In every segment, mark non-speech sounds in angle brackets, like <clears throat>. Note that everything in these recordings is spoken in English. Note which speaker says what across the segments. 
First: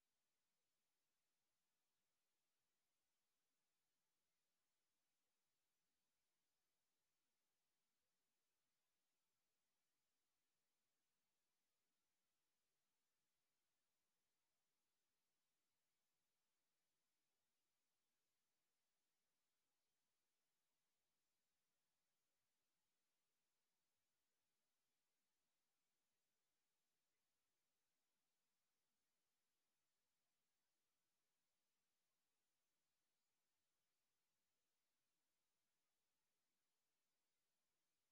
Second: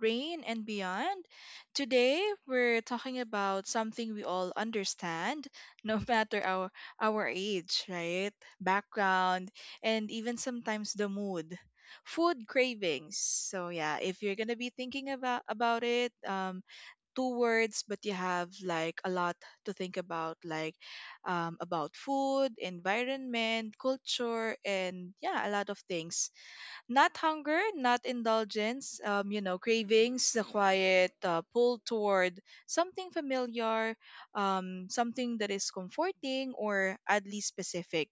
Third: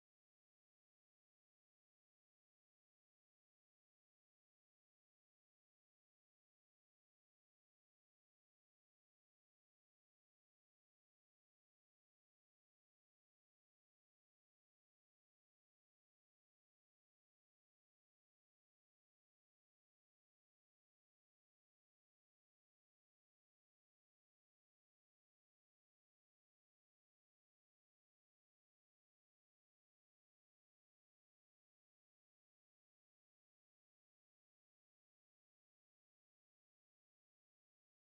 Speaker 1: Rain and Beyond. Today, we're talking about something we all understand, <laughs> no matter our age, right? Background, and even sometimes the mood. Food cravings. So yeah, if you're gonna be thinking about it, two words but you have like a lot to think about about food environment culture and yeah a lot of things not hunger, not indulgence, cravings, the quiet pull toward something familiar, something that is comforting or at least specific.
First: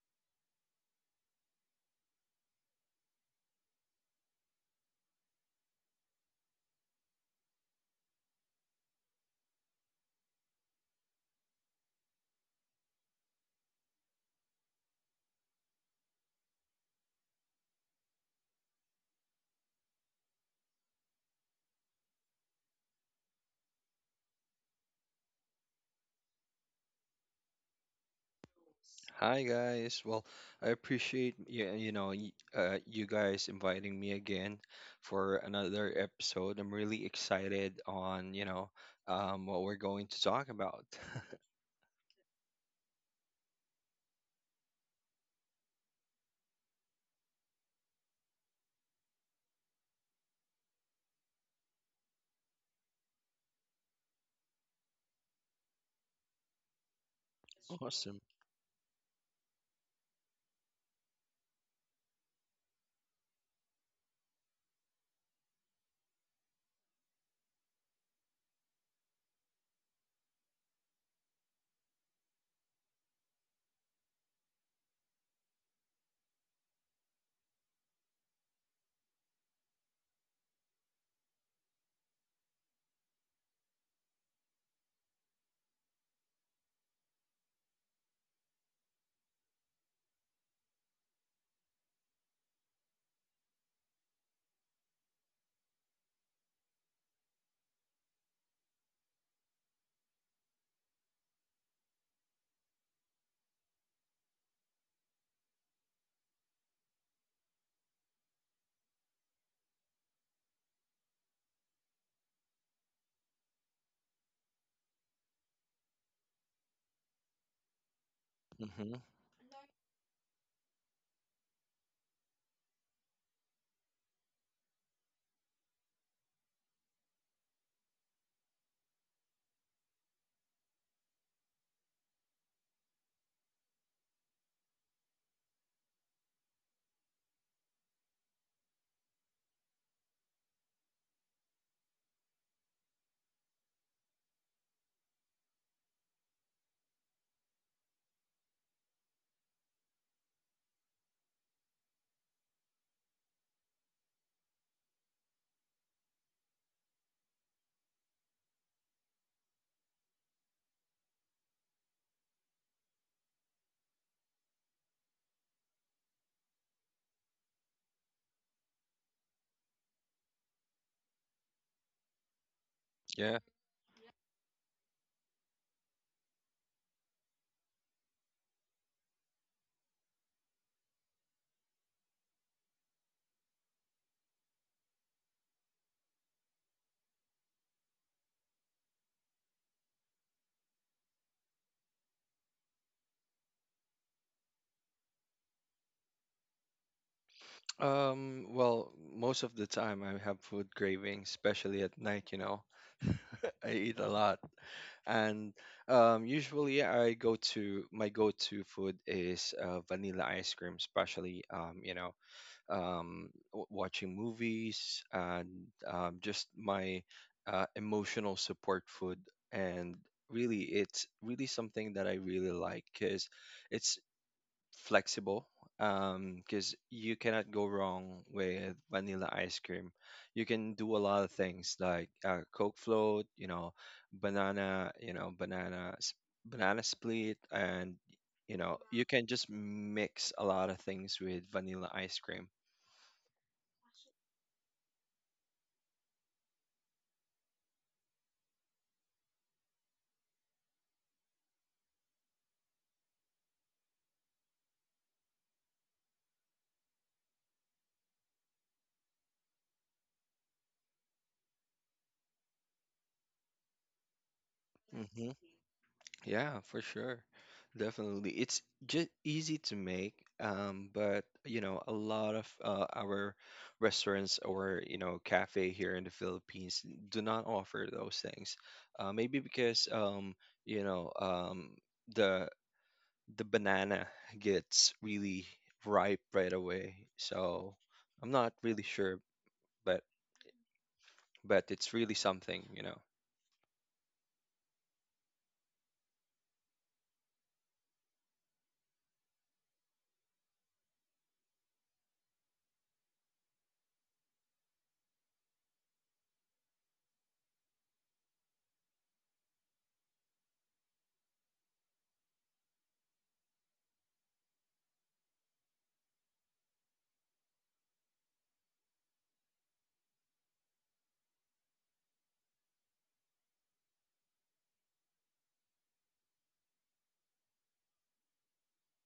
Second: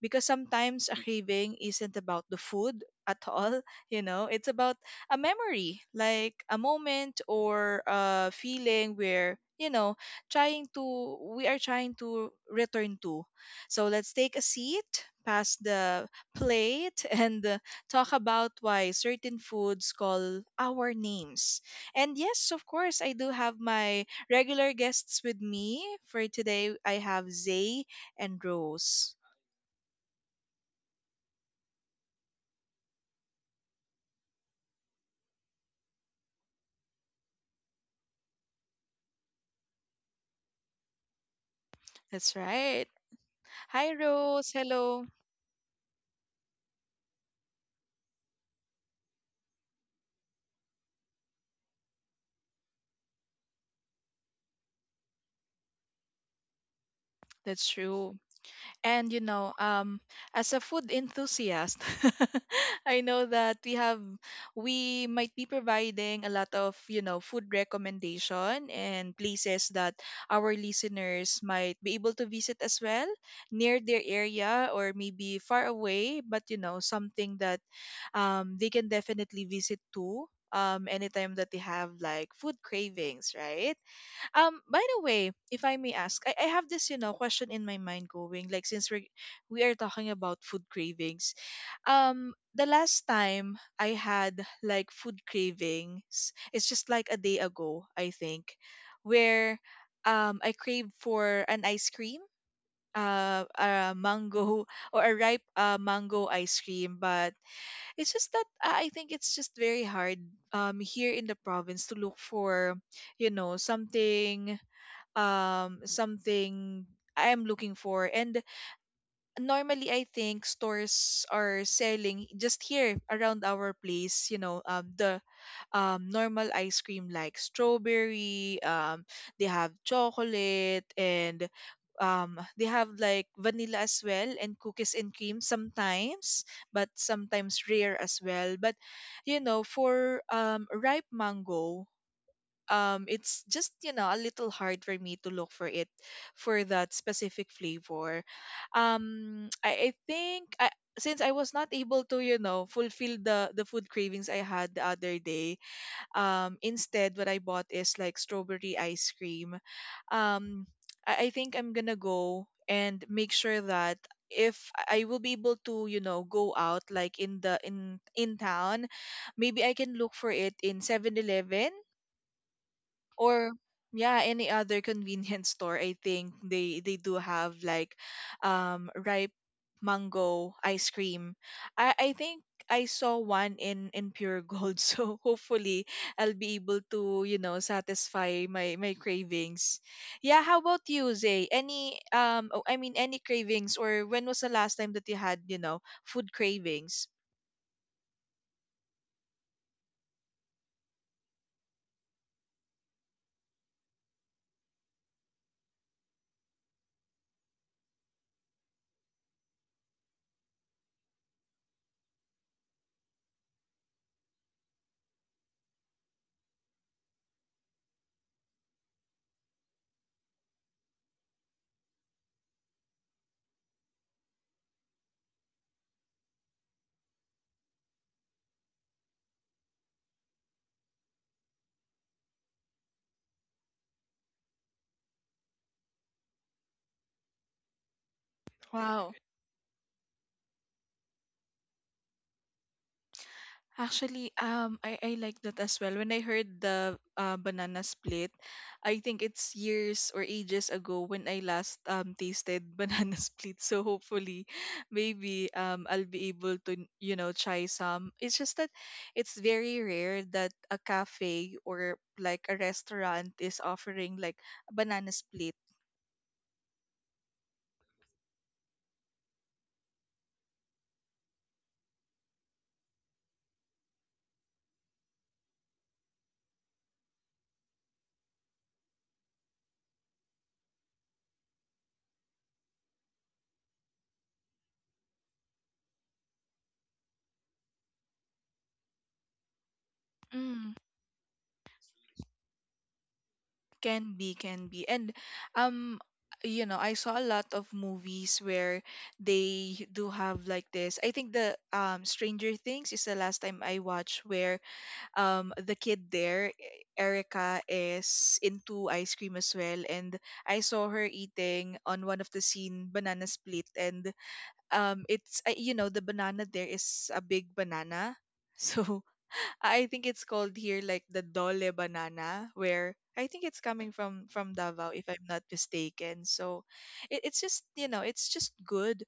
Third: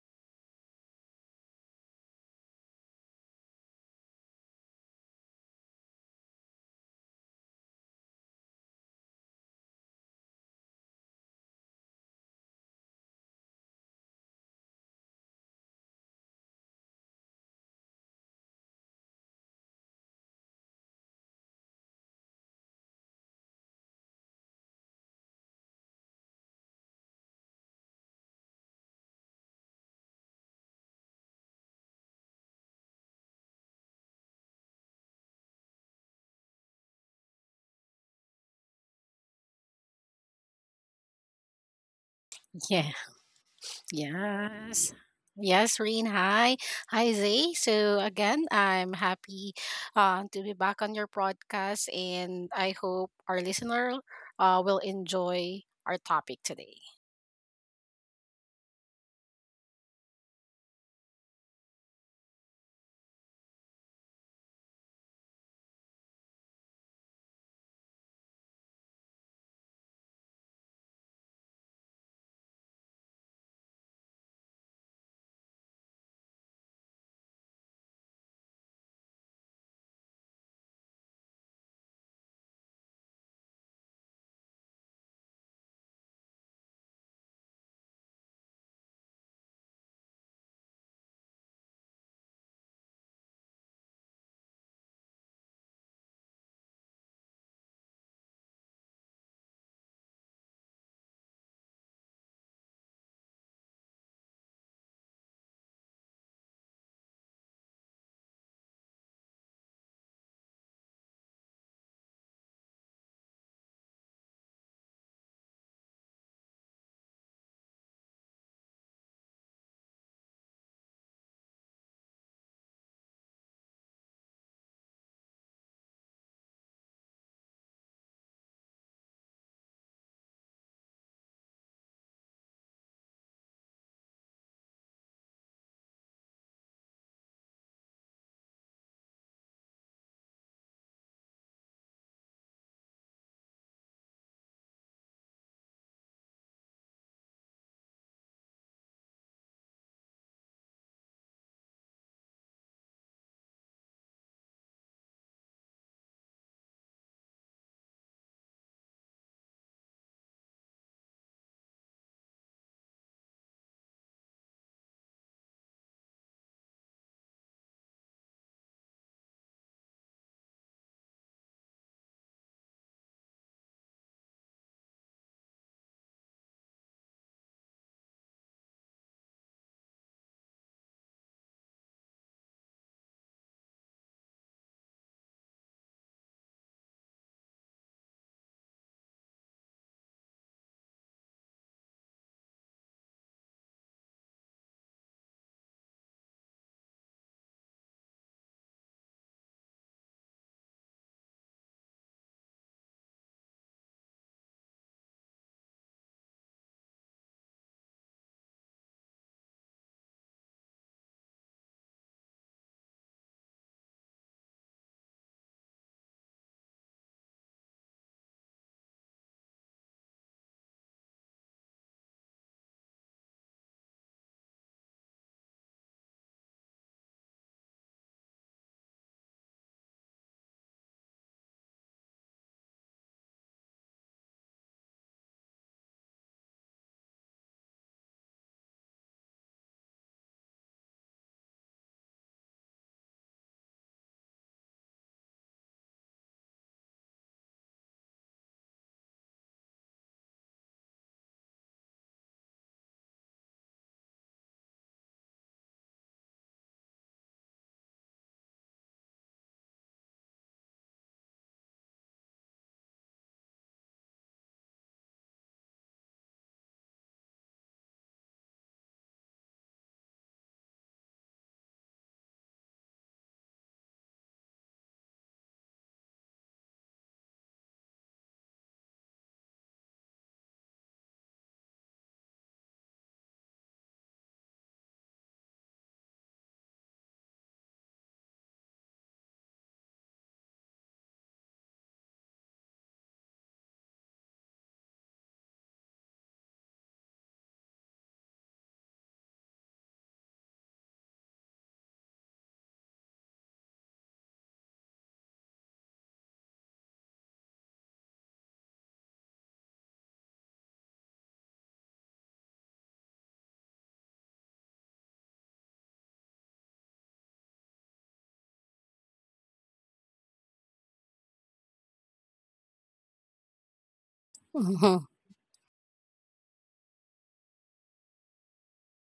Speaker 1: Because sometimes a craving isn't about the food at all, <laughs> you know, it's about a memory, like a moment or a feeling where, you know, we are trying to return to. So let's take a seat, pass the plate, <laughs> and talk about why certain foods call our names. And yes, of course, I do have my regular guests with me. For today, I have Zay and Rose.
Speaker 2: Hi guys. Well, I appreciate you guys inviting me again for another episode. I'm really excited on what we're going to talk about. <laughs>
Speaker 1: That's right.
Speaker 3: Yeah.
Speaker 1: Hi, Rose.
Speaker 3: Yes.
Speaker 1: Hello.
Speaker 3: Yes, Reen. Hi. Hi, Zay. So again, I'm happy to be back on your podcast, and I hope our listener will enjoy our topic today.
Speaker 1: That's true.
Speaker 2: Awesome.
Speaker 1: And as a food enthusiast, <laughs> I know that we might be providing a lot of you know food recommendation and places that our listeners might be able to visit as well near their area or maybe far away, but you know something that they can definitely visit too. Anytime that they have like food cravings, right? By the way, if I may ask, I have this, you know, question in my mind going, like since we're we are talking about food cravings. The last time I had like food cravings, it's just like a day ago, I think, where I craved for an ice cream, a mango <laughs> or a ripe mango ice cream, but it's just that I think it's just very hard here in the province to look for, you know, something I'm looking for. And
Speaker 2: hmm
Speaker 1: normally I think stores are selling just here around our place, you know, the normal ice cream like strawberry, they have chocolate and they have like vanilla as well and cookies and cream sometimes but sometimes rare as well but you know for ripe mango, it's just you know a little hard for me to look for it for that specific flavor. um i, I think I, since I was not able to you know fulfill the food cravings I had the other day, instead what I bought is like strawberry ice cream. um I think I'm gonna go and make sure that if I will be able to, you know, go out like in the in town, maybe I can look for it in 7-Eleven
Speaker 2: Yeah.
Speaker 1: or yeah any other convenience store. I think they do have like ripe mango ice cream. I think I saw one in pure gold <laughs> so hopefully I'll be able to you know satisfy my cravings. Yeah, how about you, Zay, any any cravings, or when was the last time that you had you know food cravings?
Speaker 2: Well, most of the time I have food cravings, especially at night. You know, <laughs> I eat a lot, and usually I go to my go-to food is vanilla ice cream, especially watching movies, and just my emotional support food. And really, it's really something that I really like because it's flexible. Because you cannot go wrong with vanilla ice cream. You can do a lot of things like Coke float, you know, banana, you know, banana, s- banana split, and you know, you
Speaker 1: Wow.
Speaker 2: can just mix a lot of things with vanilla ice cream.
Speaker 1: Actually, I like that as well. When I heard the banana split, I think it's years or ages ago when I last tasted <laughs> banana split. So hopefully, maybe I'll be able to you know try some. It's just that it's very rare that a cafe or like a restaurant is offering like a banana
Speaker 2: Mm-hmm.
Speaker 1: split.
Speaker 2: Yeah, for sure. Definitely. It's just easy to make, but you know, a lot of our restaurants or you know, cafe here in the Philippines do not offer those things. Maybe because you know, um, the banana gets really ripe right away. So I'm not really sure, but
Speaker 1: Mm.
Speaker 2: but it's really something, you know,
Speaker 1: Can be, can be. And um you know, I saw a lot of movies where they do have like this. I think the Stranger Things is the last time I watched where the kid there, Erica, is into ice cream as well and I saw her eating on one of the scene banana split and it's you know the banana there is a big banana. <laughs> So I think it's called here like the dole banana, where I think it's coming from Davao, if
Speaker 3: <laughs>
Speaker 1: I'm not mistaken. So, it, it's just you know, it's just good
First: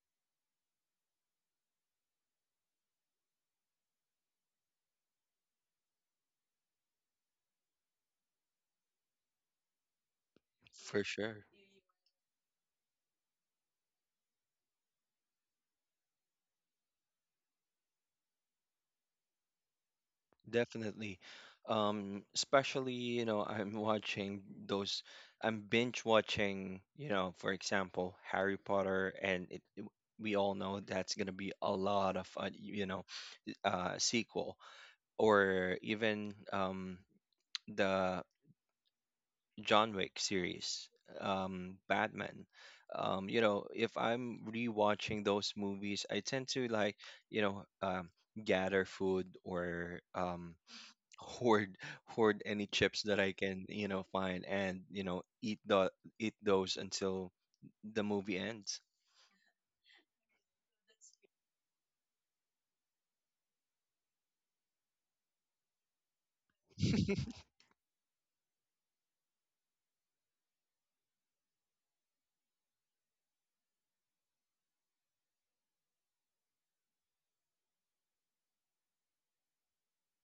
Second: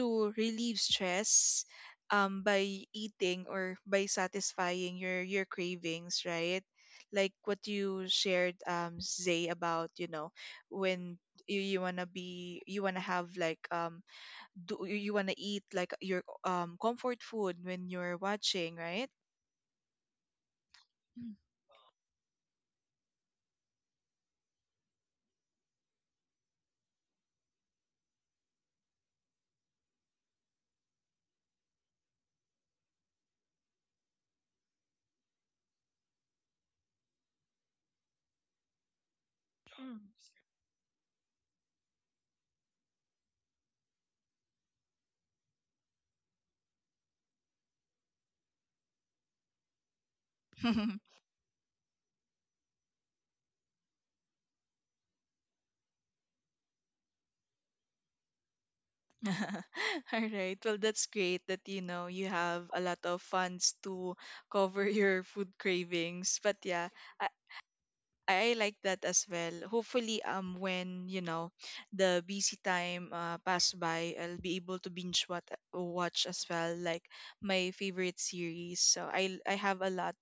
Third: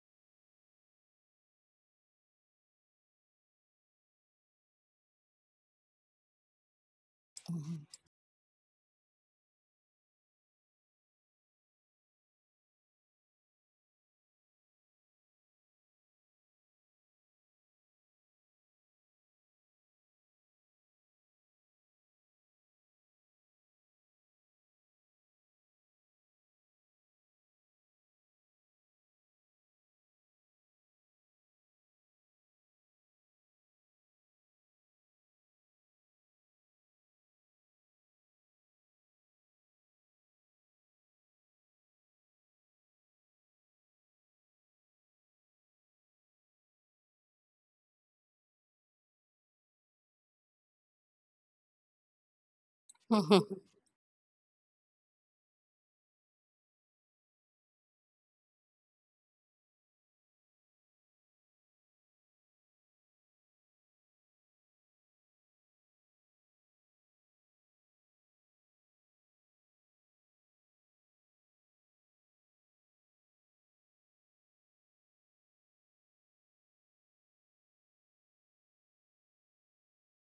Speaker 1: to relieve stress, by eating or by satisfying your cravings, right? Like what
Speaker 3: Mhm.
Speaker 1: you shared, Zay, about you know
Speaker 2: for
Speaker 1: when
Speaker 2: sure.
Speaker 1: you wanna be you wanna have like do you wanna eat like your comfort food when you're watching, right?
Speaker 2: Definitely. Especially, you know, I'm binge watching, you know, for example, Harry Potter, and we all know that's going to be a lot of, sequel, or even the John Wick series, Batman. You know, if I'm rewatching those movies, I tend to like, you know, um, gather food, or
Speaker 1: <laughs>
Speaker 2: <laughs> hoard hoard any chips that I
Speaker 3: Mhm.
Speaker 2: can, you know, find, and you know eat those until the movie ends.
Speaker 1: <laughs> All right. Well, that's great that you know you have a lot of funds to <laughs> cover your food cravings. But yeah, I,
Speaker 2: <laughs>
Speaker 1: I like that as well. Hopefully, when you know the busy time pass by, I'll be able to binge what watch as well, like my favorite series. So I have a lot,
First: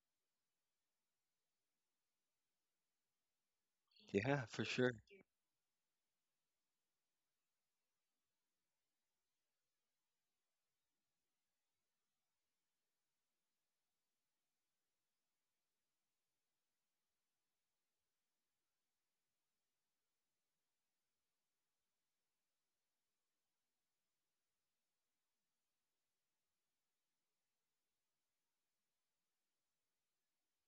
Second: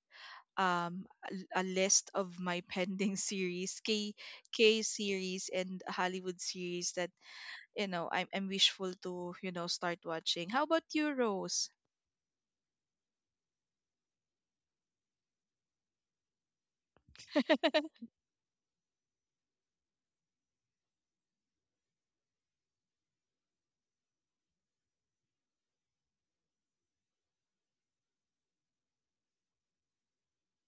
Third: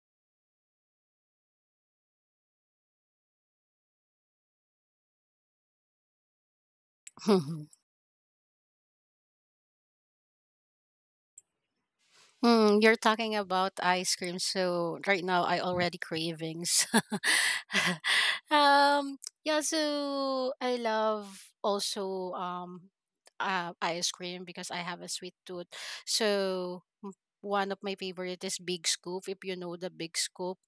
Speaker 1: um a list of my pending <laughs> series,
Speaker 2: Yeah, for
Speaker 1: k
Speaker 2: sure.
Speaker 1: series and hollywood series that
Speaker 3: <laughs>
Speaker 1: you know, I'm wishful to, you know, start watching. How about you, Rose?
Speaker 3: Mm, you're talking about ice cream, so right now I already cravings. <laughs> Yeah, so I love also ice cream because I have a sweet tooth. So one of my favorite is Big Scoop. If you know the Big Scoop,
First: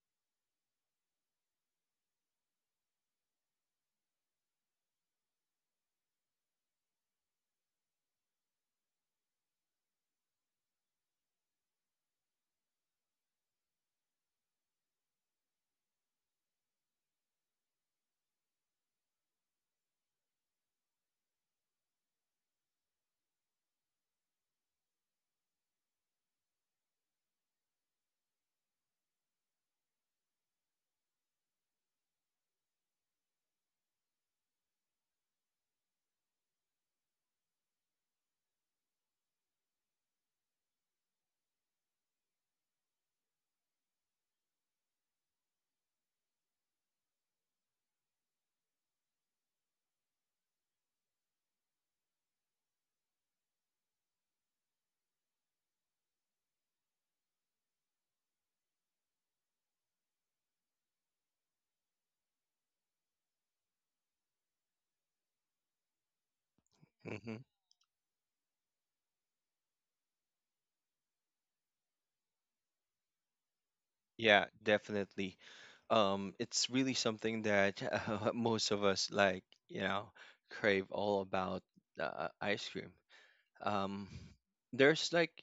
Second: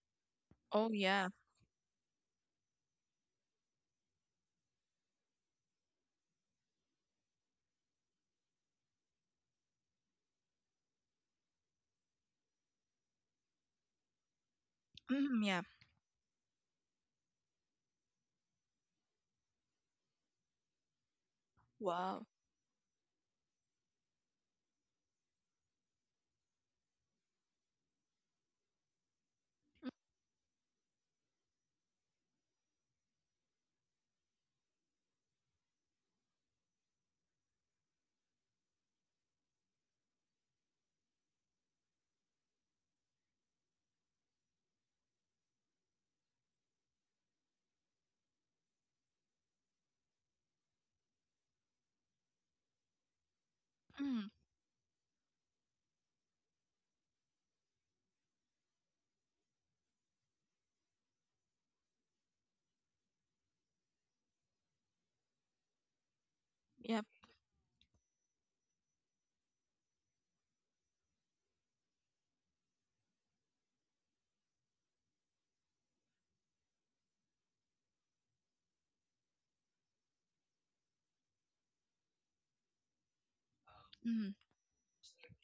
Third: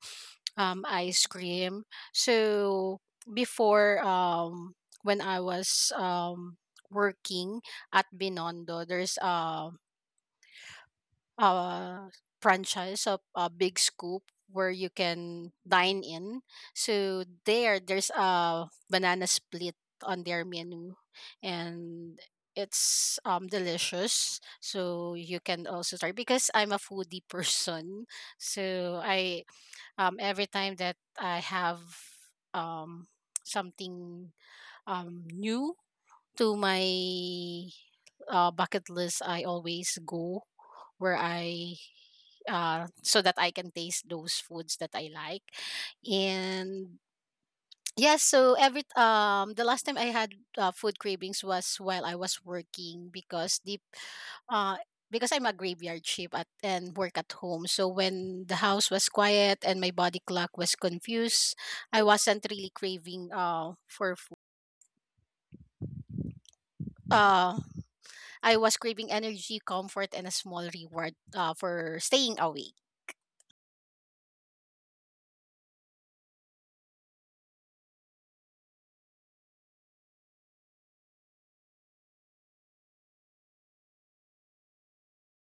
Speaker 1: Oh
Speaker 3: ice
Speaker 1: yeah.
Speaker 3: cream. So before when I was working at Binondo, there's uh, franchise of Big Scoop where you
Speaker 1: Mm,
Speaker 3: can
Speaker 1: yeah.
Speaker 3: dine in. So there's a banana split on their menu, and
Speaker 1: Wow.
Speaker 3: it's delicious. So you can also try because I'm a foodie <laughs> person. So I every time that I have um something new to my bucket list, I always go where I so that I can taste those foods that I like. And yes, so every the last time I had food cravings was while I was working because the
Speaker 1: Mm,
Speaker 3: uh because I'm a graveyard shift at and work at home. So when the house was quiet and my body clock was confused, I wasn't really craving for food.
Speaker 1: yep.
Speaker 2: hmm
Speaker 3: Uh I was craving energy, comfort and a small reward for staying awake.
Speaker 2: Yeah, definitely. It's really something that <laughs> most of us like you know crave all about, ice cream. um
Speaker 1: Mm,
Speaker 2: there's like,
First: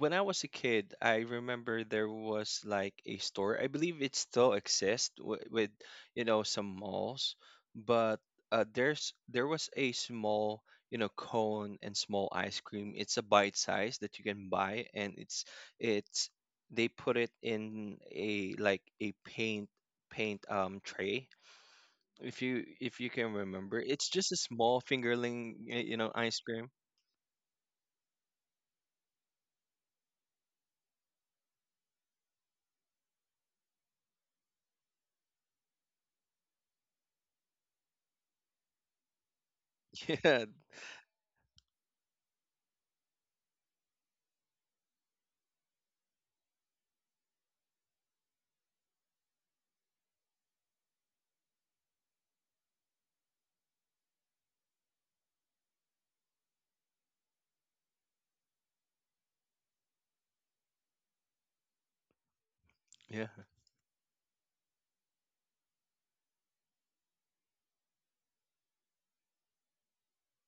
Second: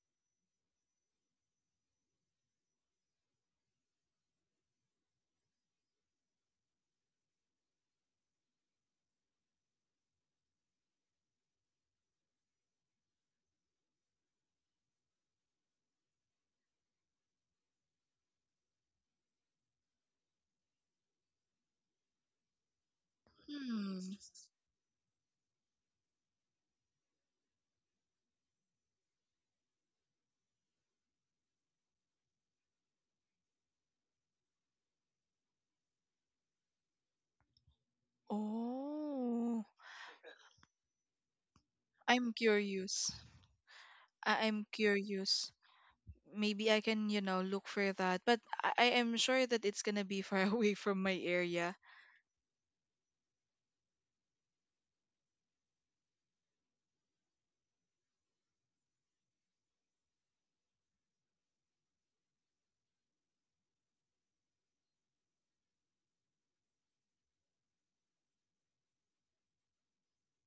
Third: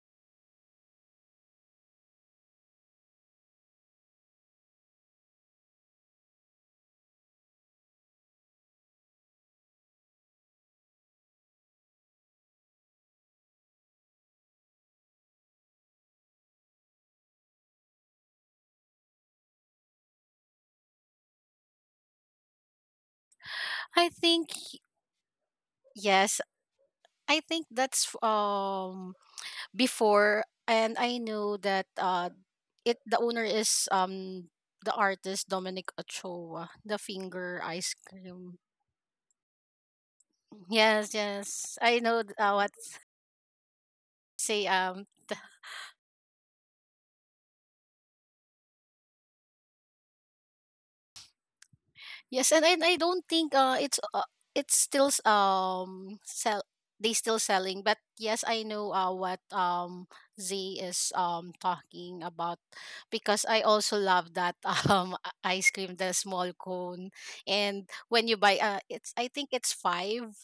Speaker 2: when I was a kid, I remember there was like a store, I believe it still exists with you know some malls, but there was a small, you know, cone and small ice cream. It's a bite size that you can buy, and it's they put it in a like a paint tray, if you can remember. It's
Speaker 3: I
Speaker 1: mm.
Speaker 2: just a
Speaker 3: think
Speaker 2: small fingerling, you know, ice
Speaker 3: yes,
Speaker 2: cream.
Speaker 3: I think that's before and I know that it the owner is the artist Dominic Ochoa, the finger ice cream.
Speaker 1: Oh,
Speaker 2: <laughs>
Speaker 3: Yes, yes. I know
Speaker 1: I'm
Speaker 3: what
Speaker 1: curious.
Speaker 3: say
Speaker 1: I'm curious. Maybe I can, you know, look for that. But I am sure that it's gonna be far <laughs> away from my area.
Speaker 3: Yes, and I don't think it's still sell they still selling, but yes, I know what Z is talking about
Speaker 2: Yeah.
Speaker 3: because I also love that <laughs> ice cream, the small cone, and when you buy it's I think it's five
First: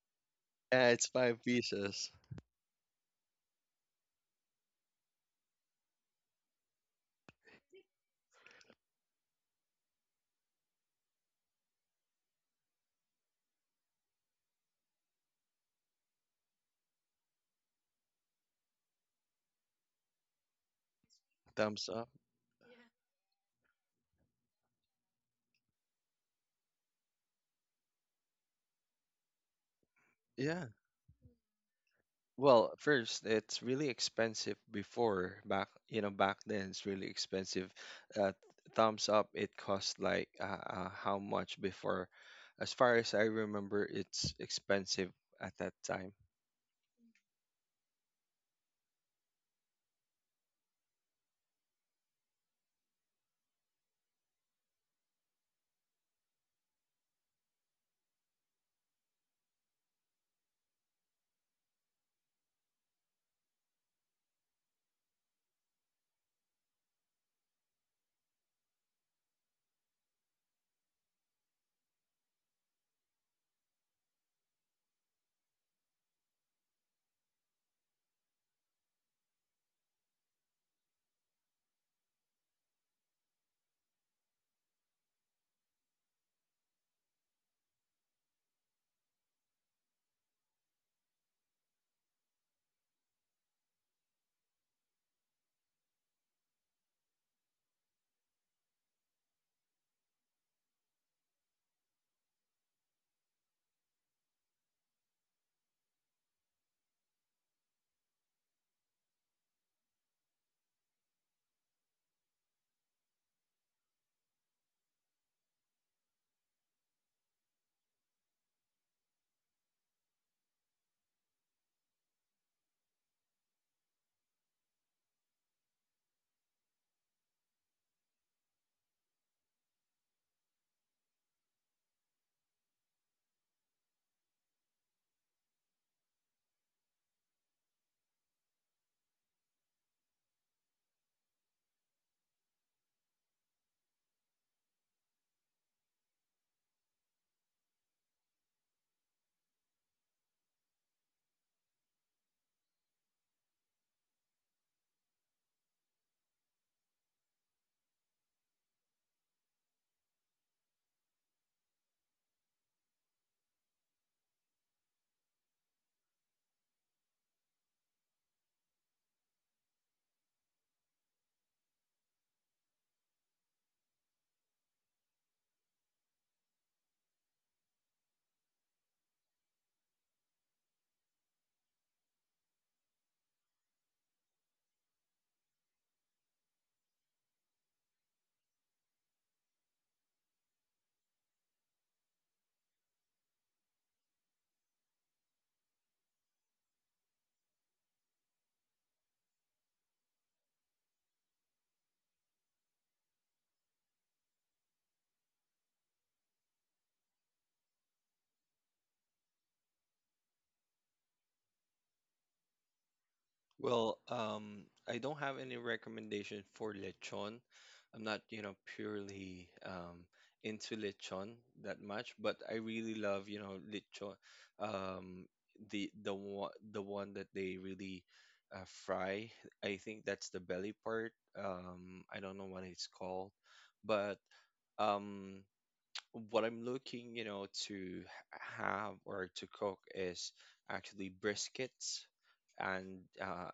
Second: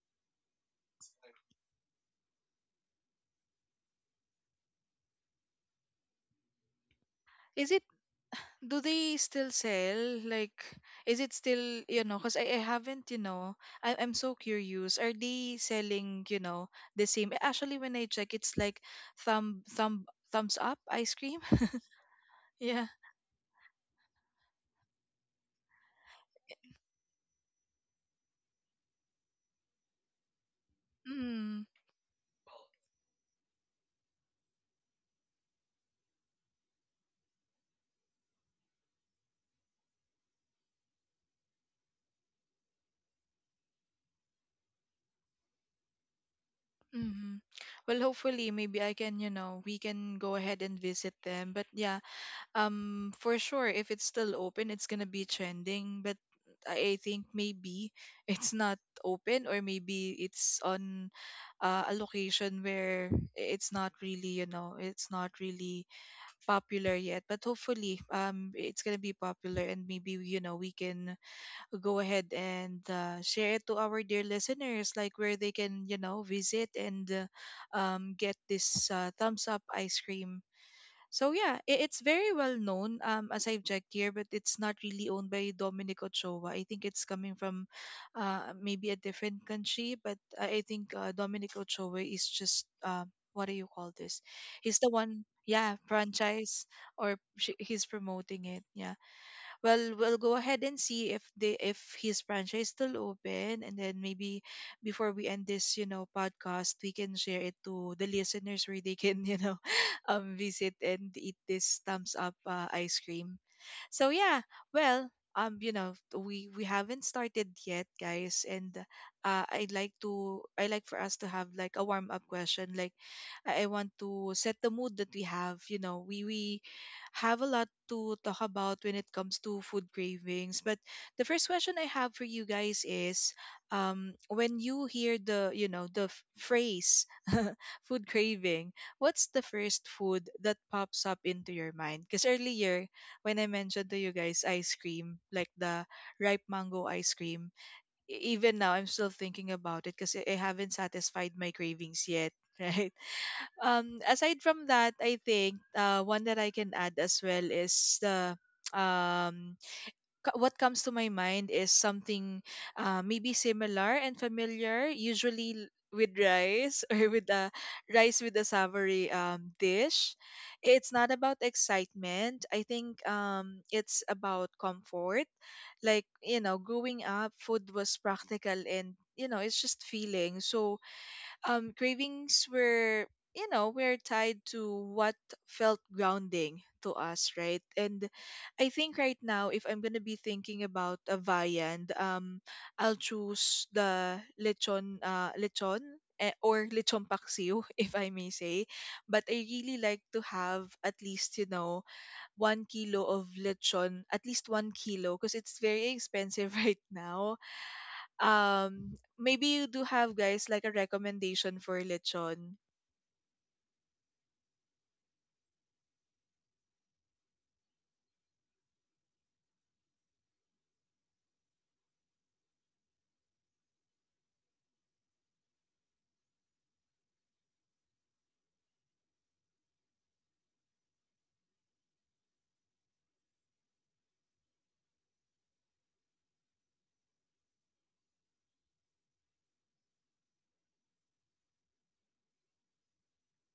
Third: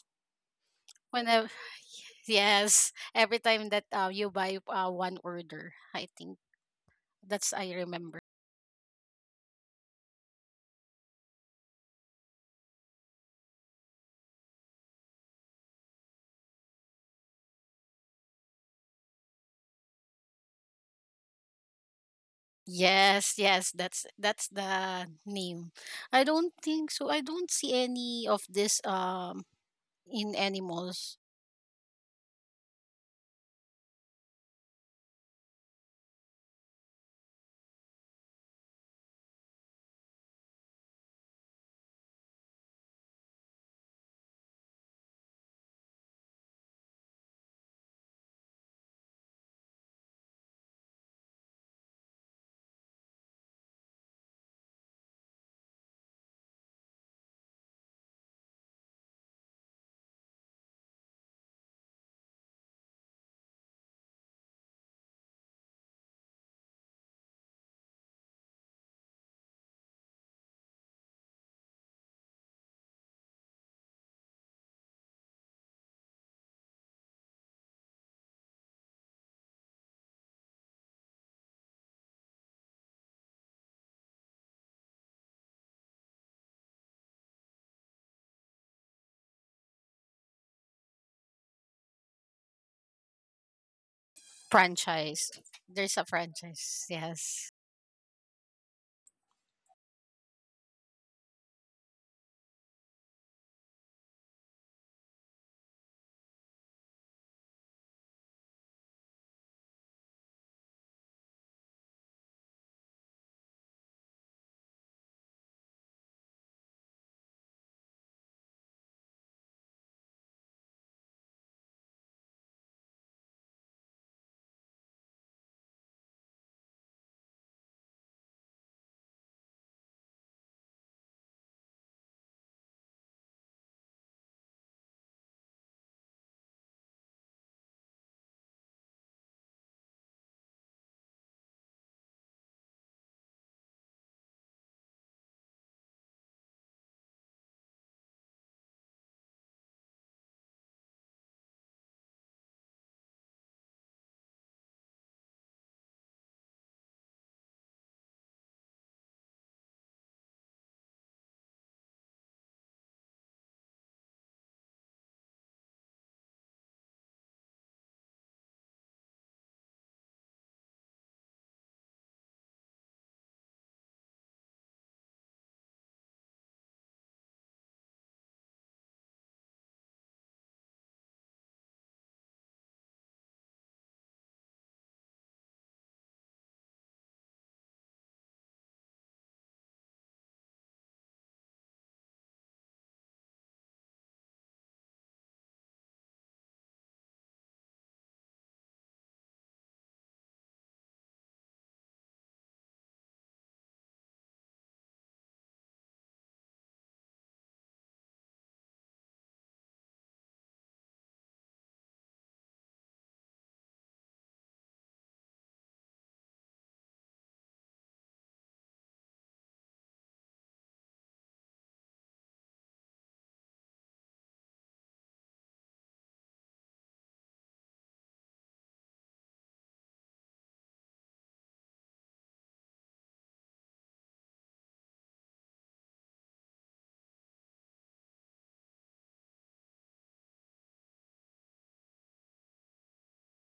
Speaker 2: Yeah, it's five
Speaker 3: whenever
Speaker 2: pieces.
Speaker 3: <laughs> yes every time that you buy one order I think that's
Speaker 1: Is
Speaker 3: I
Speaker 1: it
Speaker 3: remember.
Speaker 1: Do they still sell? Like, is it still, you know, because I haven't, you know, I, I'm so curious. Are they selling, you know, the same? Actually, when I check, it's like thumb, thumb, thumbs up ice cream. <laughs>
Speaker 2: Thumbs up.
Speaker 1: Yeah.
Speaker 3: Yes, yes, that's the name. I don't think so. I don't see any of this in any
Speaker 2: Yeah.
Speaker 3: malls
Speaker 1: Mm,
Speaker 2: Well, first, it's really expensive before, back, you know, back then it's really expensive. Uh, thumbs up, it cost like how much before? As far as I remember, it's expensive at that time.
Speaker 1: mm-hmm. Well, hopefully, maybe I can, you know, we can go ahead and visit them. But yeah, um, for sure, if it's still open, it's gonna be trending. But I think maybe <laughs> it's not open, or maybe it's on a location where it's not really, you know, it's not really popular yet. But hopefully, it's gonna be popular, and maybe you know we can go ahead and share it to our dear listeners, like where they can, you know, visit and get this thumbs up ice cream. So yeah, it's very well known as I've checked here, but it's not really owned by Dominic Ochoa. I think it's coming from maybe a different country, but I think Dominic Ochoa is just what do you call this? He's the one,
Speaker 3: franchise.
Speaker 1: yeah,
Speaker 3: There's a
Speaker 1: franchise
Speaker 3: franchise.
Speaker 1: or
Speaker 3: Yes.
Speaker 1: he's promoting it. Yeah, well, we'll go ahead and see if they if his franchise is still open, and then maybe before we end this you know podcast we can share it to the listeners where they can you know <laughs> visit and eat this thumbs up ice cream. So yeah, well, you know, we haven't started yet, guys, and I'd like to I like for us to have like a warm up question. Like, I want to set the mood that we have. You know, we have a lot to talk about when it comes to food cravings. But the first question I have for you guys is, when you hear the you know the phrase <laughs> food craving, what's the first food that pops up into your mind? Because earlier when I mentioned to you guys ice cream, like the ripe mango ice cream, even now I'm still thinking about it because I haven't satisfied my cravings yet. <laughs> Right. Aside from that, I think one that I can add as well is the <tsk> um what comes to my mind is something maybe similar and familiar, usually with rice <laughs> or with a rice with a savory dish. It's not about excitement. I think it's about comfort. Like, you know, growing up, food was practical and, you know, it's just feeling. So cravings were, you know, were tied to what felt grounding to us, right? And I think right now, if I'm gonna be thinking about a viand, I'll choose the lechon, lechon. Or lechon paksiw, <laughs> if I may say, but I really like to have at least you know 1 kilo of lechon, at least 1 kilo, because it's very expensive <laughs> right now. Um, maybe you do have guys like a recommendation for lechon.
Speaker 2: Well, I don't have any recommendation for lechon. I'm not, you know, purely into lechon that much, but I really love, you know, lechon. Um, the one that they really fry. I think that's the belly part. I don't know what it's called, but um, what I'm looking, you know, to have or to cook is actually briskets and uh,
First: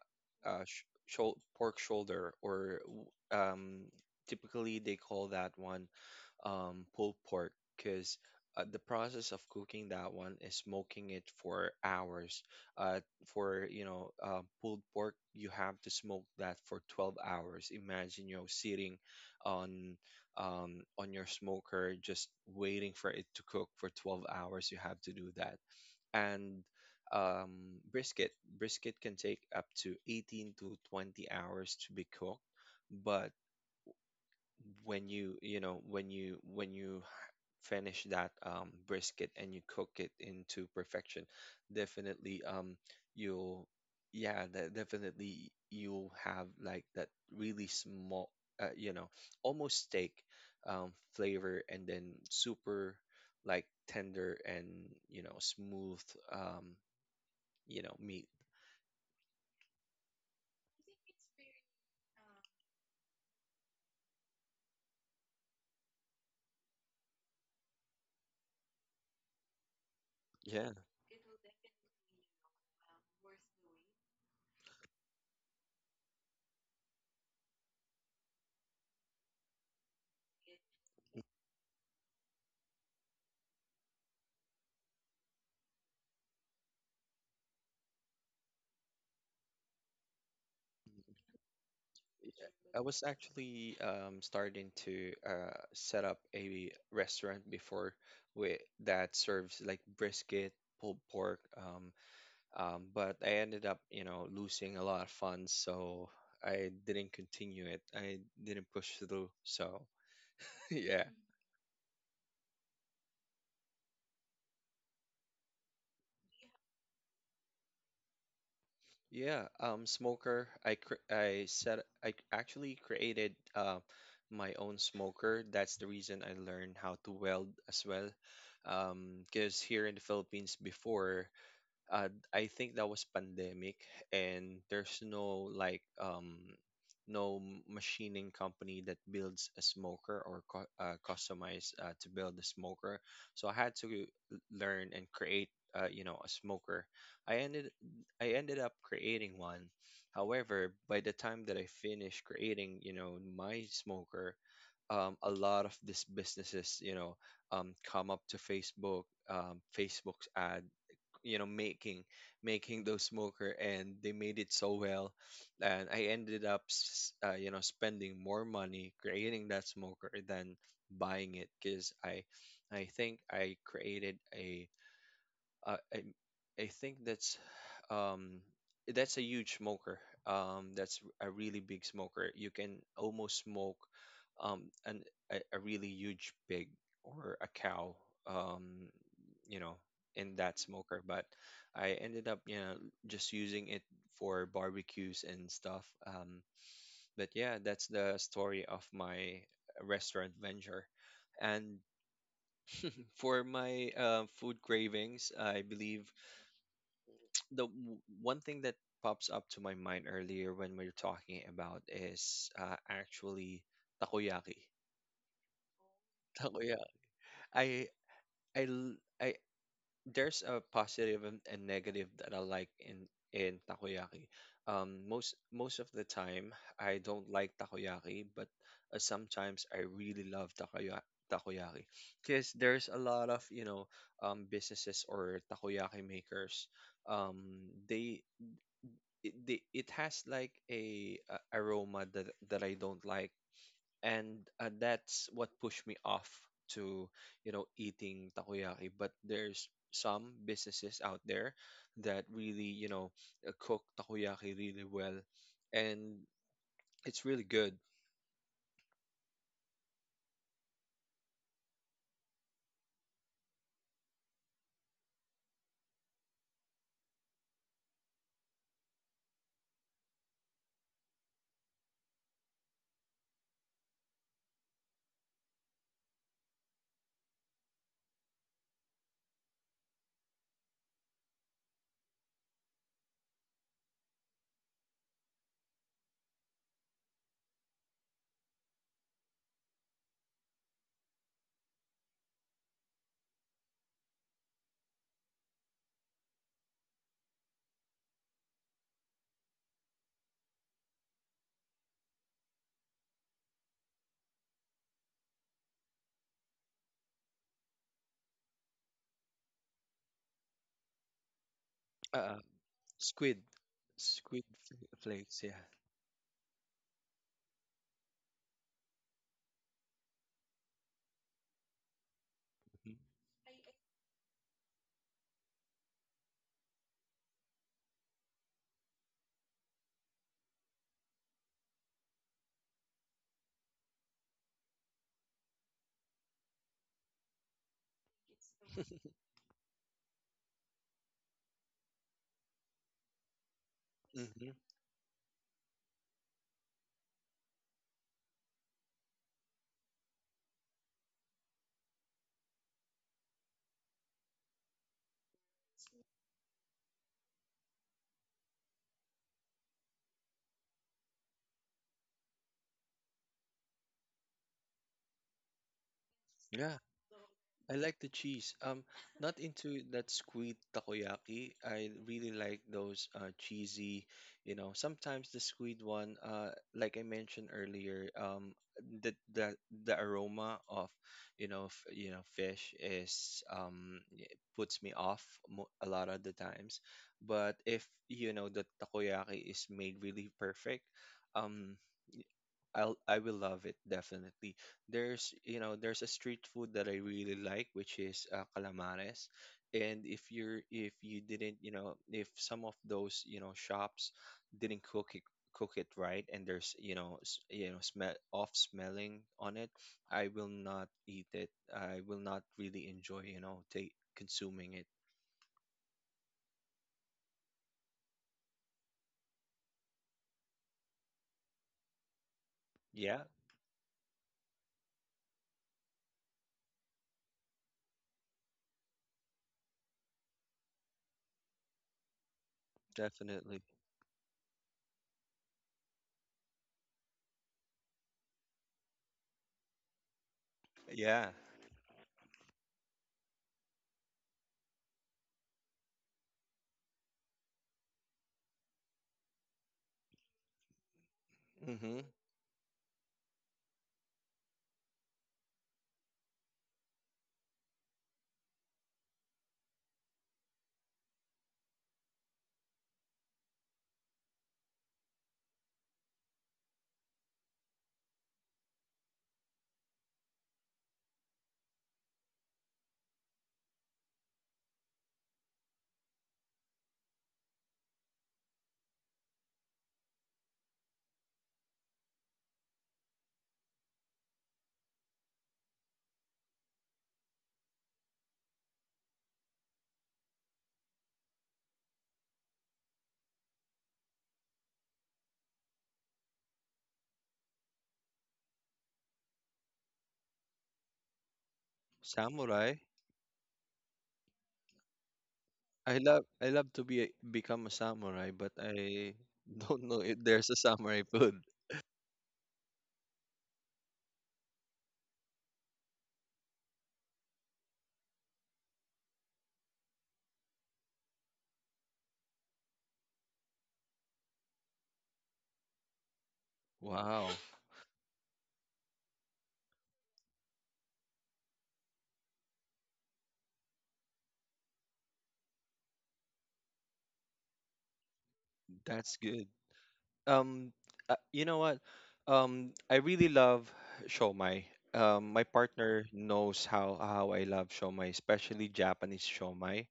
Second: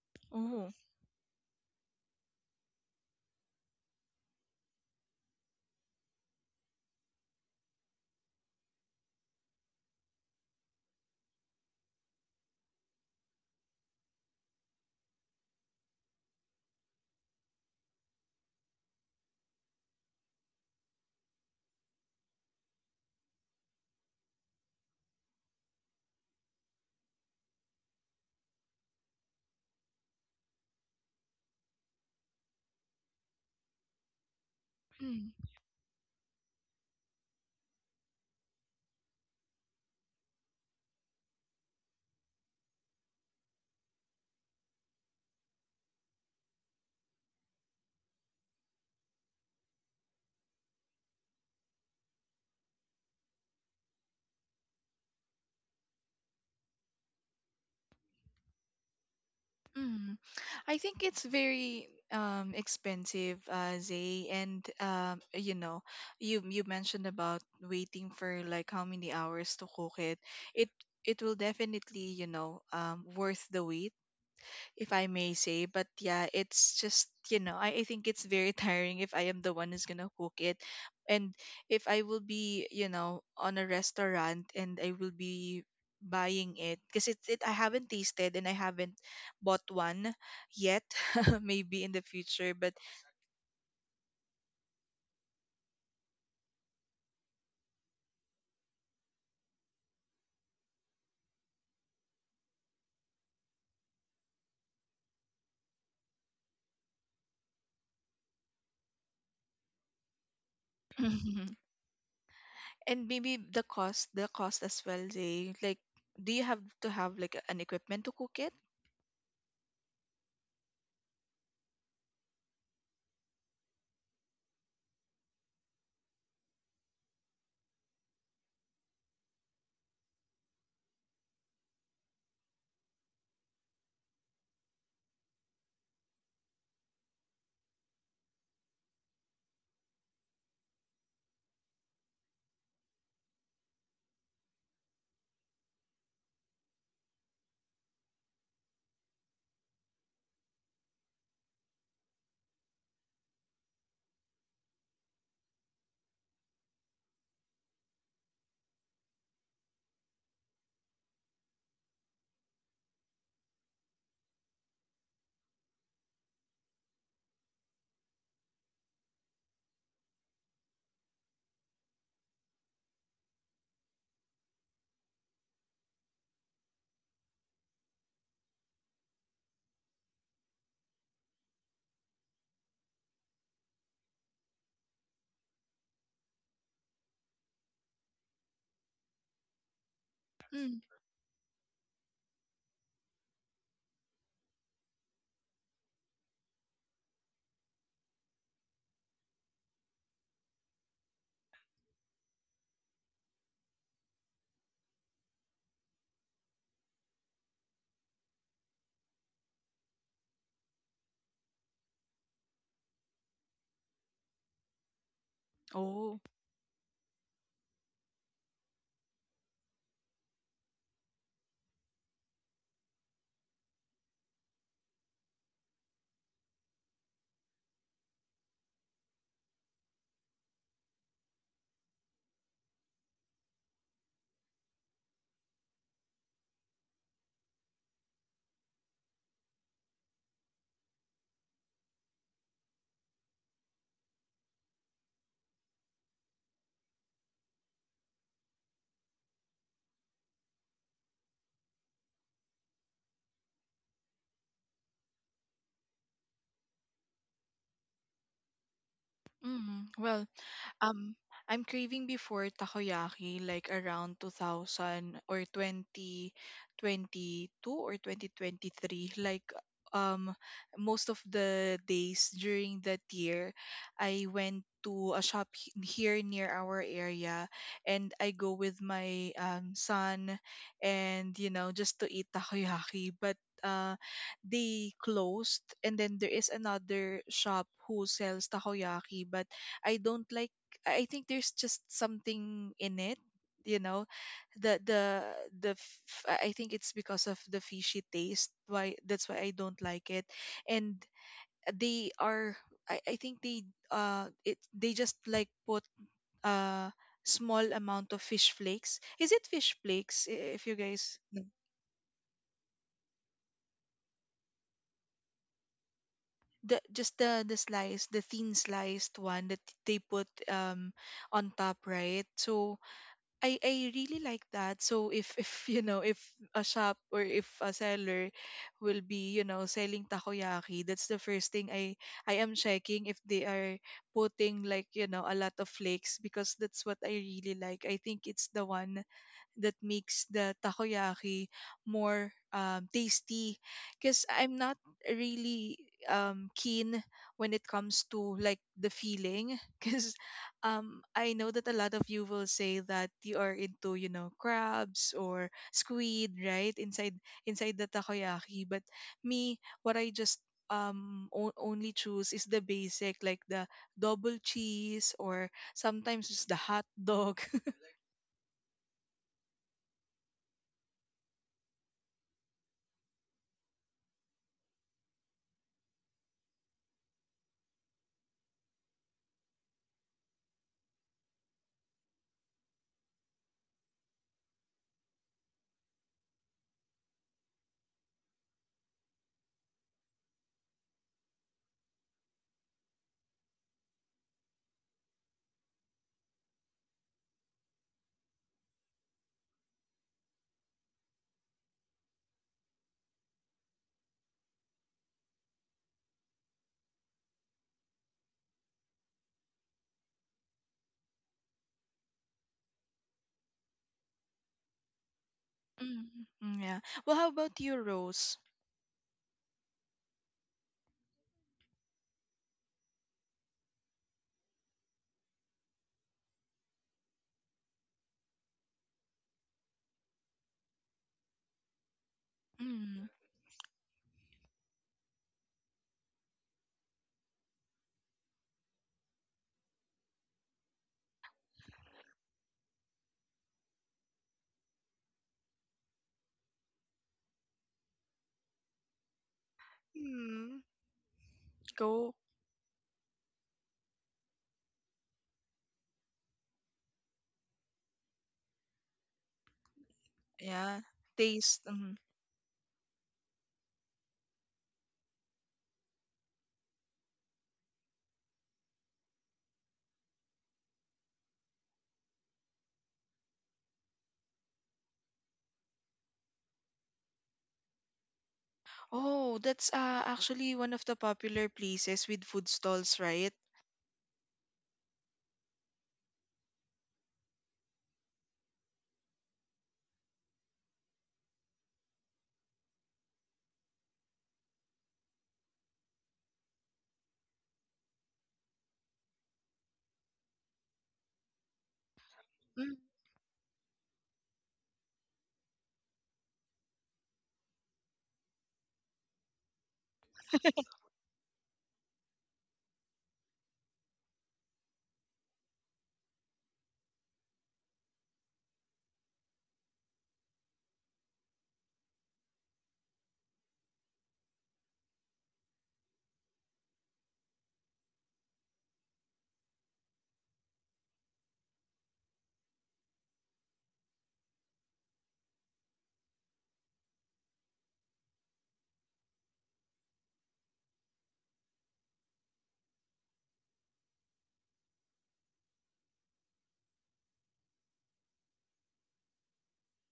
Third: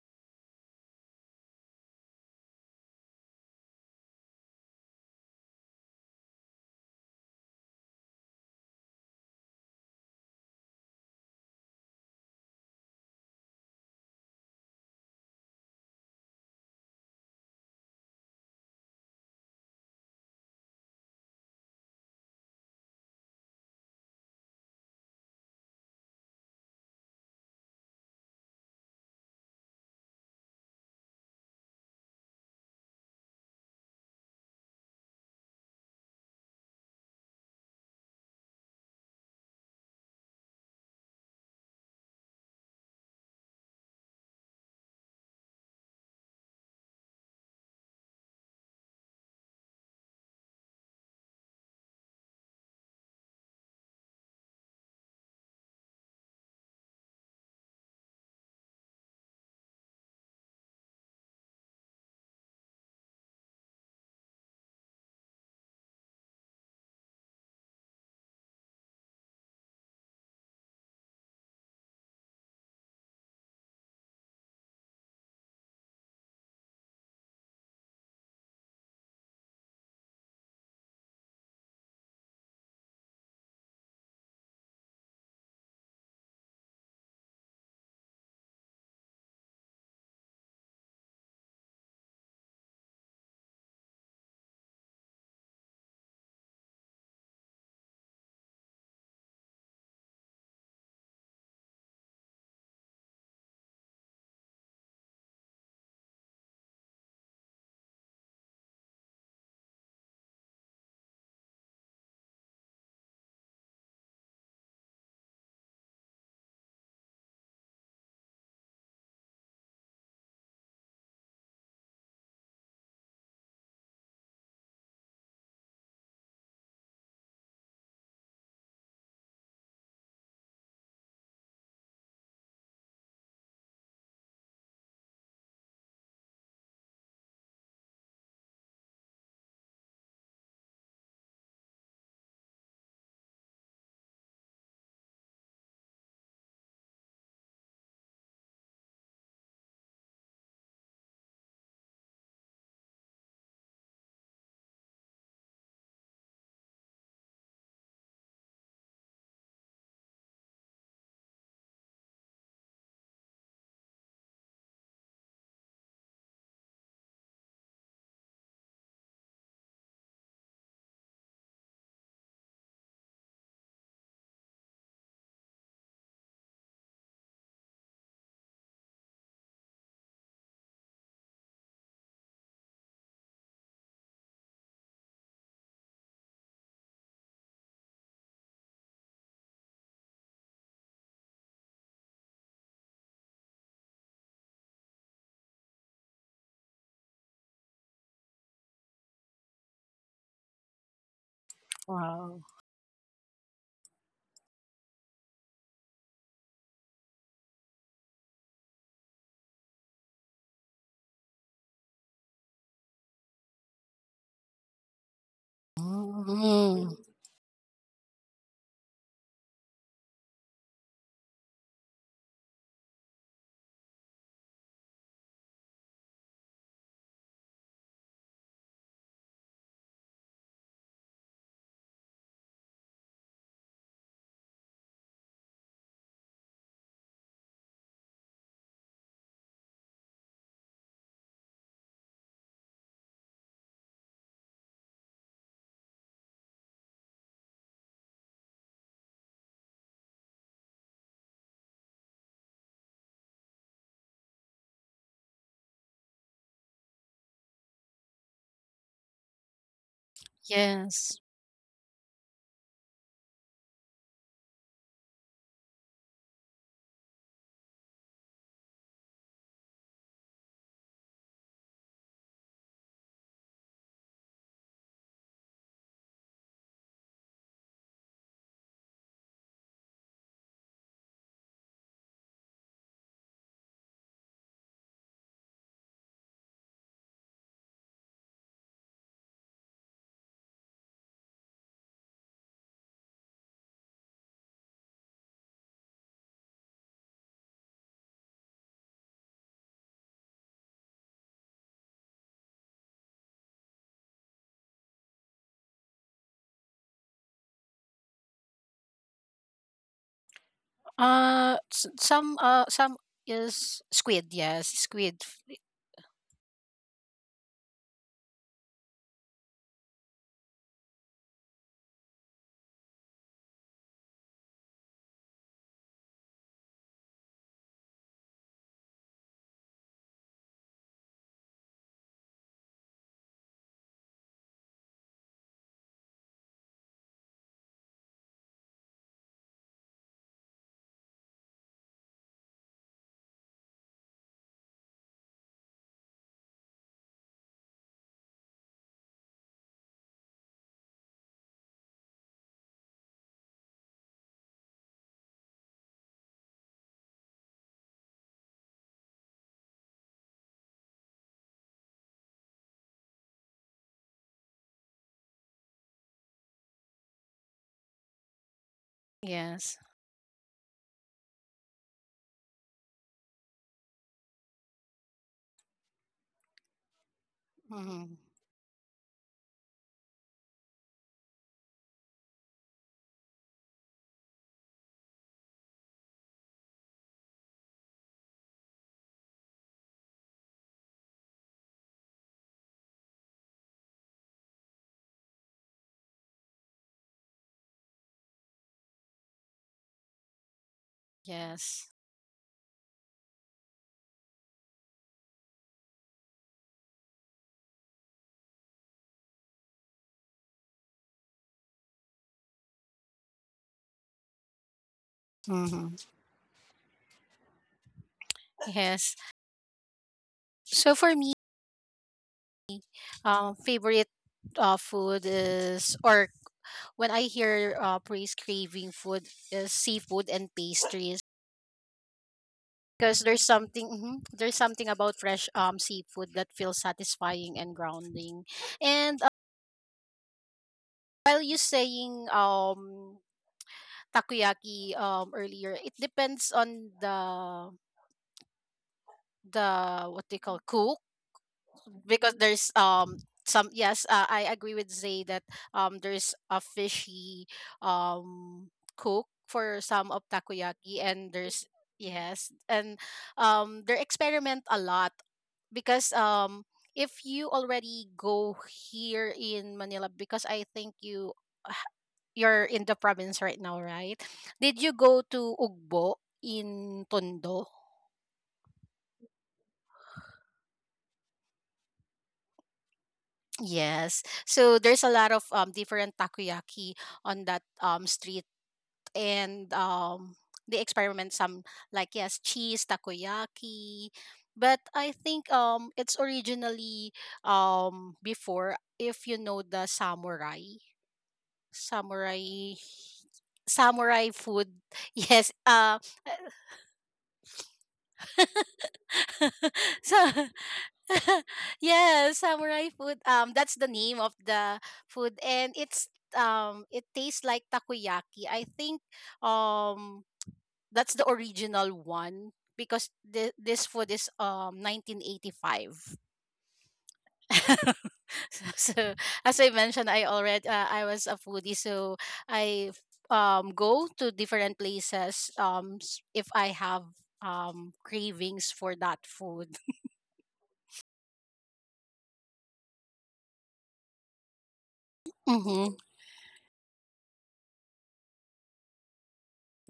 Speaker 2: uh,
Speaker 1: Oh.
Speaker 2: pork shoulder, or um, typically they call that one pulled pork, because the process of cooking that one is smoking it for hours. Uh, for you know, pulled pork, you have to smoke that for 12 hours. Imagine you know sitting on on your smoker just waiting for it to cook for 12 hours. You have to do that, and brisket. Brisket can take up to 18 to 20 hours to be cooked, but
Speaker 1: Mm,
Speaker 2: when you finish that brisket and you cook it into perfection, definitely you'll yeah that definitely you'll have like that really small, you know, almost steak flavor, and then super like tender and you know smooth um you know meat.
Speaker 1: mm. I think it's very expensive, Zay, and you know, you mentioned about waiting for like how many hours to cook it. It
Speaker 2: Yeah.
Speaker 1: it will definitely you know worth the wait if I may say. But yeah, it's just, you know, I think it's very <laughs> tiring if I am the one who's gonna cook it. And if I will be, you know, on a restaurant and I will be buying it because it I haven't tasted and I haven't bought one yet. <laughs> Maybe in the future,
Speaker 2: Yeah,
Speaker 1: but
Speaker 2: I was actually starting to set up a restaurant before with that serves like brisket, pulled pork, but I ended up, you know, losing a lot of funds, so I didn't continue it. I didn't push through. So <laughs>
Speaker 1: <laughs>
Speaker 2: yeah.
Speaker 1: and maybe the cost as well Zay. Like do you have to have like an equipment to cook it.
Speaker 2: Yeah, smoker. I said I actually created my own smoker. That's the reason I learned how to weld as well. Because here in the Philippines before, uh, I think that was pandemic, and there's no like no machining company that builds a smoker or customize to build a smoker. So I had to learn and create, you know, a smoker. I ended I ended up creating one. However, by the time that I finished creating, you know, my smoker, a lot of these businesses, you know, come up to Facebook, Facebook's ad, you know making those smoker, and they made it so well, and I ended up you know spending more money creating that smoker than buying it, because i think i created a uh, I I think um that's a huge smoker. That's a really big smoker. You can almost smoke an a really huge pig or a cow. Um, you know, in that
Speaker 1: Mm.
Speaker 2: smoker. But I ended up you know just using it for barbecues and stuff. But yeah, that's the story of my restaurant venture. And
Speaker 3: Wow.
Speaker 2: for my food cravings, I believe one thing that pops up to my mind earlier when we are talking about is actually takoyaki.
Speaker 1: Oh,
Speaker 2: <laughs>
Speaker 3: Mm,
Speaker 2: Takoyaki. I I l- I There's a positive and negative that I like in takoyaki. Most of the time I don't like takoyaki, but sometimes I really love takoyaki. Takoyaki, because there's a lot of you know businesses or takoyaki makers. Um, they it has like a, aroma that that I don't like, and that's what pushed me off to you know eating takoyaki. But there's some businesses out there that really you know cook takoyaki really well, and it's really good.
Speaker 1: mm. Well, Um,
Speaker 3: yes.
Speaker 1: I'm craving before takoyaki like around 2000 or 2022 or 2023. Like um most of the days during that year, I went to a shop here near our area, and I go with my son, and you know just to eat takoyaki, but they closed, and then there is another shop who sells takoyaki, but I don't like. I think there's just something in it, you know, the the the f- I think it's because of the fishy taste. Why that's why I don't like it, and they are, I think they, it they just like put uh small amount of fish flakes. Is it fish flakes? If you guys know?
Speaker 2: Uh,
Speaker 3: Some some
Speaker 2: squid,
Speaker 3: is squid. Yes, squid.
Speaker 2: flakes, yeah.
Speaker 1: The just the thin sliced one that they put on top, right? So
Speaker 2: Mm-hmm.
Speaker 1: I really like that. So if <laughs> if you know, if a shop or if a seller will be, you know, selling takoyaki, that's the first thing I am checking, if they are putting like, you know, a lot of flakes, because that's what I really like. I think it's the one that makes the takoyaki more tasty, because
Speaker 2: Mm-hmm.
Speaker 1: I'm not really keen when it comes to like the feeling <laughs> because I know that a lot of you will say that you are into, you know, crabs or squid right inside inside the takoyaki, but me, what I just only choose is the basic, like the double cheese or sometimes just the
Speaker 2: Yeah,
Speaker 1: hot dog. <laughs>
Speaker 2: I like the cheese. Not
Speaker 3: Yes.
Speaker 2: into that squid takoyaki. I really like those cheesy, you know, sometimes the squid one, like I mentioned earlier,
Speaker 3: Mm,
Speaker 2: the the the aroma of, you know, you know, fish is it puts me off a lot of the times. But if you know the takoyaki is made really perfect, um, I will love it definitely. There's you know there's a street food that I really like which is calamares, and if you're if you didn't you
Speaker 3: yes.
Speaker 2: know if some of those you know shops didn't cook it right, and there's you know you know smell off smelling on it, I will not eat it. I will not really enjoy you know take consuming it.
Speaker 3: Hmm.
Speaker 1: Mm, mm, yeah. Well, how about you, Rose?
Speaker 3: Yes. So for me,
Speaker 2: Yeah,
Speaker 3: favorite food is or when I hear praise craving food is seafood and pastries
Speaker 1: Mm.
Speaker 3: because there's
Speaker 2: definitely.
Speaker 3: something mhm, there's something about fresh seafood that feels satisfying and grounding. And
Speaker 2: Yeah.
Speaker 3: while you saying takoyaki earlier, it depends on the what they
Speaker 1: Hmm.
Speaker 3: call cook
Speaker 2: Mm-hmm.
Speaker 1: Go.
Speaker 3: because there's some yes I agree with Zay that there's a fishy um cook for some of
Speaker 1: Yeah.
Speaker 3: takoyaki and
Speaker 1: Taste.
Speaker 3: there's
Speaker 1: Mm.
Speaker 3: yes and they experiment a lot because if you already go here in Manila because I think you you're in the province right now right did you go to Ugbo in Tondo.
Speaker 1: Oh, that's actually one of the popular places with food stalls, right?
Speaker 3: Yes. So there's a lot of different takoyaki on that street and they experiment some like yes, cheese takoyaki. But I think it's originally before if you know the samurai
Speaker 2: Samurai.
Speaker 3: samurai
Speaker 1: Mm,
Speaker 3: samurai food. <laughs> Yes.
Speaker 2: I love to become a samurai, but I <laughs> don't
Speaker 3: <laughs>
Speaker 2: know if
Speaker 3: So
Speaker 2: there's a samurai
Speaker 3: <laughs>
Speaker 2: food.
Speaker 3: yes, samurai food. That's the name of the food, and it's it tastes like takoyaki. I think um, that's the original one because this food is 1985.
Speaker 2: Wow,
Speaker 3: <laughs> So so as I mentioned, I already I was a foodie, so I go to different places if I have cravings for
Speaker 2: that's
Speaker 3: that
Speaker 2: good.
Speaker 3: food. <laughs>
Speaker 2: Um, you know what? I really love shomai. My
Speaker 3: Mm-hmm.
Speaker 2: partner knows how I love shomai, especially Japanese shomai.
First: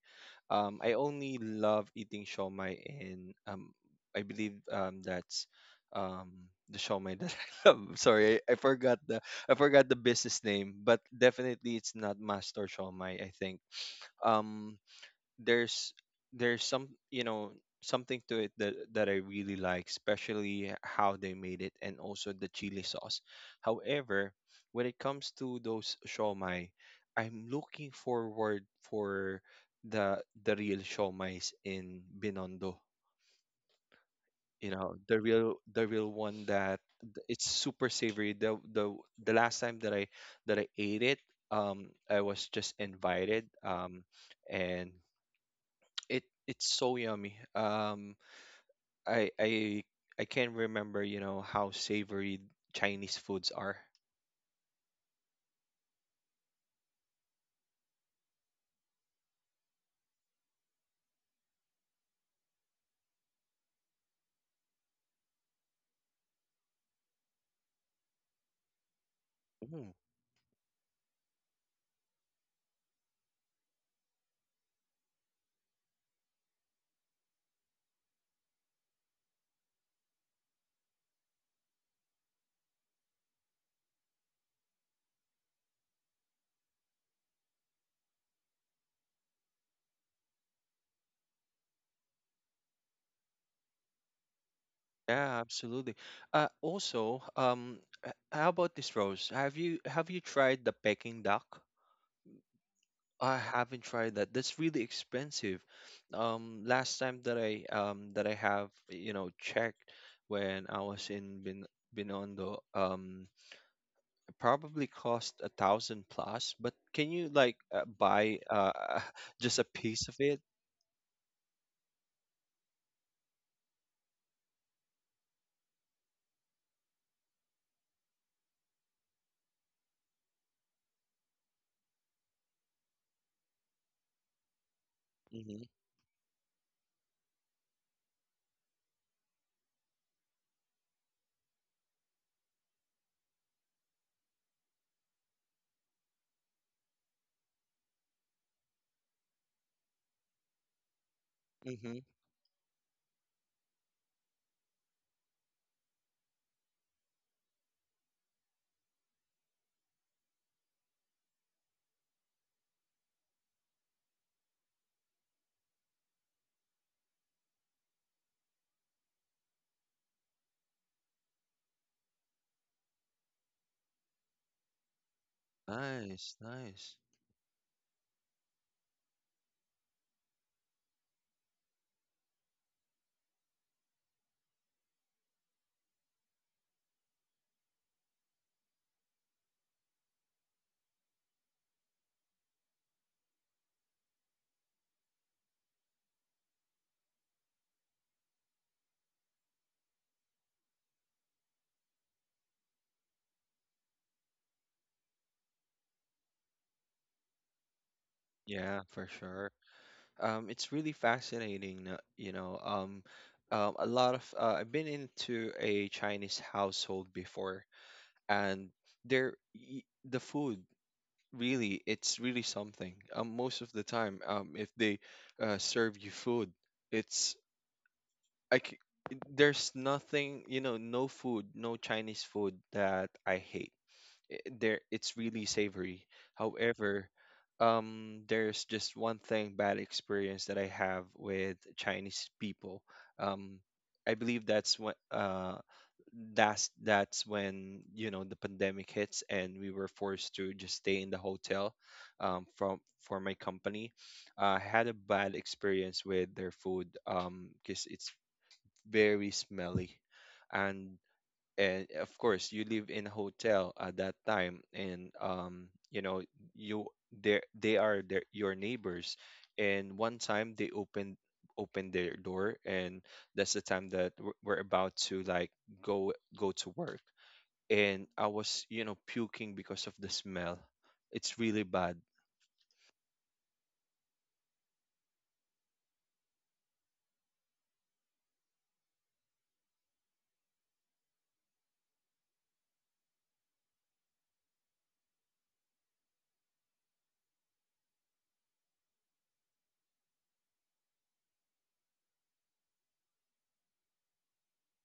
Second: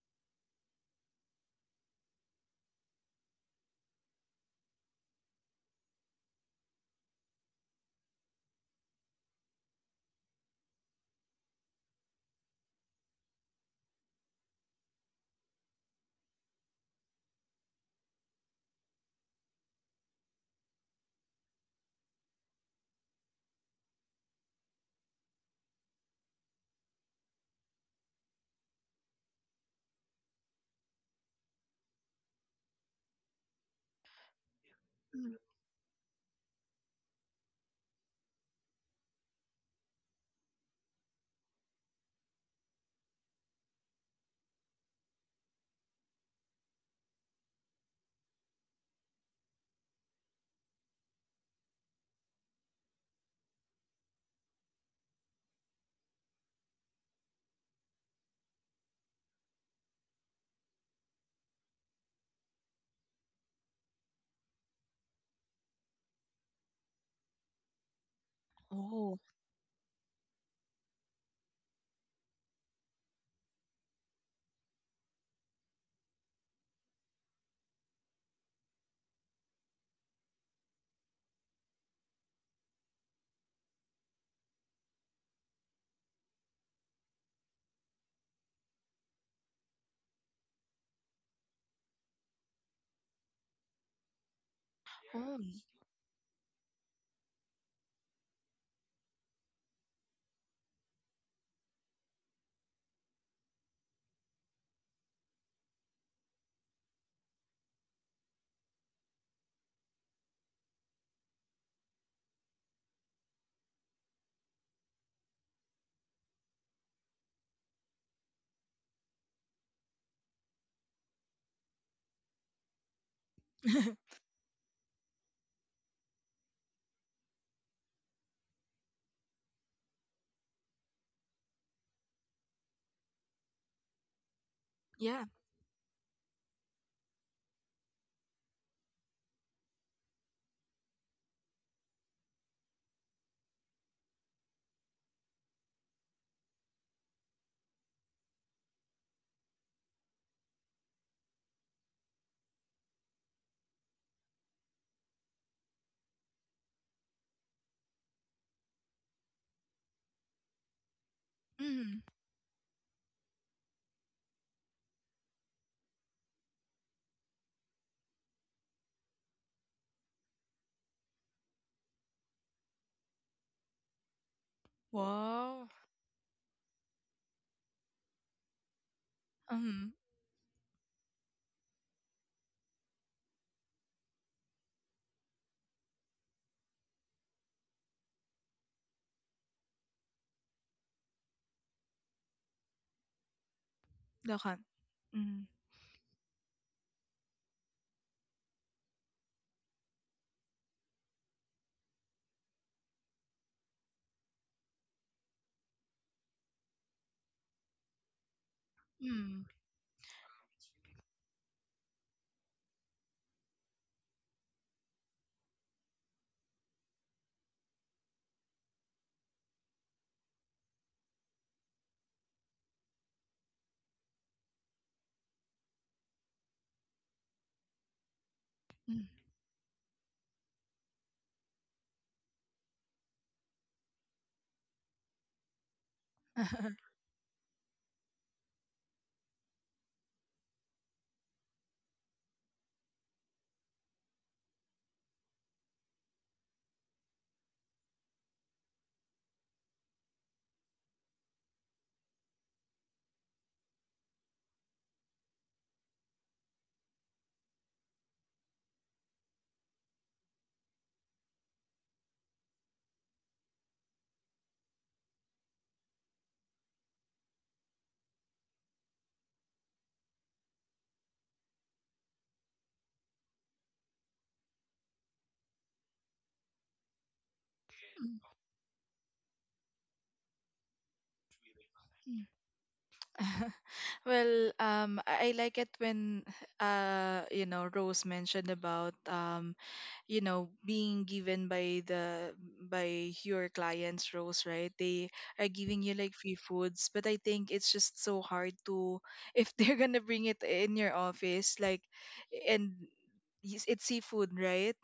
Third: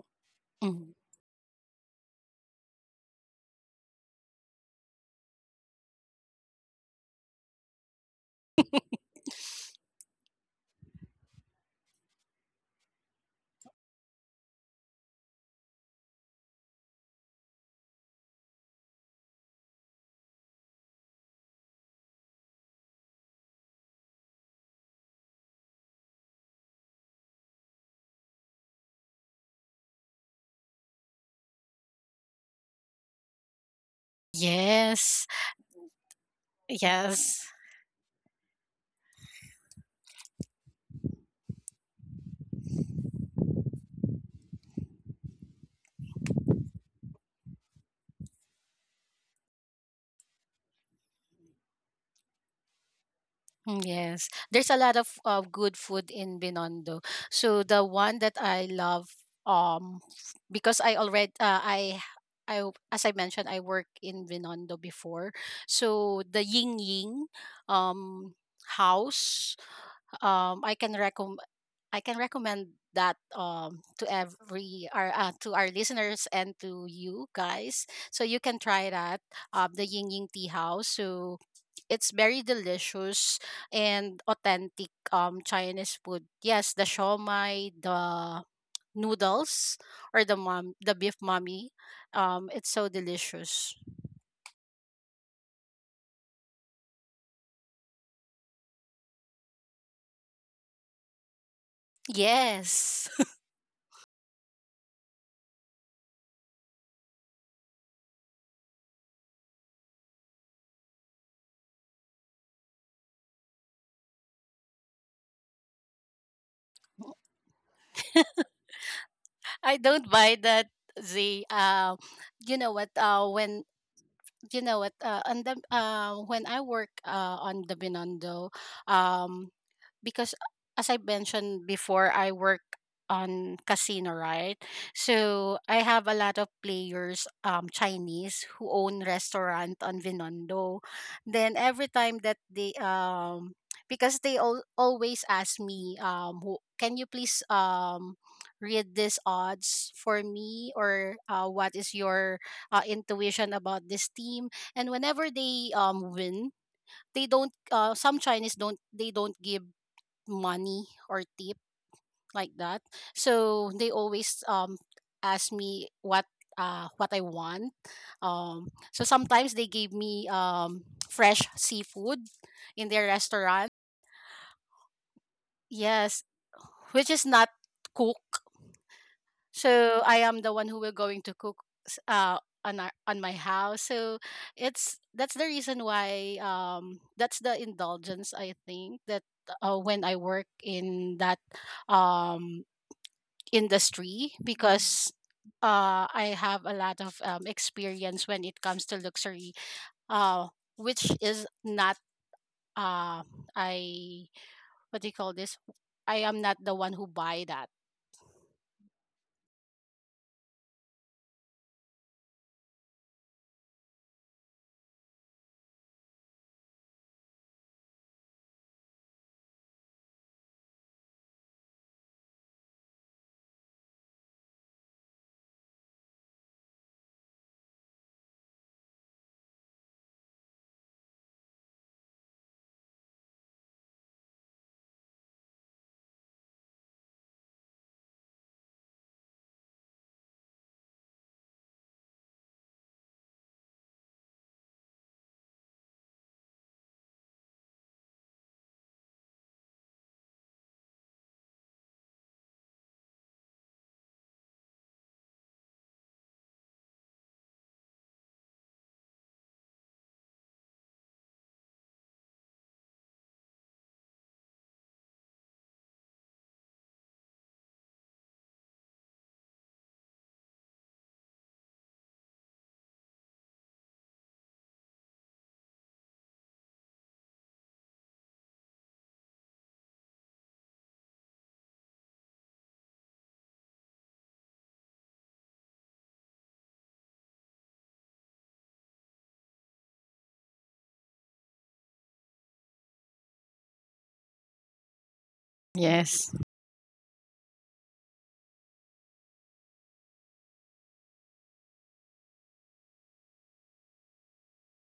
Speaker 2: I only love eating shawmai in I believe that's the shawmai that <laughs> I love. Sorry, I forgot the business name, but definitely it's not Master Shawmai, I think. Um, there's there's some you know something to it that I really like, especially how they made it and also the chili sauce. However, when it comes to those shawmai, I'm looking forward for the real shawmais in Binondo. You know,
Speaker 3: Yes.
Speaker 1: mm.
Speaker 2: the real one that it's
Speaker 3: Yes.
Speaker 2: super savory. The last time that I ate it, I was just invited, and it it's so yummy. I I I can't remember, you know, how savory Chinese foods are.
Speaker 3: Mm, yes. There's a lot of good food in Binondo. So the one that I love um because I already I as I mentioned I work in Binondo before. So the Ying Ying um
Speaker 1: Oh.
Speaker 3: house
Speaker 2: Mm.
Speaker 3: I can recommend that to every our to our listeners and to you guys so you can try that the Ying Ying tea house so it's very delicious and authentic Chinese food. Yes, the shawmai, the noodles or the mom the beef mommy. Um, it's so delicious.
Speaker 2: Yeah,
Speaker 1: Oh.
Speaker 2: absolutely. Also, how about this, Rose? Have you tried the Peking duck?
Speaker 3: Yes.
Speaker 2: I
Speaker 3: <laughs>
Speaker 2: haven't tried that. That's really expensive. Last time that I have, you know, checked when I was in Binondo, probably cost a thousand plus, but can you like buy <laughs> just a
Speaker 3: I
Speaker 2: piece
Speaker 3: don't
Speaker 2: of
Speaker 3: buy
Speaker 2: it?
Speaker 3: that the you know what
Speaker 1: <laughs>
Speaker 3: on the, when I work on the Binondo um because as I mentioned before, I work on casino, right?
Speaker 1: Yeah.
Speaker 3: So
Speaker 2: Mm-hmm.
Speaker 3: I have a lot of players, Chinese who own restaurant on Vinondo. Then every time that they because they always ask me who, can you please read these odds for me or what
Speaker 2: Mm-hmm.
Speaker 3: is your intuition about this team and whenever they win they don't some Chinese don't they don't give money or tip
Speaker 1: Mm.
Speaker 3: like that. So they always ask me what I want. So sometimes they gave me fresh seafood in their restaurant.
Speaker 1: Wow.
Speaker 3: Yes,
Speaker 2: Nice, nice.
Speaker 3: which is not cook.
Speaker 1: Mm.
Speaker 3: So I am the one who will going to cook on our, on my house. So it's that's the reason why that's the indulgence I think that when I work in that um industry
Speaker 1: Dakan.
Speaker 3: because
Speaker 1: Mm.
Speaker 3: I have a lot of experience when it comes to luxury, uh, which is not uh, I what do you call this? I am not the one who buy that.
Speaker 2: Yeah, for
Speaker 1: Mm.
Speaker 2: sure. It's really fascinating, you know. A lot of I've been into a Chinese household before, and the food really it's really something. Most of the time, if they serve you food, it's like
Speaker 1: Mm.
Speaker 2: there's nothing, you know, no food, no Chinese food that I hate, there it's really savory.
Speaker 1: <laughs>
Speaker 2: However, there's just one thing bad experience that I have with Chinese people. Um, I believe that's when you know the pandemic hits and we were forced to just stay in the hotel from for my company. I had a bad experience with their food because it's very smelly and and of course you live in a hotel at that time and you know you they are your neighbors. And one time they opened their door, and that's the time that we're about to like go to work, and
Speaker 1: Mm,
Speaker 2: I was puking because of the smell. It's really bad.
Speaker 1: mm. <laughs> Well, I like it when, you know, Rose mentioned about you know being given by the by your clients, Rose, right? They are giving you like
Speaker 3: Yes.
Speaker 1: free foods, but I think it's just so hard to <laughs> if they're gonna bring it in your office, like, and yes, it's seafood, right?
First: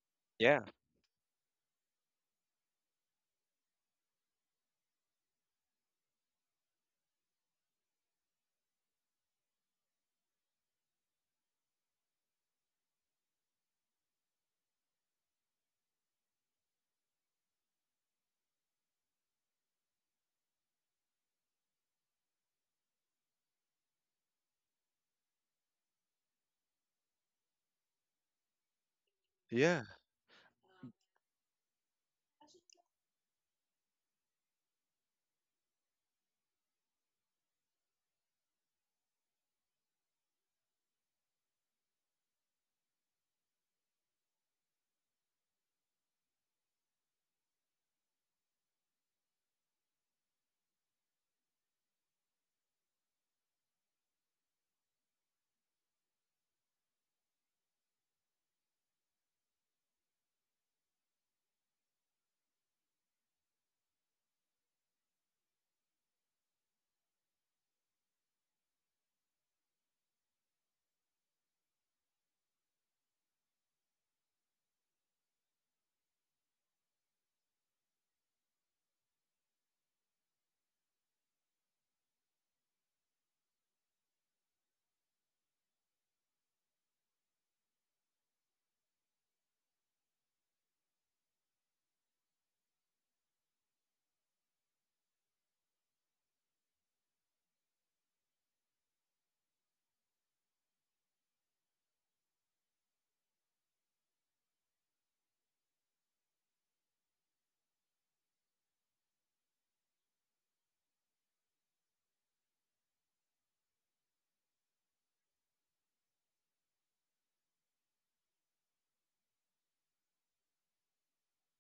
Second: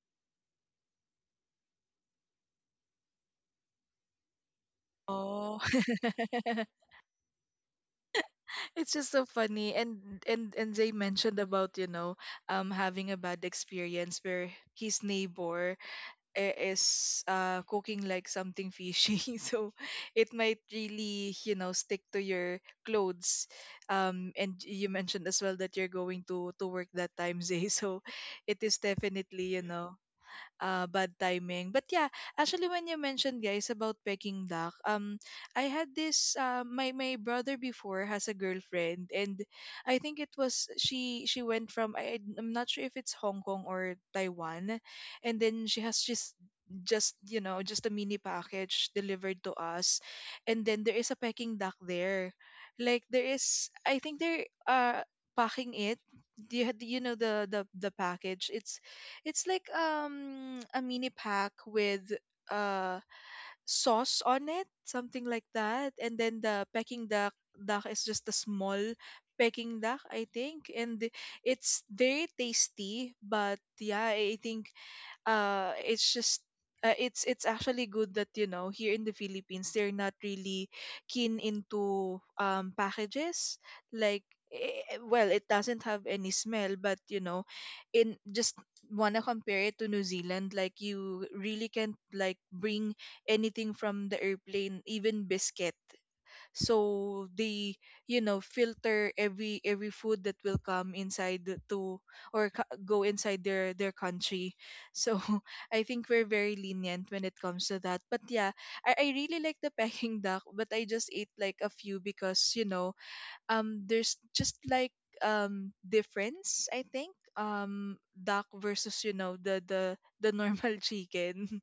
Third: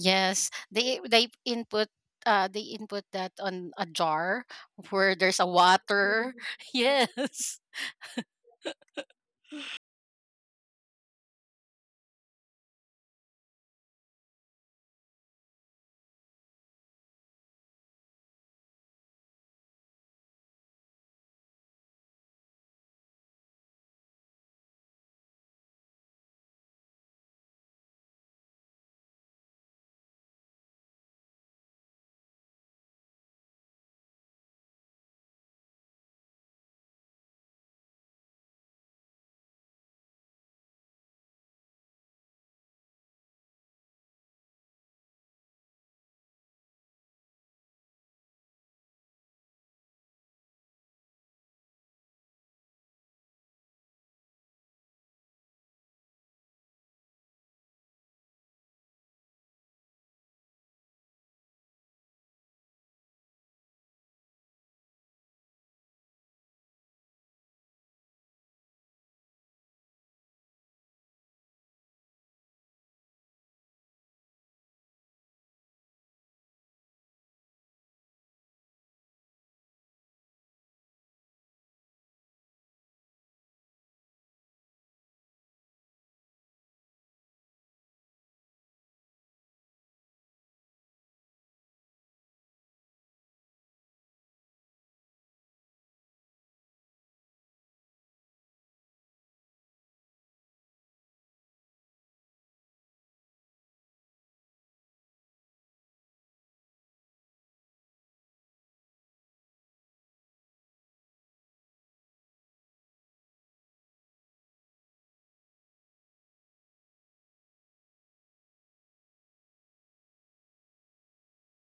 Speaker 3: Yes,
Speaker 2: Yeah,
Speaker 3: they input that on a jar where there's a
Speaker 1: Oh.
Speaker 3: water. <laughs>
Speaker 1: <laughs>
Speaker 3: Yes.
Speaker 1: It's just so funny, and they mentioned about, you know, having a bad experience where his neighbor is cooking like something fishy, <laughs> so it might really, you know, stick to your clothes, and you mentioned as well that you're going to work that time, Zay, <laughs> so it is definitely, you Yeah.
Speaker 2: yeah.
Speaker 1: know, bad timing. But yeah, actually, when you mentioned guys about Peking duck, I had this. My my brother before has a girlfriend, and I think it was she. She went from, I, I'm not sure if it's Hong Kong or Taiwan, and then she has just, you know, just a mini package delivered to us, and then there is a Peking duck there. Like, there is, I think they're packing it. Do you, do you know the the package? It's like a mini pack with uh sauce on it, something like that. And then the Peking duck is just a small Peking duck, I think. And it's very tasty, but yeah, I think it's just it's actually good that, you know, here in the Philippines they're not really keen into packages, like, well, it doesn't have any smell, but you know, in just wanna compare it to New Zealand, like, you really can't like bring anything from the airplane, even biscuit. So they, you know, filter every food that will come inside to go inside their country, so <laughs> I think we're very lenient when it comes to that, but yeah, I really like the Peking <laughs> duck, but I just ate like a few because, you know, there's just like difference. I think duck versus, you know, the normal <laughs> chicken.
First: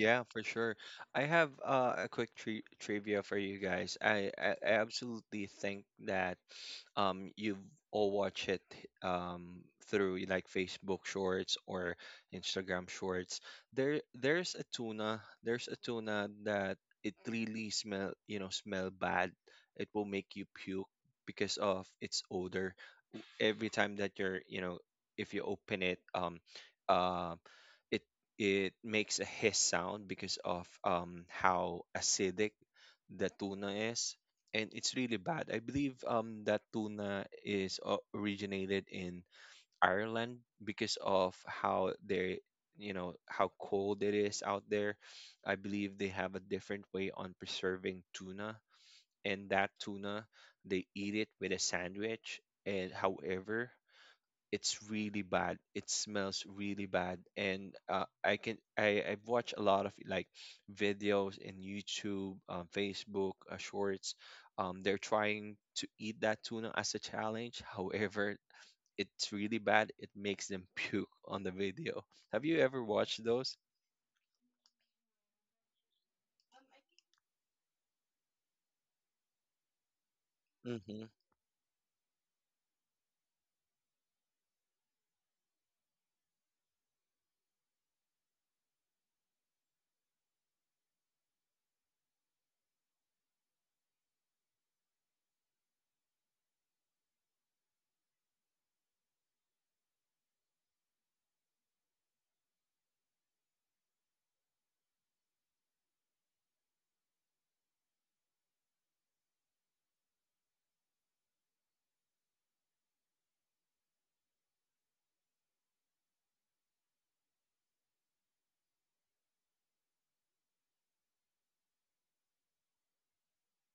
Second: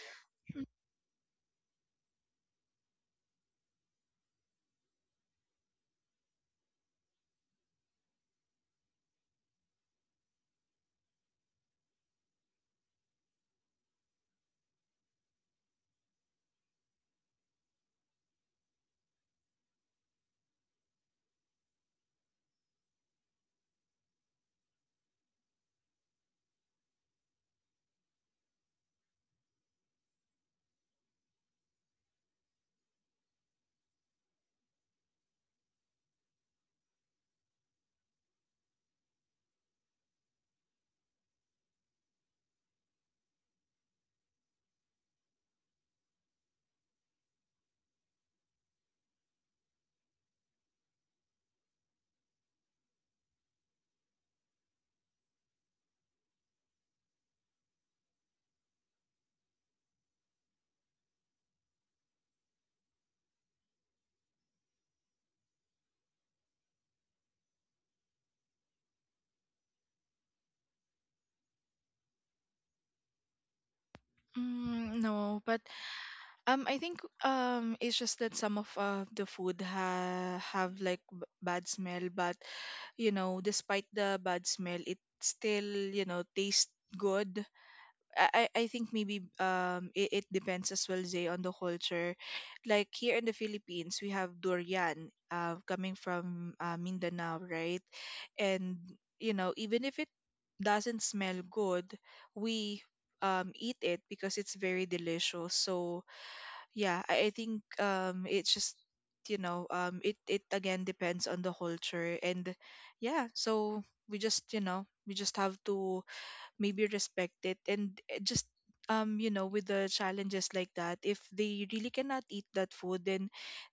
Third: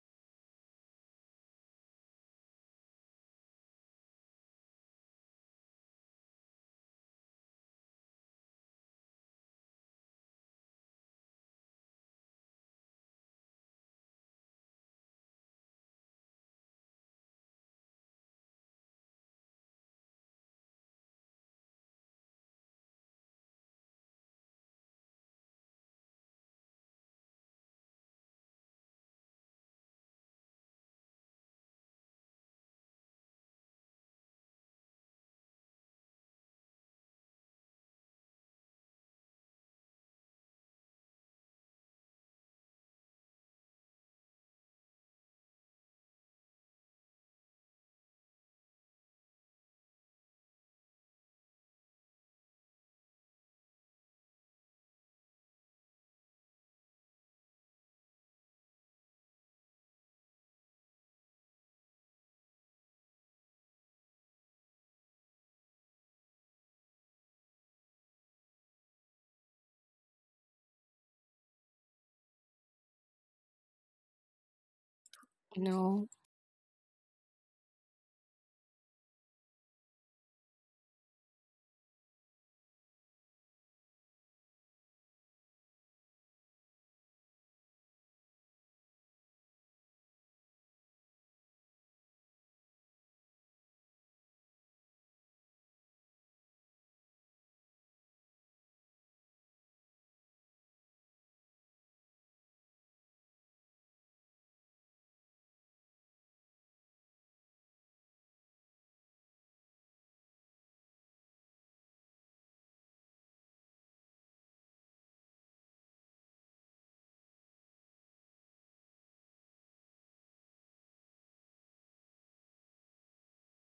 Speaker 2: Yeah, for sure. I have a quick trivia for you guys. I absolutely think that you've all watched it through like Facebook Shorts or Instagram Shorts. There's a tuna that it really smell, you know, smell bad. It will make you puke because of its odor. Every time that you're, you know, if you open it, uh, it it makes a hiss sound because of how acidic the tuna is, and it's really bad. I believe that tuna is originated in Ireland because of how they you know how cold it is out there. I believe they have a different way on preserving tuna, and that tuna they eat it with a sandwich. And however, it's really bad. It smells really bad, and I can I've watched a lot of like videos in YouTube, Facebook, Shorts. They're trying to eat that tuna as a challenge. However, it's really bad. It makes them <laughs> puke on the video. Have you ever watched those?
Speaker 1: Mm, no, but
Speaker 3: No.
Speaker 1: I think it's just that some of the food have like
Speaker 2: Mm-hmm.
Speaker 1: bad smell, but you know, despite the bad smell, it still, you know, tastes good. I think maybe it, it depends as well, Zay, on the culture. Like here in the Philippines, we have durian coming from Mindanao, right? And you know, even if it doesn't smell good, we eat it because it's very delicious. So yeah, I think it's just, you know, it it again depends on the culture, and yeah, so we just, you know, we just have to maybe respect it, and just you know, with the challenges like that, if they really cannot eat that food, then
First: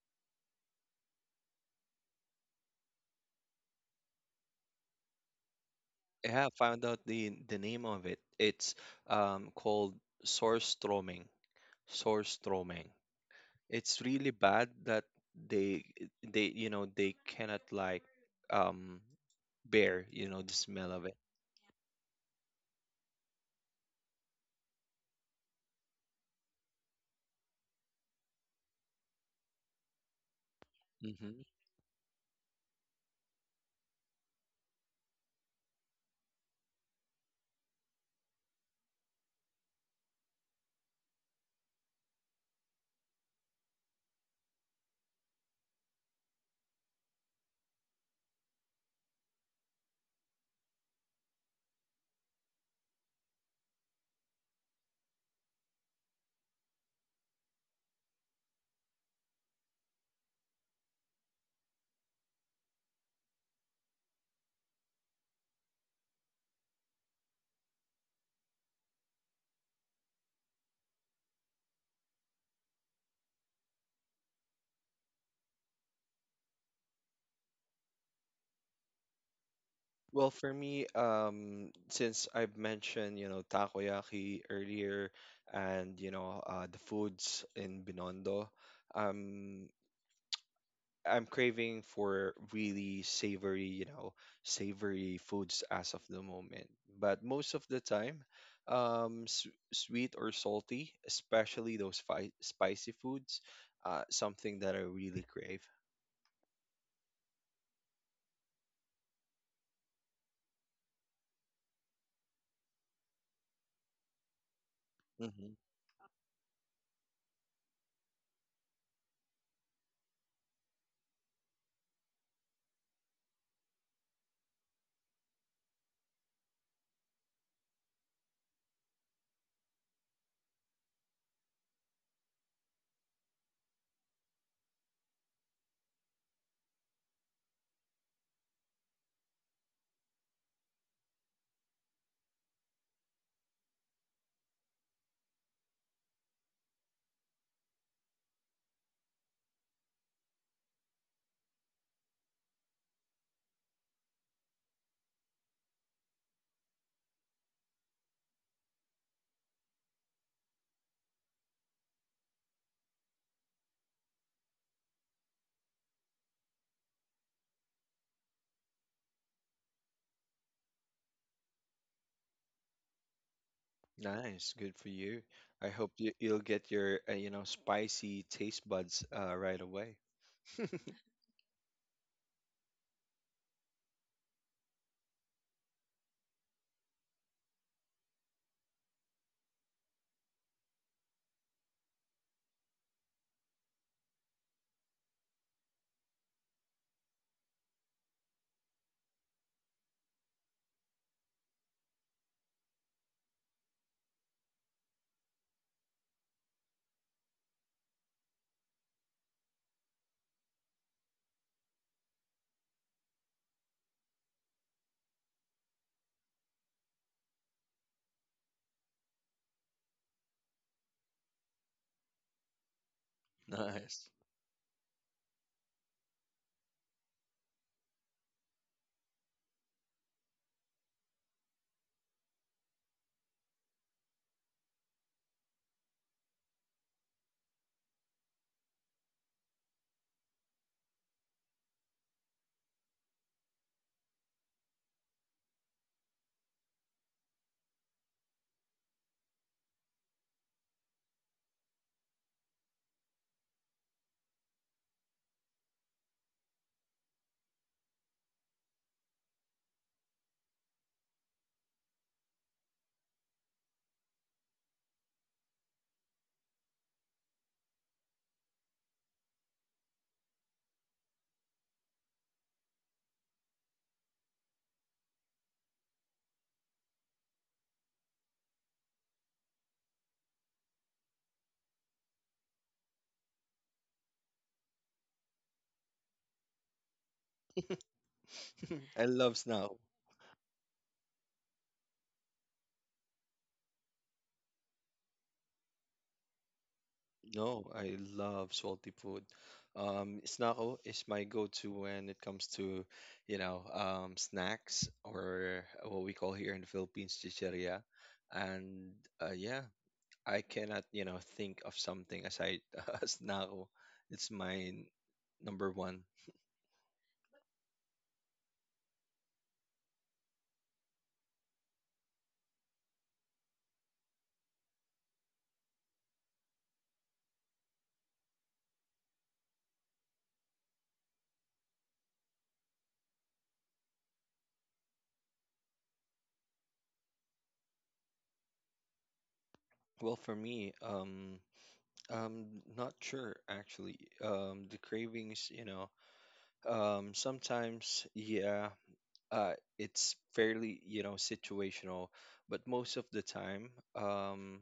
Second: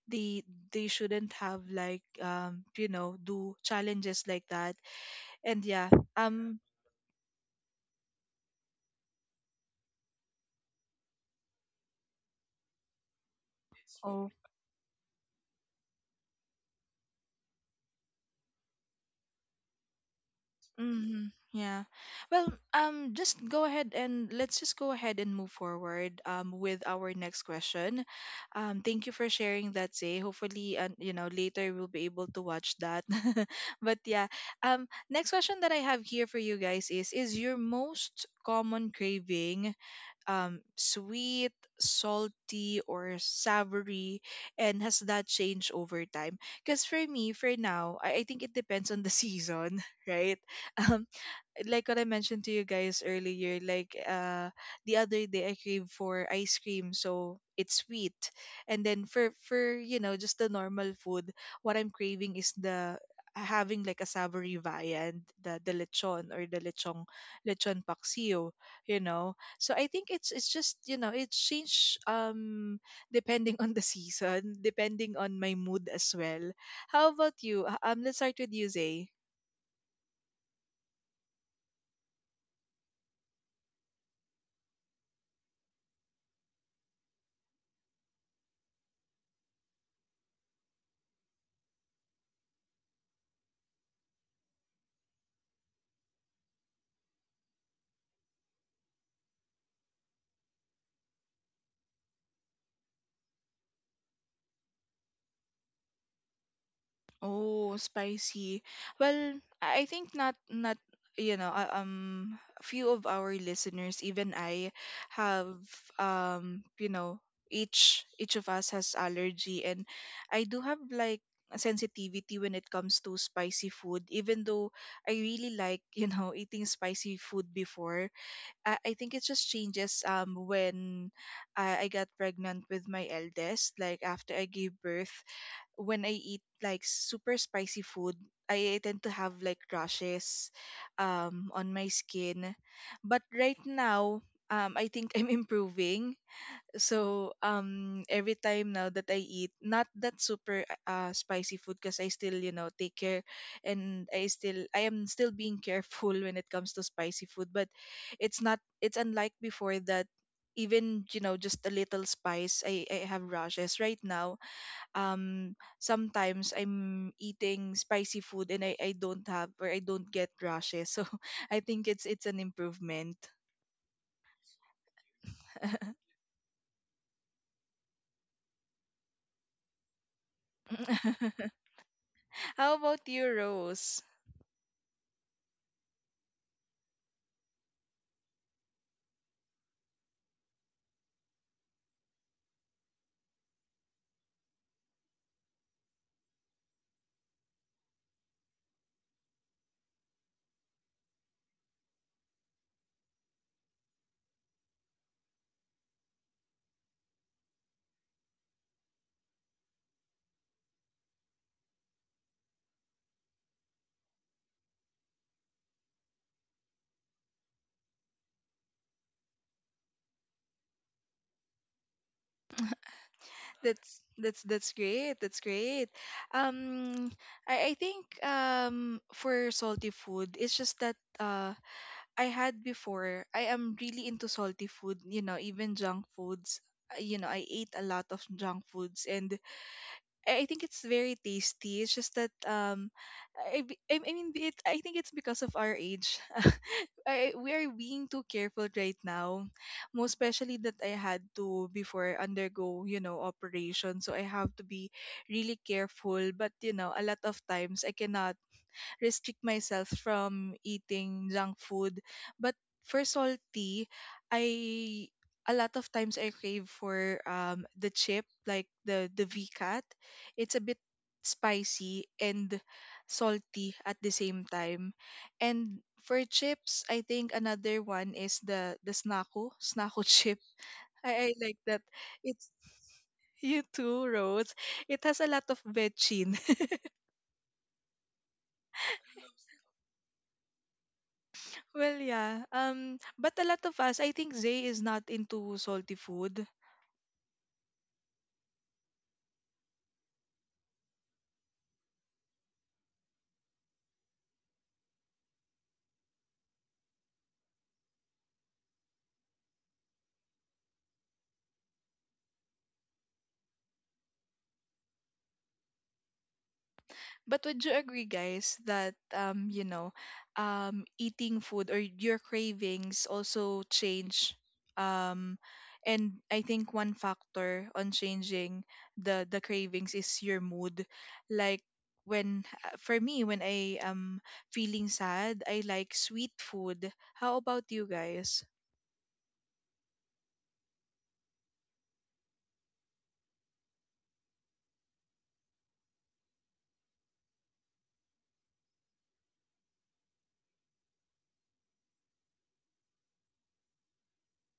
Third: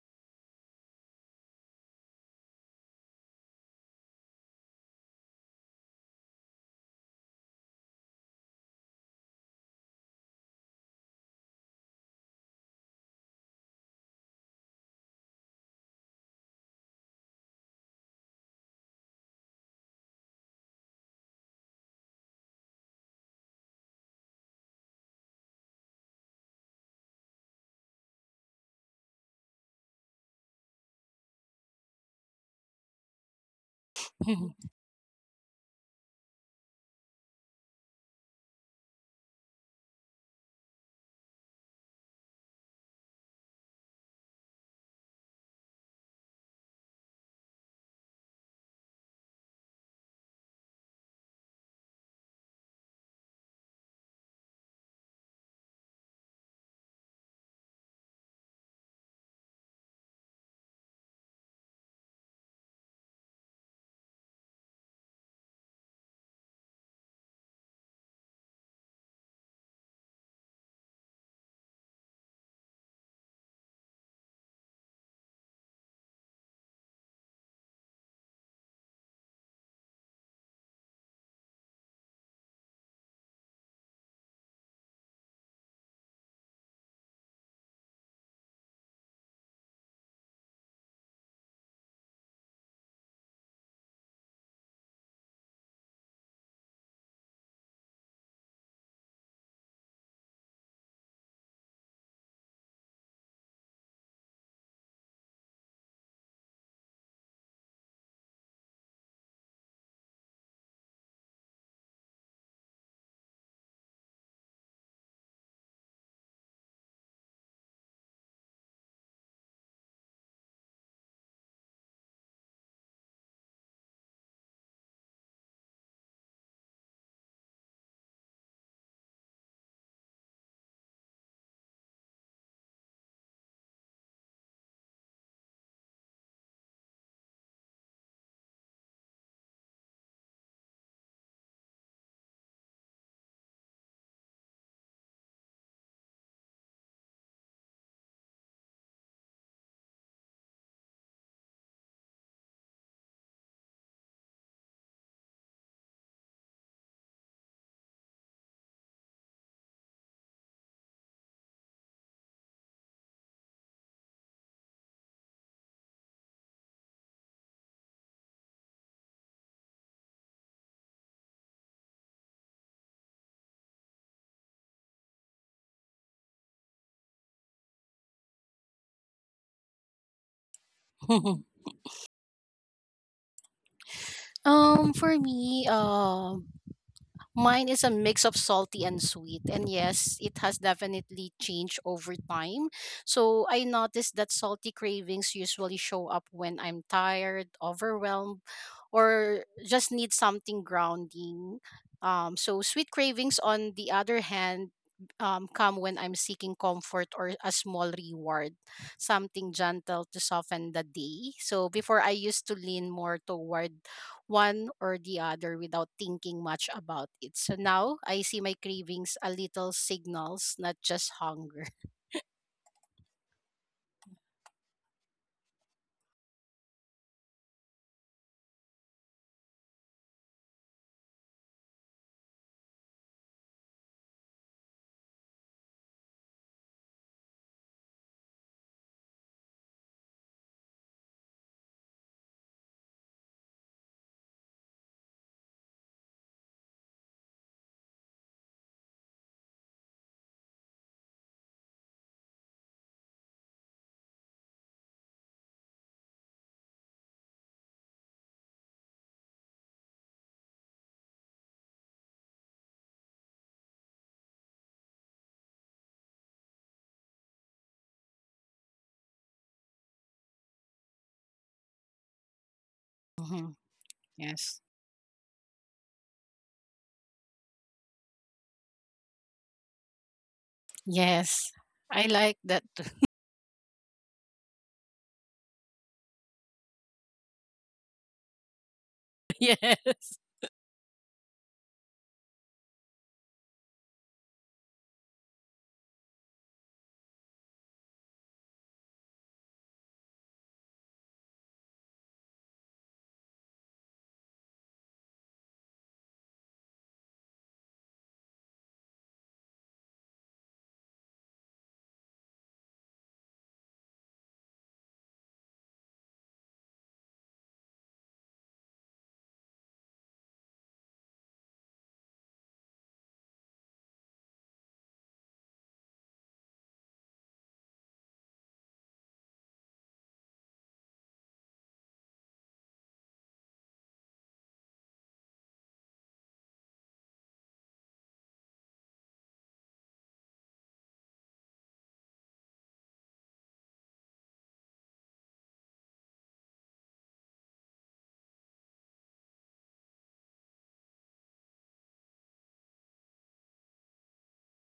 Speaker 1: they they shouldn't have like, you know, do challenges like that, and yeah,
Speaker 2: Yeah, I
Speaker 1: um
Speaker 2: found out the name of it. It's called Surströmming. Surströmming. It's really bad that they they you know they cannot like um bear you know the smell of it.
Speaker 1: mm-hmm. Yeah. Well, just go ahead and let's just go ahead and move forward with our next question. Thank you for sharing that, Say. Hopefully, and you know,
Speaker 2: Hmm.
Speaker 1: later we'll be able to watch that. <laughs> But yeah,
Speaker 3: <laughs>
Speaker 1: next question that I have here for you guys is your most common craving sweet, salty, or savory? And has that changed over time? Because for me, for now, I think it depends on the <laughs> season, right? Um, like what I mentioned to you guys earlier, like the other day I crave for ice cream, so it's sweet. And then for, you know, just the normal food, what I'm craving is the having like a savory viand, the lechon or the lechon paksiyo, you know. So I think it's just, you know, it change depending <laughs> on the season, depending on my mood as well. How about you? Let's start with you, Zay.
Speaker 2: Well, for me, since I've mentioned you know takoyaki earlier, and you know the foods in Binondo, um I'm craving for really savory, you know, savory foods as of the moment. But most of the time, s sweet or salty, especially those fi spicy foods, something that I really crave.
Speaker 1: Oh, spicy. Well, I think not not, you know, few of our listeners, even I have,
Speaker 2: Hmm.
Speaker 1: you know, each of us has allergy, and I do have like a sensitivity when it comes to spicy food, even though I really like, you know, <laughs> eating spicy food before. I think it just changes when I got pregnant with my eldest, like after I gave birth, when I eat like super spicy food, I tend to have like rashes on my skin. But right now, I think <laughs> I'm improving. So every time now that I eat, not that super spicy food, because I still, you know, take care, and I still I am still being <laughs> careful when it comes to spicy food. But it's not it's unlike before that even, you know, just a little spice, I have rashes right now. Sometimes I'm eating spicy food and I don't have, or I don't get rashes. <laughs> So I think it's an improvement.
Speaker 2: Nice, good for you. I hope you'll get your, you know, spicy taste buds right away. <laughs>
Speaker 1: <laughs> How about you, Rose?
Speaker 3: For me. Mine is a mix of salty and sweet. And yes, it has definitely changed over time. So I noticed that salty cravings usually show up when I'm tired, overwhelmed, or just need something grounding. So sweet cravings, on the other hand, come when I'm seeking comfort or a small reward, something gentle to soften the day. So before I used to lean more toward one or the other without thinking much about it. So now I see my cravings a little signals, not just hunger. <laughs>
Speaker 2: Nice.
Speaker 1: That's great. That's great. Um I think for salty food, it's just that I had before, I am really into salty food, you know, even junk foods. You know, I ate a lot of junk foods, and I think it's very tasty. It's just that I, I mean, be it. I think it's because of our age. <laughs> I, we are being too careful right now, most especially that I had to before undergo, you know, operation. So I have to be really careful. But you know, a lot of times I cannot restrict myself from eating junk food. But for salty, I, a lot of times I crave for the chip, like the VCAT. It's a bit spicy and
Speaker 3: Mhm.
Speaker 1: salty at the same
Speaker 3: Yes.
Speaker 1: time. And for chips, I think another one is the snaku <laughs> chip. I
Speaker 3: Yes.
Speaker 1: like that.
Speaker 3: I like
Speaker 1: It's
Speaker 3: that. Too.
Speaker 1: <laughs> you too, Rose. It has a lot of veggies.
Speaker 2: <laughs> I
Speaker 3: <laughs>
Speaker 2: love snow.
Speaker 3: Yes.
Speaker 1: Well, yeah. But a lot of us, I think Zay is not into salty food.
Speaker 2: No, I love salty food. Snacko is my go-to when it comes to, you know, snacks or what we call here in the Philippines, chicheria. And yeah, I cannot, you know, think of something aside <laughs> snacko. It's my number one.
Speaker 1: But would you agree, guys, that you know, eating food or your cravings also change. Um, and I think one factor on changing the cravings is your mood. Like when for me, when I am feeling sad, I like sweet food. How about you guys?
Speaker 2: Well, for me, I'm not sure actually. The cravings, you know, sometimes, yeah, uh, it's fairly you know situational, but most of the time um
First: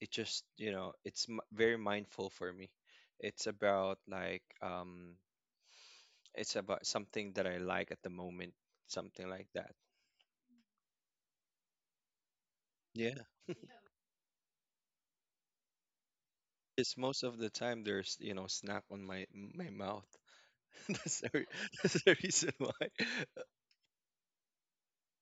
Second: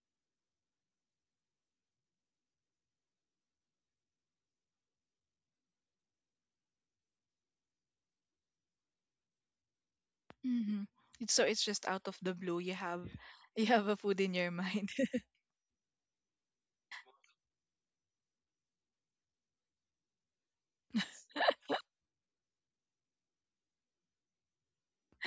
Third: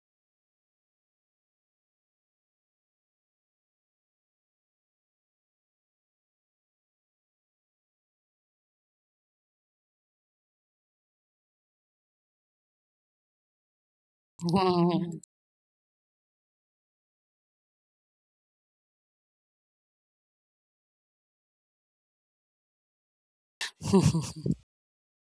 Speaker 2: it just you know it's very mindful for me. It's about like it's about something that I like at the moment, something like that.
Speaker 1: Mm-hmm. It's, so it's just out of the blue you have
Speaker 2: Yeah,
Speaker 1: <laughs> you have a food in your mind.
Speaker 3: Mhm.
Speaker 2: it's most of the time there's you know snack on my mouth. <laughs> that's the, re- <laughs> that's the reason why. <laughs>
Speaker 3: <laughs>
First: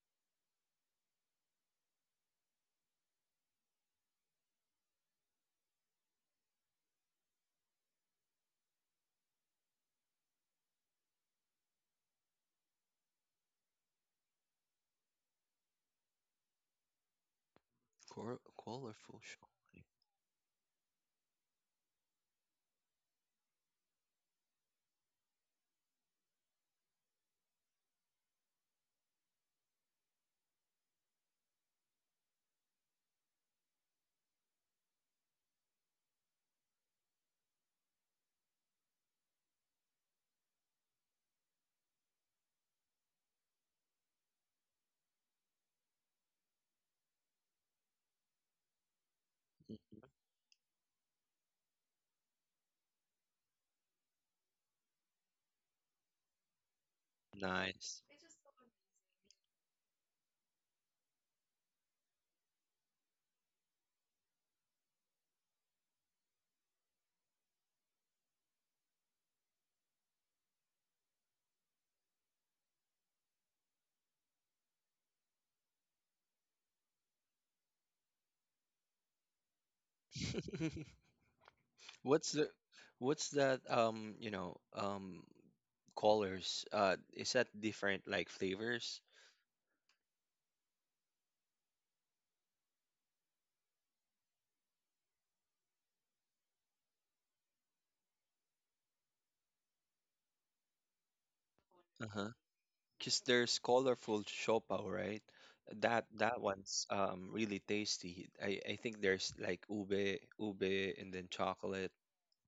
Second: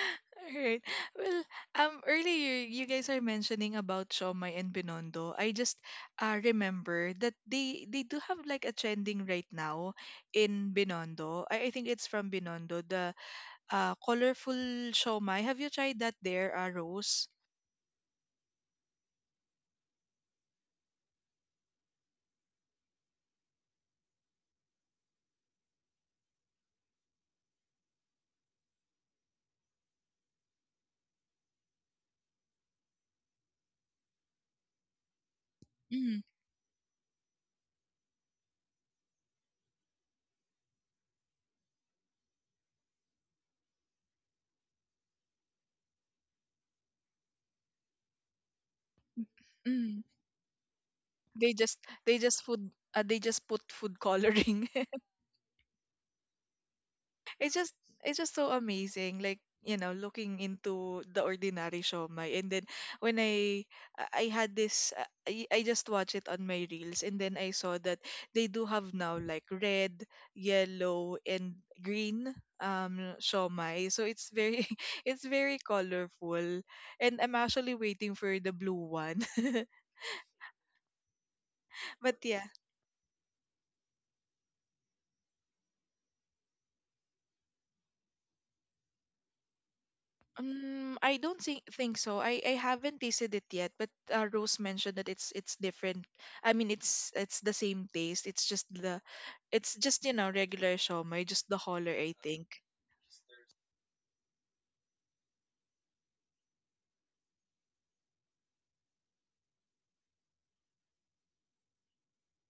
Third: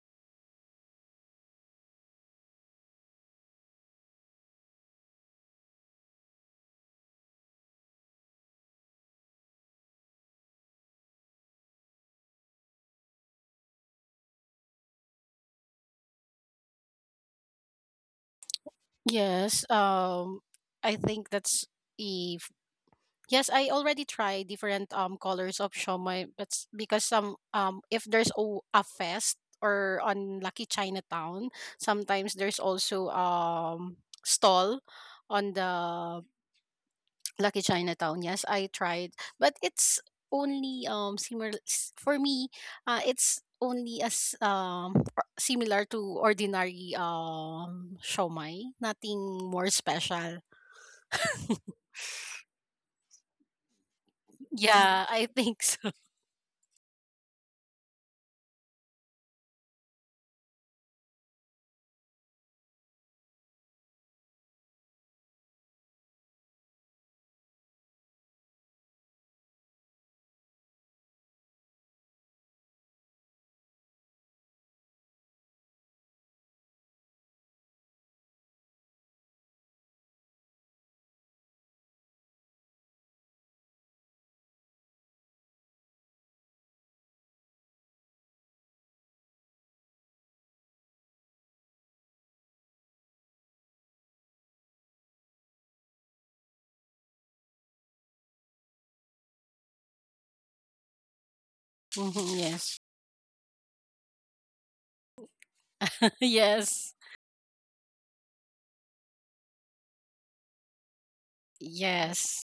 Speaker 1: <laughs> Alright. Well, earlier you guys are mentioning about Shomai and Binondo. I just remember that they do have like a trending right now in Binondo. I think it's from Binondo, the colorful Shomai. Have you tried that there, Rose?
Speaker 2: Col- colorful show.
Speaker 3: Yes. I think that's a yes, I already tried different colors of shomai, but because some if there's a fest or on Lucky Chinatown, sometimes there's also stall on
Speaker 1: Mm-hmm.
Speaker 3: the Lucky Chinatown. Yes, I tried, but it's only similar for me. It's only as similar to ordinary shomai, nothing more
Speaker 2: Mhm.
Speaker 3: special.
Speaker 1: They just they just food they just put food coloring <laughs>
Speaker 3: Yeah, I think so. <laughs>
Speaker 1: it's just
Speaker 2: Nice.
Speaker 1: it's just so amazing, like, you know, looking into the ordinary shomai. And then when I had this. I just watched it on my reels, and then I saw that they do have now like red, yellow, and green shomai. So it's very <laughs> it's very colorful, and I'm actually waiting for the blue one. <laughs>
Speaker 2: <laughs>
Speaker 1: But
Speaker 2: What's
Speaker 1: yeah.
Speaker 2: the what's that colors is that different like flavors?
Speaker 1: I don't think so. I haven't tasted it yet, but Rose mentioned that it's different. I mean, it's the same taste. It's just regular siomai, just the holler, I
Speaker 2: Uh-huh.
Speaker 3: Mhm,
Speaker 1: think.
Speaker 3: yes,
Speaker 2: 'Cause there's colorful shopaw, right? That
Speaker 3: <laughs>
Speaker 2: that one's
Speaker 3: yes.
Speaker 2: really tasty. I think there's like ube and then chocolate.
Speaker 3: Yes.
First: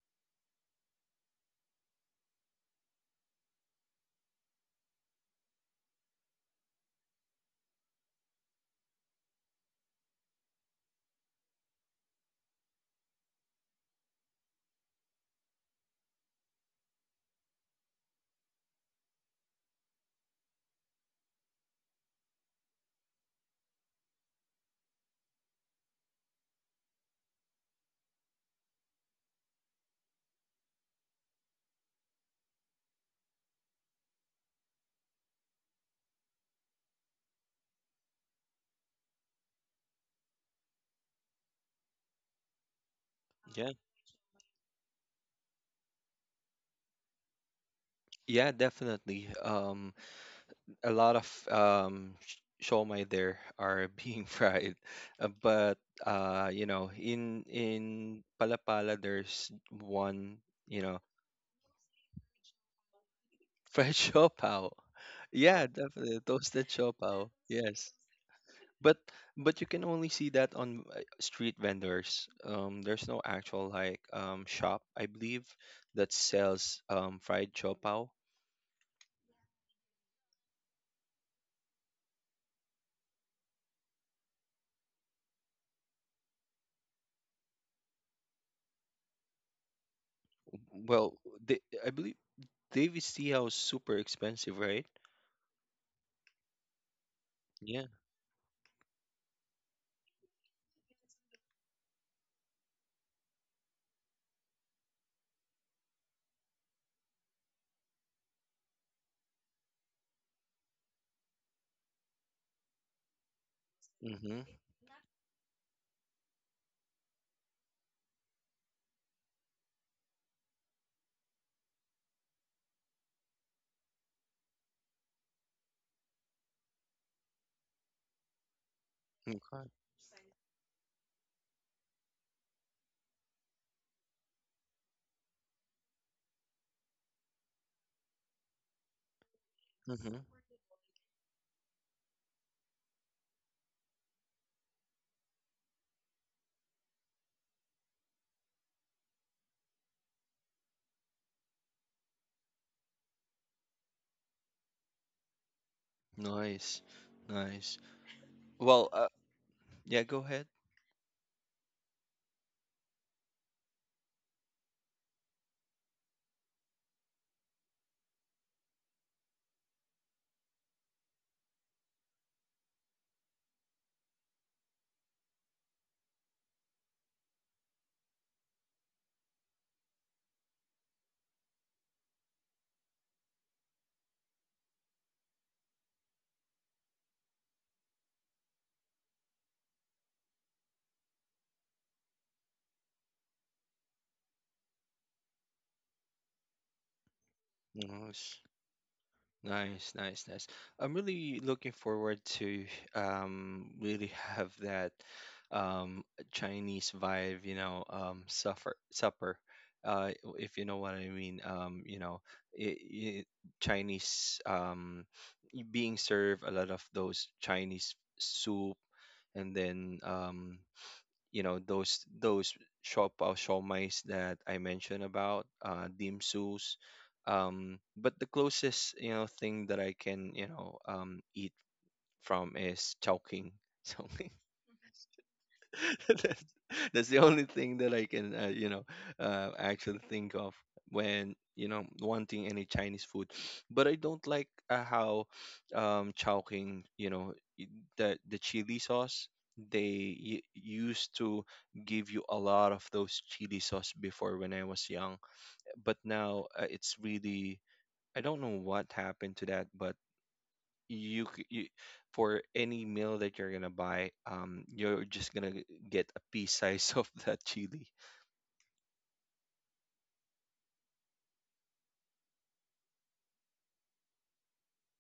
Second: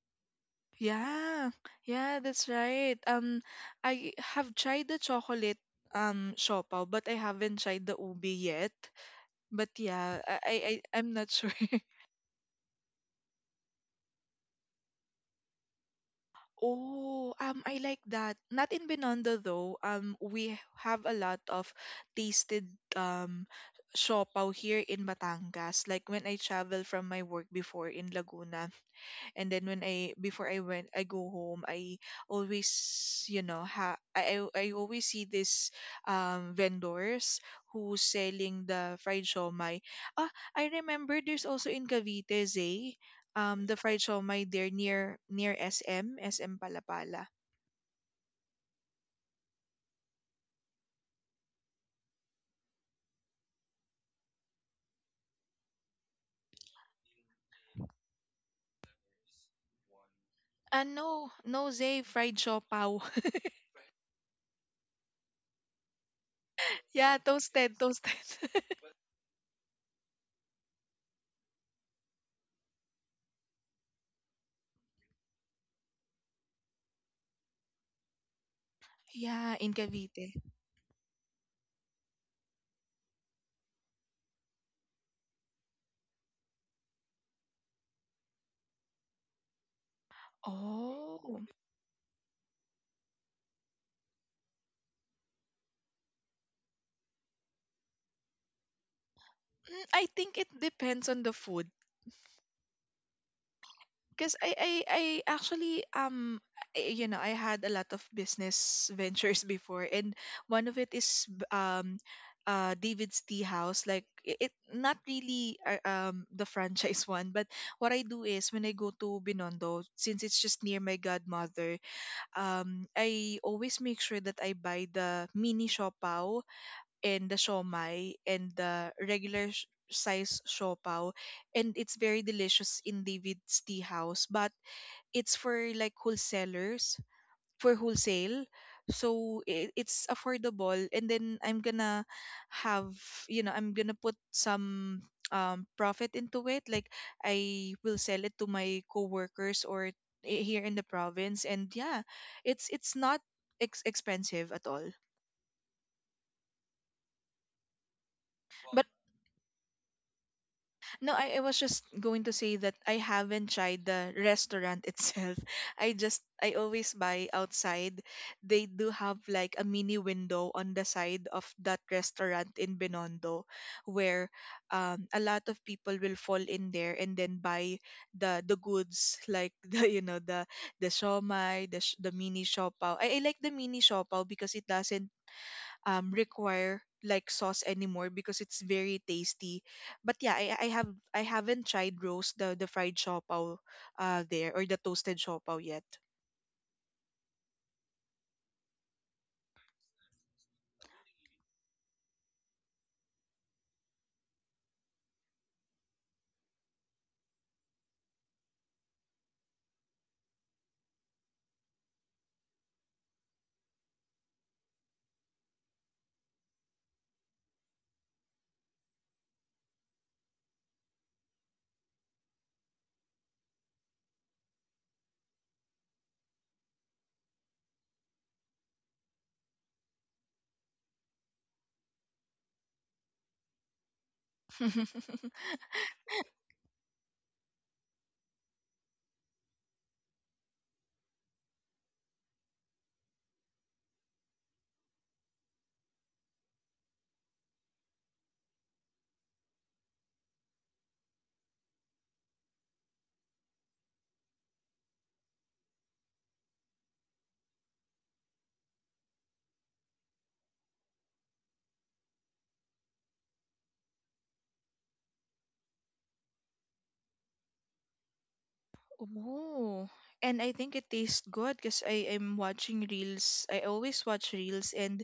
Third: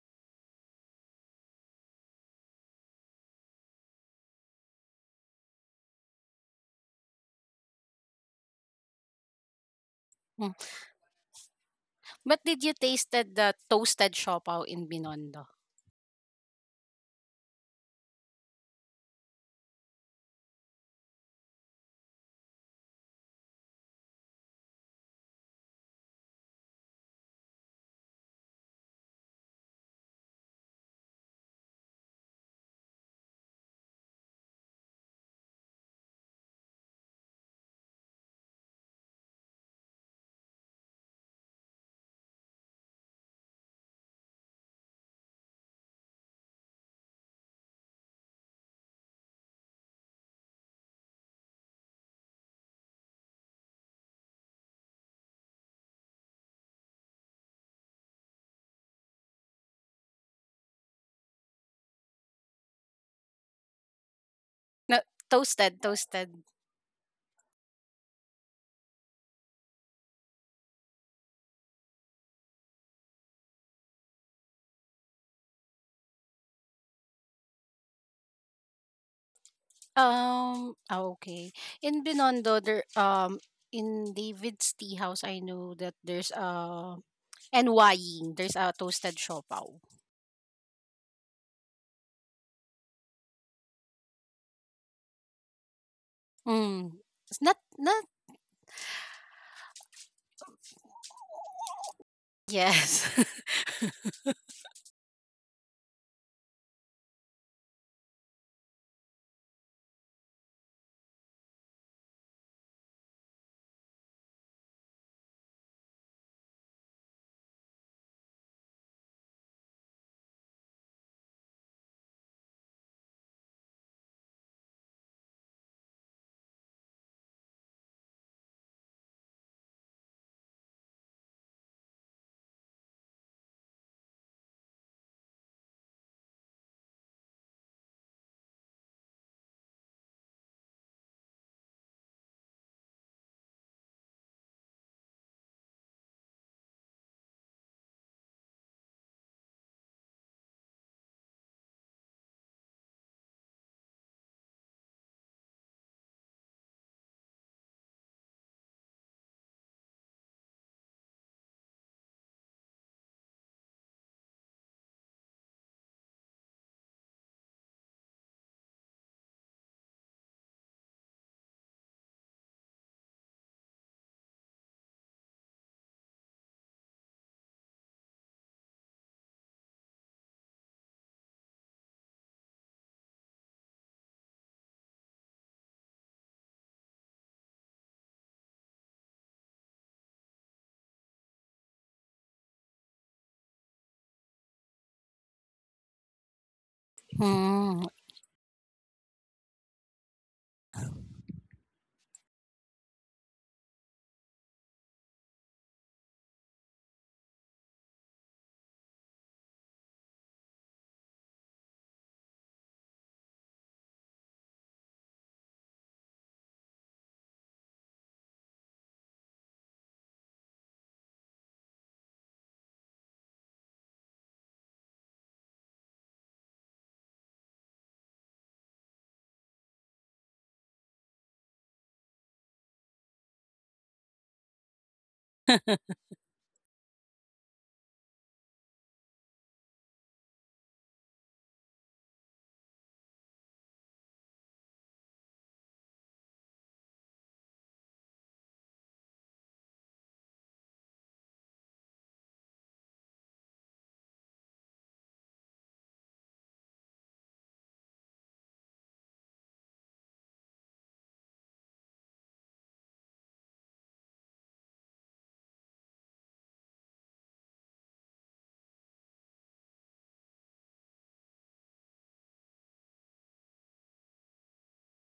Speaker 1: Yeah, yeah, that's right. I have tried the chocolate siopaw, but I haven't tried the ubi yet. But yeah,
Speaker 3: Mm.
Speaker 1: I'm not sure. <laughs>
Speaker 3: But did you tasted the toasted siopaw in Binondo?
Speaker 1: Oh, I like that. Not in Binondo though. We have a lot of tasted um siopaw here in Batangas. Like when I travel from my work before in Laguna, and then when I before I went I go home I always, you know, I always see this vendors who's selling the fried shawmai. ah I remember there's also in Cavite,
Speaker 2: Yeah.
Speaker 1: the fried shawmai there near near SM SM Palapala.
Speaker 2: Yeah, definitely. A lot of siomai there are being <laughs> fried, but you know in palapala there's one you
Speaker 1: Ah,
Speaker 2: know
Speaker 1: no, no, Zay, fried shaw pao.
Speaker 2: fried <laughs> siopao.
Speaker 3: No,
Speaker 2: Yeah,
Speaker 3: toasted,
Speaker 2: definitely
Speaker 3: toasted.
Speaker 2: toasted
Speaker 1: <laughs> Yeah,
Speaker 2: siopao,
Speaker 1: toasted,
Speaker 2: yes.
Speaker 1: toasted. <laughs>
Speaker 2: but but you can only see that on street vendors. There's no actual like shop, I believe, that sells fried chopao.
Speaker 1: Yeah, in Cavite.
Speaker 3: Ah, okay. In Binondo, there in David's tea house, I know that there's NYing, there's a toasted siopaw.
Speaker 2: Well,
Speaker 1: Oh.
Speaker 2: they I believe David see how super expensive, right?
Speaker 3: Mm. It's not not
Speaker 1: Mm, I think it depends on the food.
Speaker 3: yes. <laughs>
Speaker 1: Because I actually you know, I had a lot of business <laughs> ventures before, and one of it is David's Tea House. Like
Speaker 2: Mm-hmm.
Speaker 1: it not really the franchise <laughs> one. But what I do is when I go to Binondo, since it's just near my godmother, I always make sure that I buy the mini siopaw, and the siomai, and the regular
Speaker 2: Okay.
Speaker 1: size siopaw. And it's very delicious in David's Tea House, but it's for like wholesalers, for wholesale. So it's
Speaker 2: Mm-hmm.
Speaker 1: affordable, and then I'm gonna have, you know, I'm gonna put some profit into it. Like I will sell it to my coworkers, or here in the province. And yeah, it's not expensive at all.
Speaker 2: Nice. Nice.
Speaker 1: But
Speaker 2: Well, yeah, go ahead.
Speaker 1: no, I was just going to say that I haven't tried the restaurant itself. <laughs> I just I always buy outside. They do have like a mini window on the side of that restaurant in Binondo, where a lot of people will fall in there and then buy the goods, like <laughs> the, you know, the shomai, the mini siopaw. I like the mini siopaw because it doesn't require like sauce anymore because it's very tasty. But yeah, I haven't tried roast the fried siopaw there, or the toasted siopaw yet.
Speaker 3: Mm.
Speaker 2: Nice. Nice, nice, nice. I'm really looking forward to really have that um Chinese vibe, you know, supper. Uh if you know what I mean, you know, it I Chinese being served a lot of those Chinese soup, and then you know those shop pao shawmais that I mentioned about dim sums. But the closest you know thing that I can you know eat from is chowking. <laughs> So <laughs>
Speaker 1: <laughs>
Speaker 2: that's, that's the only thing that I can, you know, actually think of when you know wanting any Chinese food. But I don't like how Chowking, you know, i- the chili sauce they used to give you a lot of those chili sauce before when I was young. But now it's really I don't know what happened to that, but you for any meal that you're gonna buy, you're just gonna get a pea size <laughs> of that chili.
Speaker 1: Oh, and I think it tastes good because I am watching reels. I always watch reels, and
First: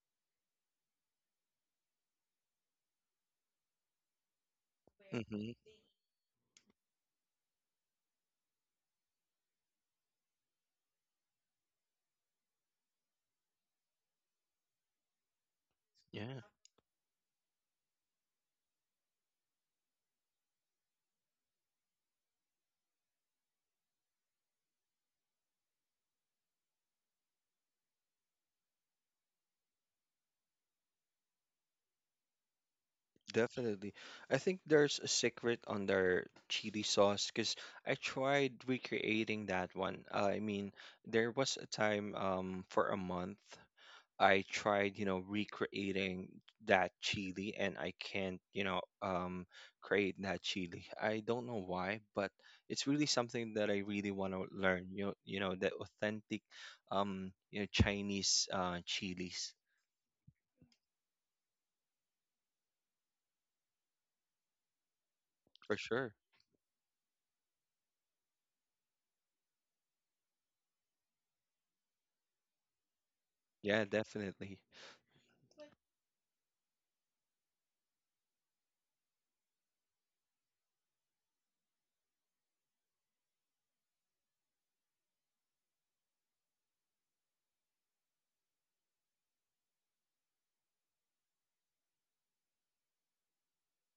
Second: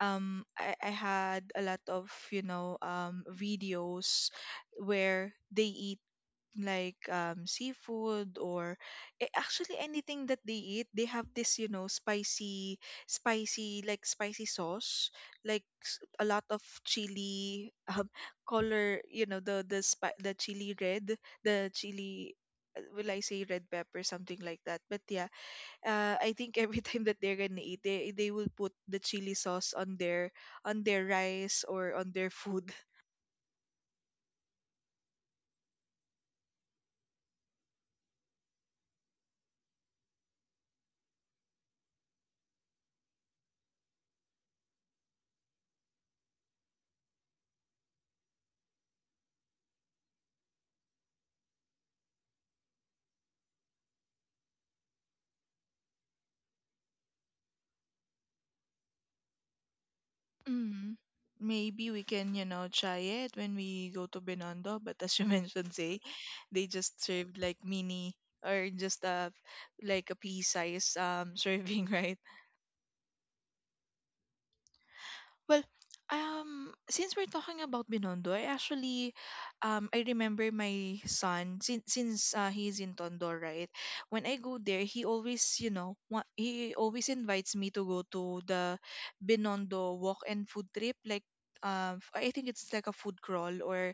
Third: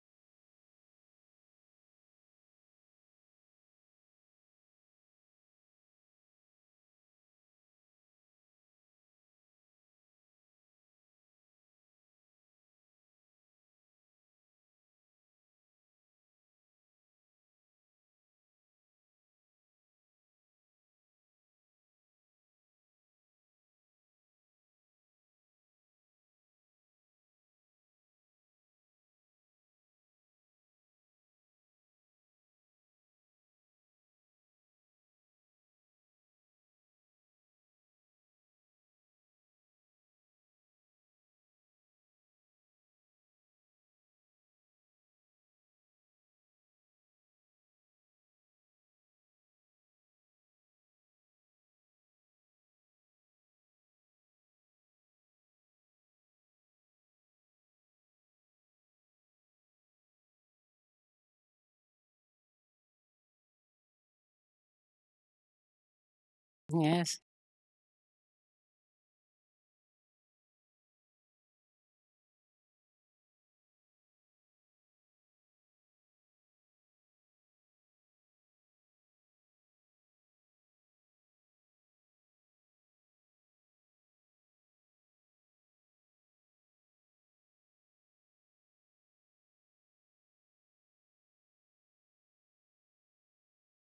Speaker 1: I had a lot of, you know, videos where
Speaker 2: Hmm.
Speaker 1: they eat like seafood, or actually anything that they eat, they have this, you know, spicy, spicy, like spicy sauce, like a
Speaker 2: Yeah.
Speaker 1: lot of chili <laughs> color, you know, the chili red, the chili, will I say red pepper, something like that. But yeah, I think every <laughs> time that they're gonna eat, they will put the chili sauce on their rice, or on their food.
Speaker 2: Definitely. I think there's a secret on their chili sauce because I tried recreating that one. I mean, there was a time for a month I tried, you know, recreating that chili and I can't, you know, create that chili. I don't know why, but it's really something that I really want to learn. You know, the authentic, you know, Chinese chilies
Speaker 1: Mm. Maybe we can, you know, try it when we go to Binondo. But as you <laughs> mentioned,
Speaker 2: for
Speaker 1: Zay,
Speaker 2: sure.
Speaker 1: they just
Speaker 3: Yes.
Speaker 1: served like mini, or just a like a pea size <laughs> serving, right?
Speaker 2: Yeah, definitely.
Speaker 1: Well, since we're talking about Binondo, I remember my son, since he's in Tondo, right? When I go there, he always, you know, he always invites me to go to the Binondo walk and food trip, like. I think it's like a food crawl, or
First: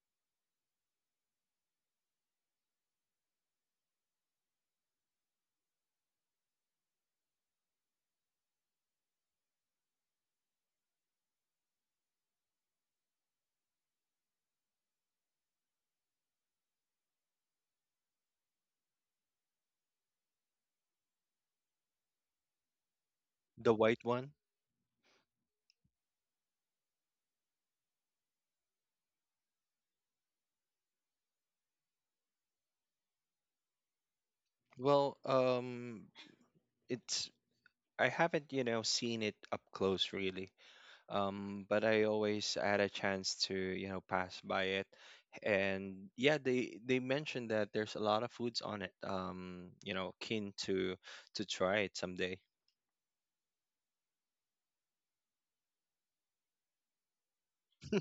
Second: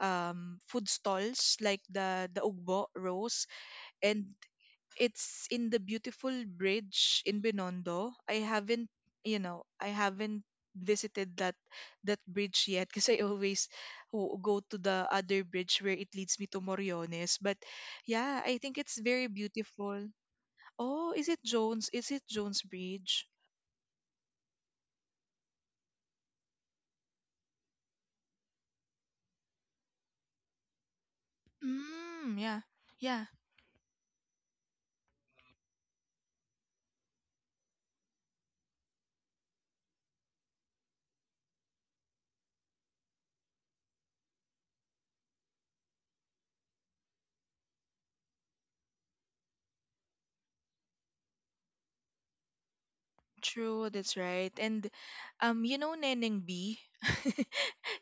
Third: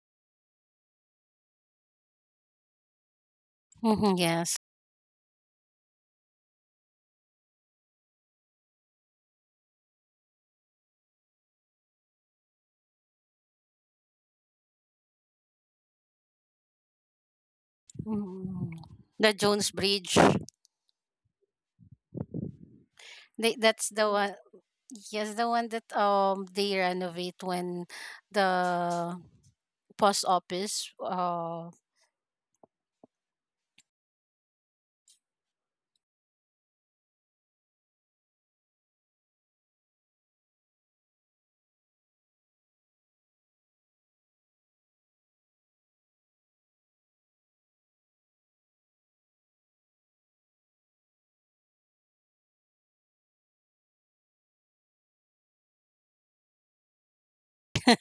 Speaker 1: food stalls like the ugbo roast.
Speaker 3: Hmm,
Speaker 1: And
Speaker 3: yes.
Speaker 1: it's in the beautiful bridge in Binondo. I haven't, you know, I haven't visited that that bridge yet <laughs> because I always go to the other bridge where it leads me to Moriones. But yeah, I
Speaker 3: Mm.
Speaker 1: think it's very
Speaker 3: The Jones
Speaker 1: beautiful.
Speaker 3: Bridge.
Speaker 1: Oh, is it Jones? Is it Jones Bridge?
Speaker 3: They,
Speaker 2: The
Speaker 3: that's
Speaker 2: white
Speaker 3: the
Speaker 2: one.
Speaker 3: one. Yes, the one that they renovate when the post office.
Speaker 1: Mm, yeah. Yeah.
Speaker 2: Well, it's I haven't, you know, seen it up close really. But I always had a chance to, you know, pass by it. And yeah, they mentioned that there's a lot of foods on it. You know, keen to try it someday.
Speaker 1: True, that's right. And you know Neneng B? <laughs>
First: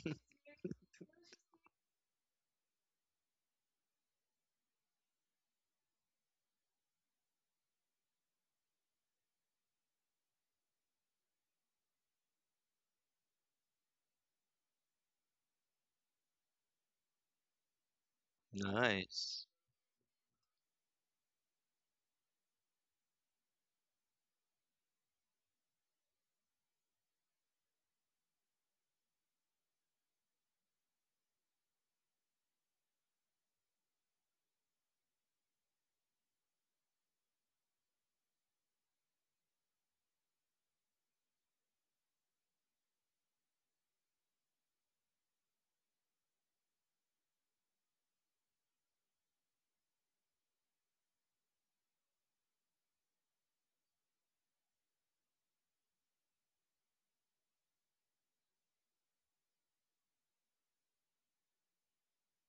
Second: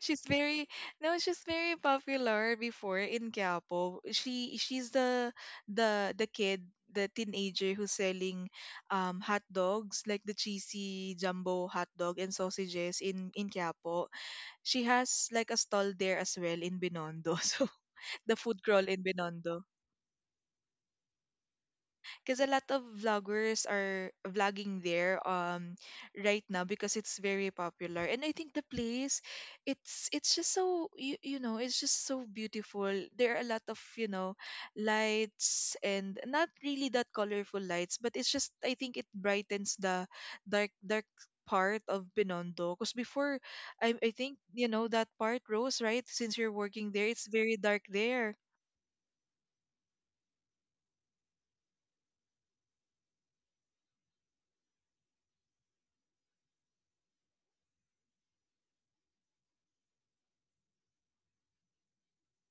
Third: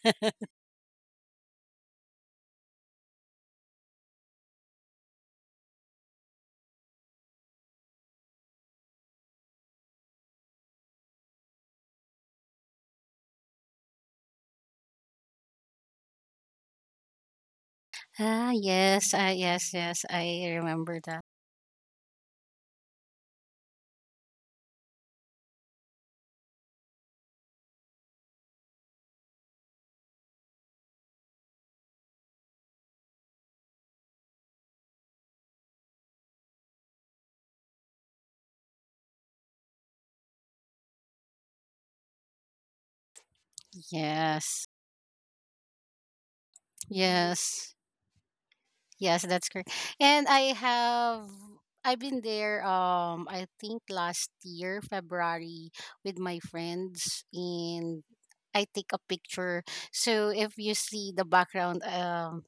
Speaker 1: She's very, no, she's very popular before in Quiapo. She's the kid, the teenager who's selling hot dogs, like the cheesy jumbo hot dog and sausages in Quiapo. She has like a stall there as well in Binondo. <laughs> So the
Speaker 3: Ah,
Speaker 1: food crawl in
Speaker 3: yes, ah,
Speaker 2: Nice.
Speaker 1: Binondo.
Speaker 3: yes, yes. I remember that.
Speaker 1: Because a lot of vloggers are vlogging there right now because it's very popular. And I think the place, it's just so, you know, it's just so beautiful. There are a lot of, you know, lights, and not really that colorful lights, but it's just, I think it brightens the dark part of Binondo. Because before, I think you
Speaker 3: Yes,
Speaker 1: know that part, Rose, right, since you're working there, it's very
Speaker 3: yes,
Speaker 1: dark there.
Speaker 3: yes. That's correct. And I have I've been there. I think last year February with my friends and I take a picture. So if you see the background,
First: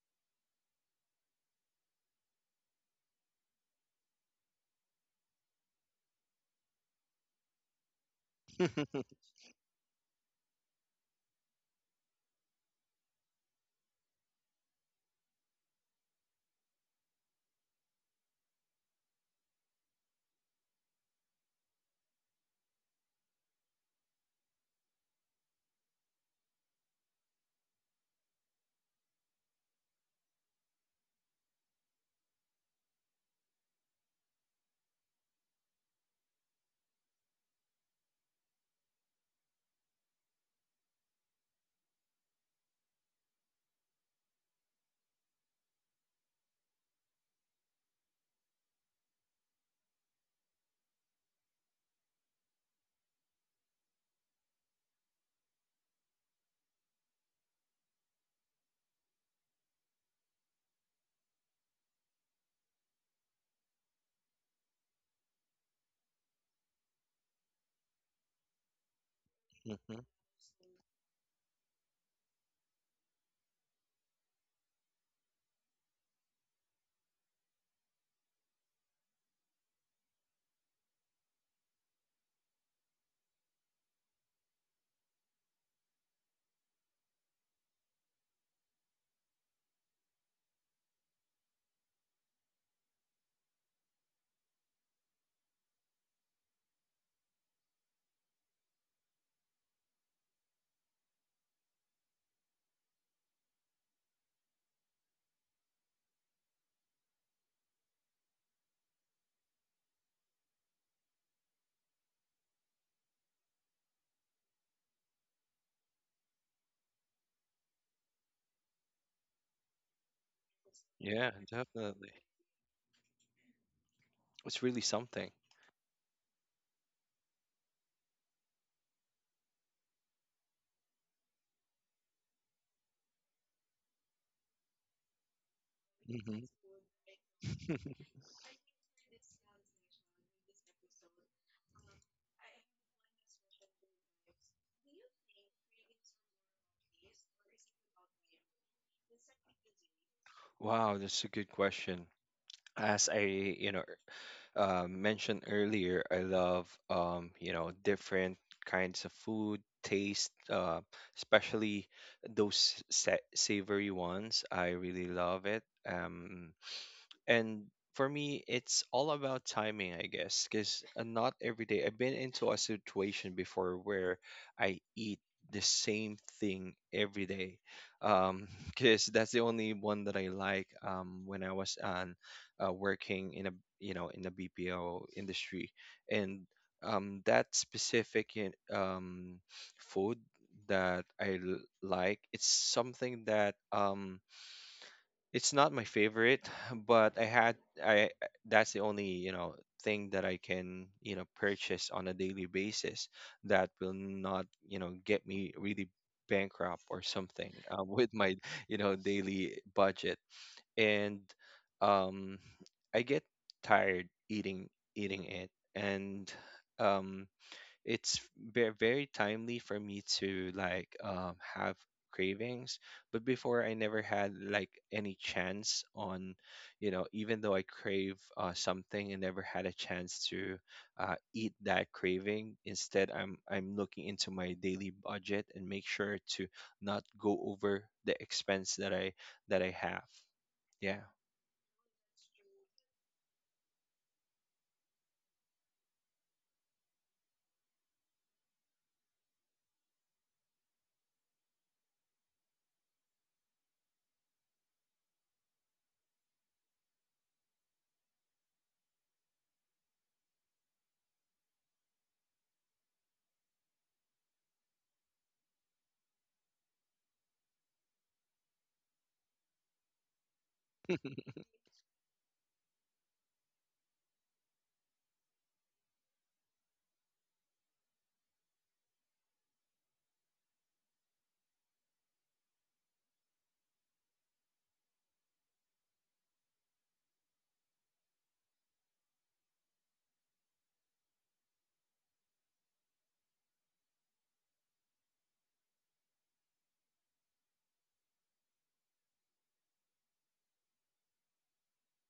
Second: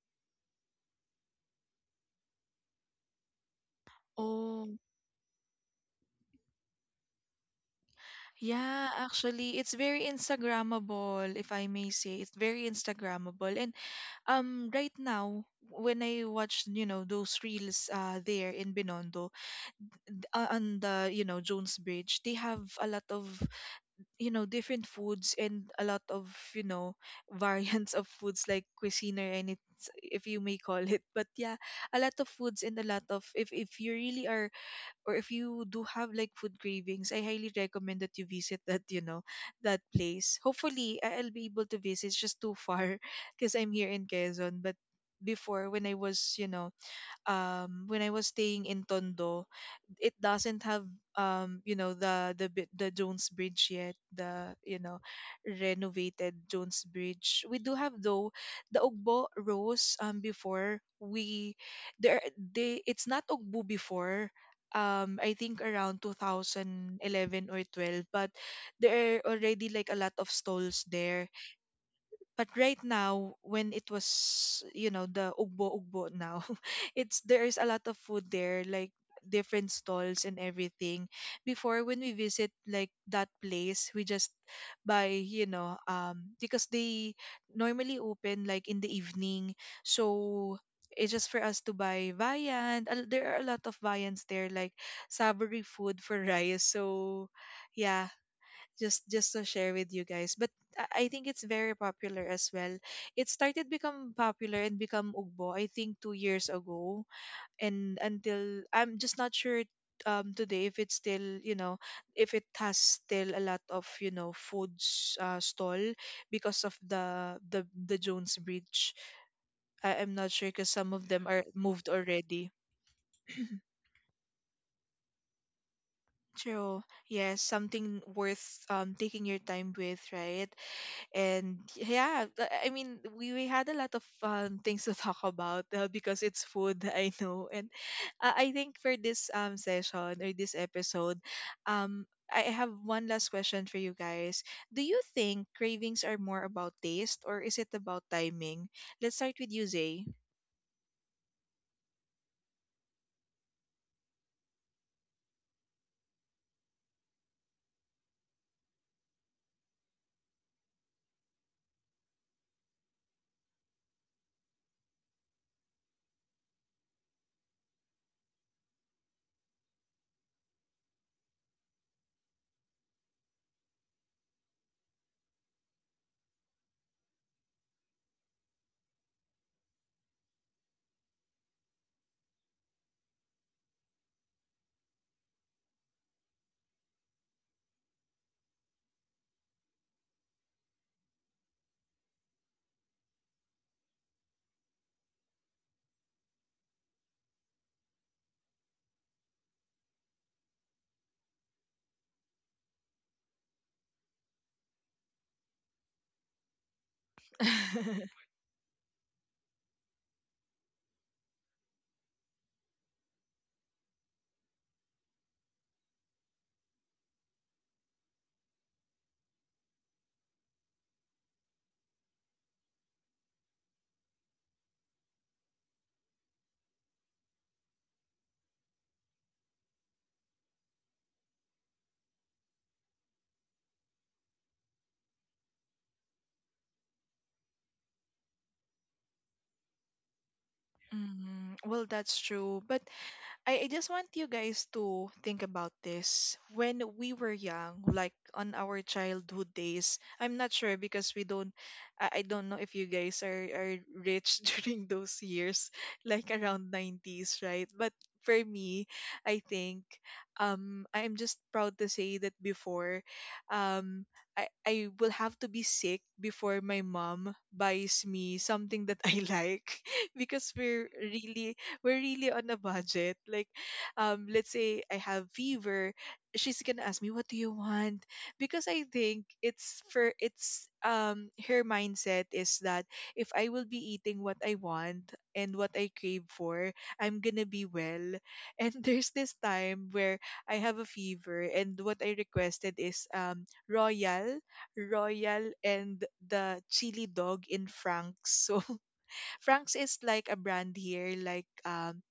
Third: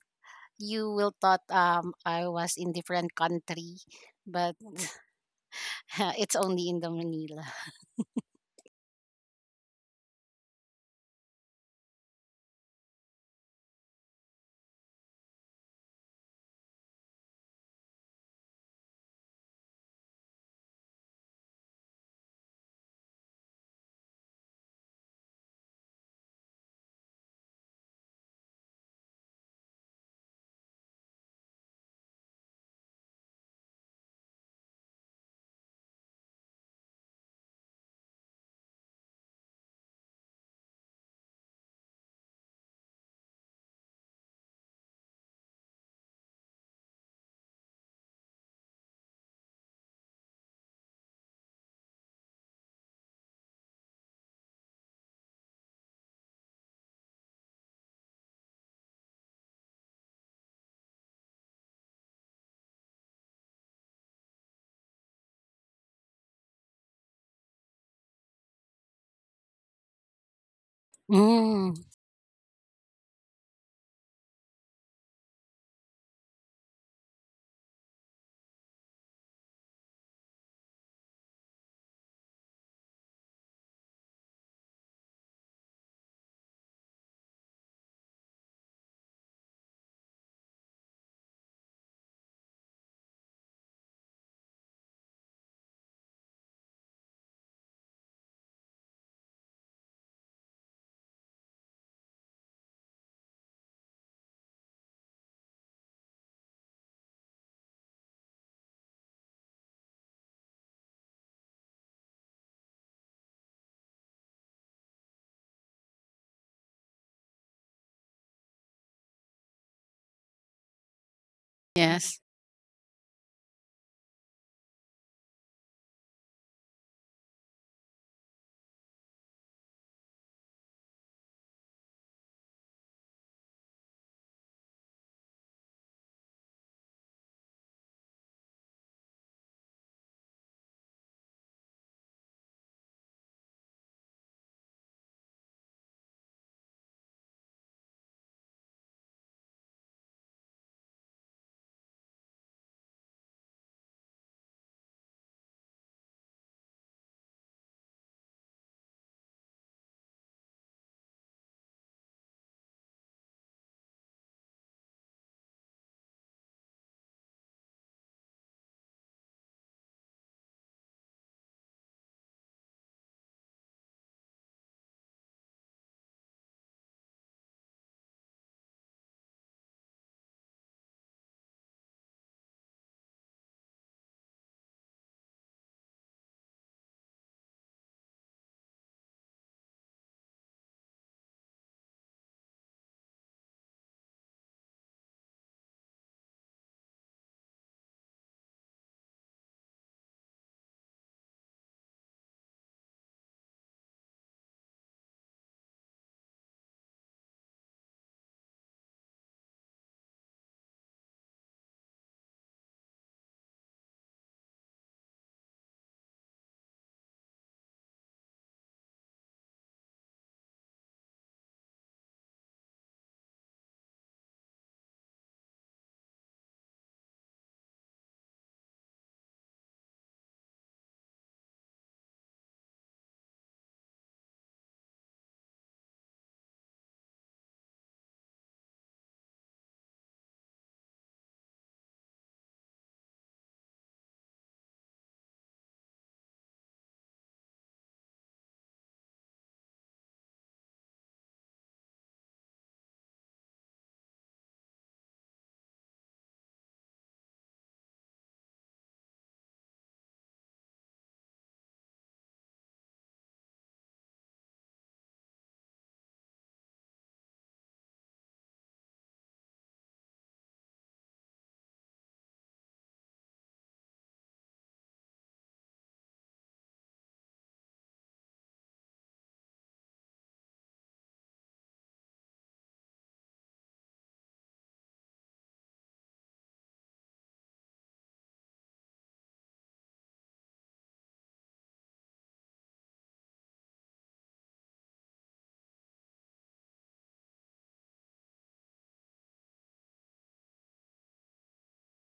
Speaker 3: you will thought I was in different country, but
Speaker 1: Oh.
Speaker 3: <laughs> it's only in the Manila.
Speaker 1: Yeah,
Speaker 2: <laughs>
Speaker 1: actually, it's very Instagrammable, if I may say. It's very Instagrammable. And right now, when I watch, you know, those reels there in Binondo, on the, you know, Jones Bridge, they have a lot of, you know, different foods, and a lot of, you know, <laughs> variants of foods like cuisine, or anything, if you may call it. But yeah, a lot of foods, and a lot of, if you really are, or if you do have like food cravings, I highly recommend that you visit that, you know, that place. Hopefully, I'll be able to visit. It's just too far <laughs> because I'm here in Quezon. But before, when I was, you know, when I was staying in Tondo, it doesn't have you know the Jones Bridge yet, the, you know, renovated Jones Bridge. We do have though the Ugbo Rose before. We there they It's not Ugbo before, I think around 2011 or 12. But there are already like a
Speaker 2: Mhm.
Speaker 1: lot of stalls there.
Speaker 3: Mm,
Speaker 1: But right now, when it was, you know, the ugbo now <laughs> it's, there's a lot of food there, like different stalls and everything. Before when we visit like that place, we just buy, you know, because they normally open like in the evening. So it's just for us to buy viand. There are a lot of viands there, like savory food for <laughs> rice. So yeah, just to share with you guys. But I think it's very popular as well. It started become popular and become ugbo, I think 2 years ago. And until, I'm just not sure today if it's still, you know, if it has still a lot of, you know, foods, stall, because of the jones bridge. I'm not sure because some of them
Speaker 2: Yeah,
Speaker 1: are moved
Speaker 3: yes.
Speaker 2: definitely.
Speaker 1: already. <clears throat>
Speaker 2: It's really something.
Speaker 1: True. Yes, something worth taking your time with, right? And yeah, I mean, we had a lot of <laughs> things to talk about, because
Speaker 2: Hmm.
Speaker 1: it's food. <laughs> I know. And
Speaker 2: <laughs>
Speaker 1: I think for this session or this episode, um I have one last question for you guys. Do you think cravings are more about taste, or is it about timing? Let's start with you, Zay.
Speaker 2: Wow, that's a good question. As I, you know, mentioned earlier, I love, you know, different kinds of food taste, especially those sa savory ones. I really love it. And for me, it's all about timing, I guess, because not every day. I've been into a situation before where I eat the same thing every day, because <laughs> that's the only one that I like. When I was on working in a you know in the BPO industry, and that specific food that I like, it's something that it's not my favorite, but I had I that's the only, you know, thing that I can, you know, purchase on a daily basis that will not, you know, get me really bankrupt or something <laughs> with
Speaker 1: <laughs>
Speaker 2: my, you know, daily budget. And um I get tired eating it, and um it's very timely for me to like have cravings. But before I never had like any chance on you know even though I crave something, I never had a chance to eat that craving. Instead, I'm looking into my daily budget and make sure to not go over the expense that I have. Yeah,
Speaker 1: Mm, well, that's true. But I just want you guys to think about this. When we were young, like on our childhood days, I'm not sure because we don't, I don't know if you guys are rich <laughs> during those years, like around 90s, right? But for me, I think I'm just proud to say that before, um, I will have to be sick before my mom buys me something that I like <laughs> because we're really, we're really on a budget. Like, let's say I have fever, she's gonna ask me, "What do you want?" Because I think it's for, it's her mindset is that if I will be eating what I want and what I crave for, I'm gonna be well. And <laughs> there's this time where I have a fever, and what I requested is royal, royal, and the chili dog in Frank's. <laughs> So Frank's is like a brand here, like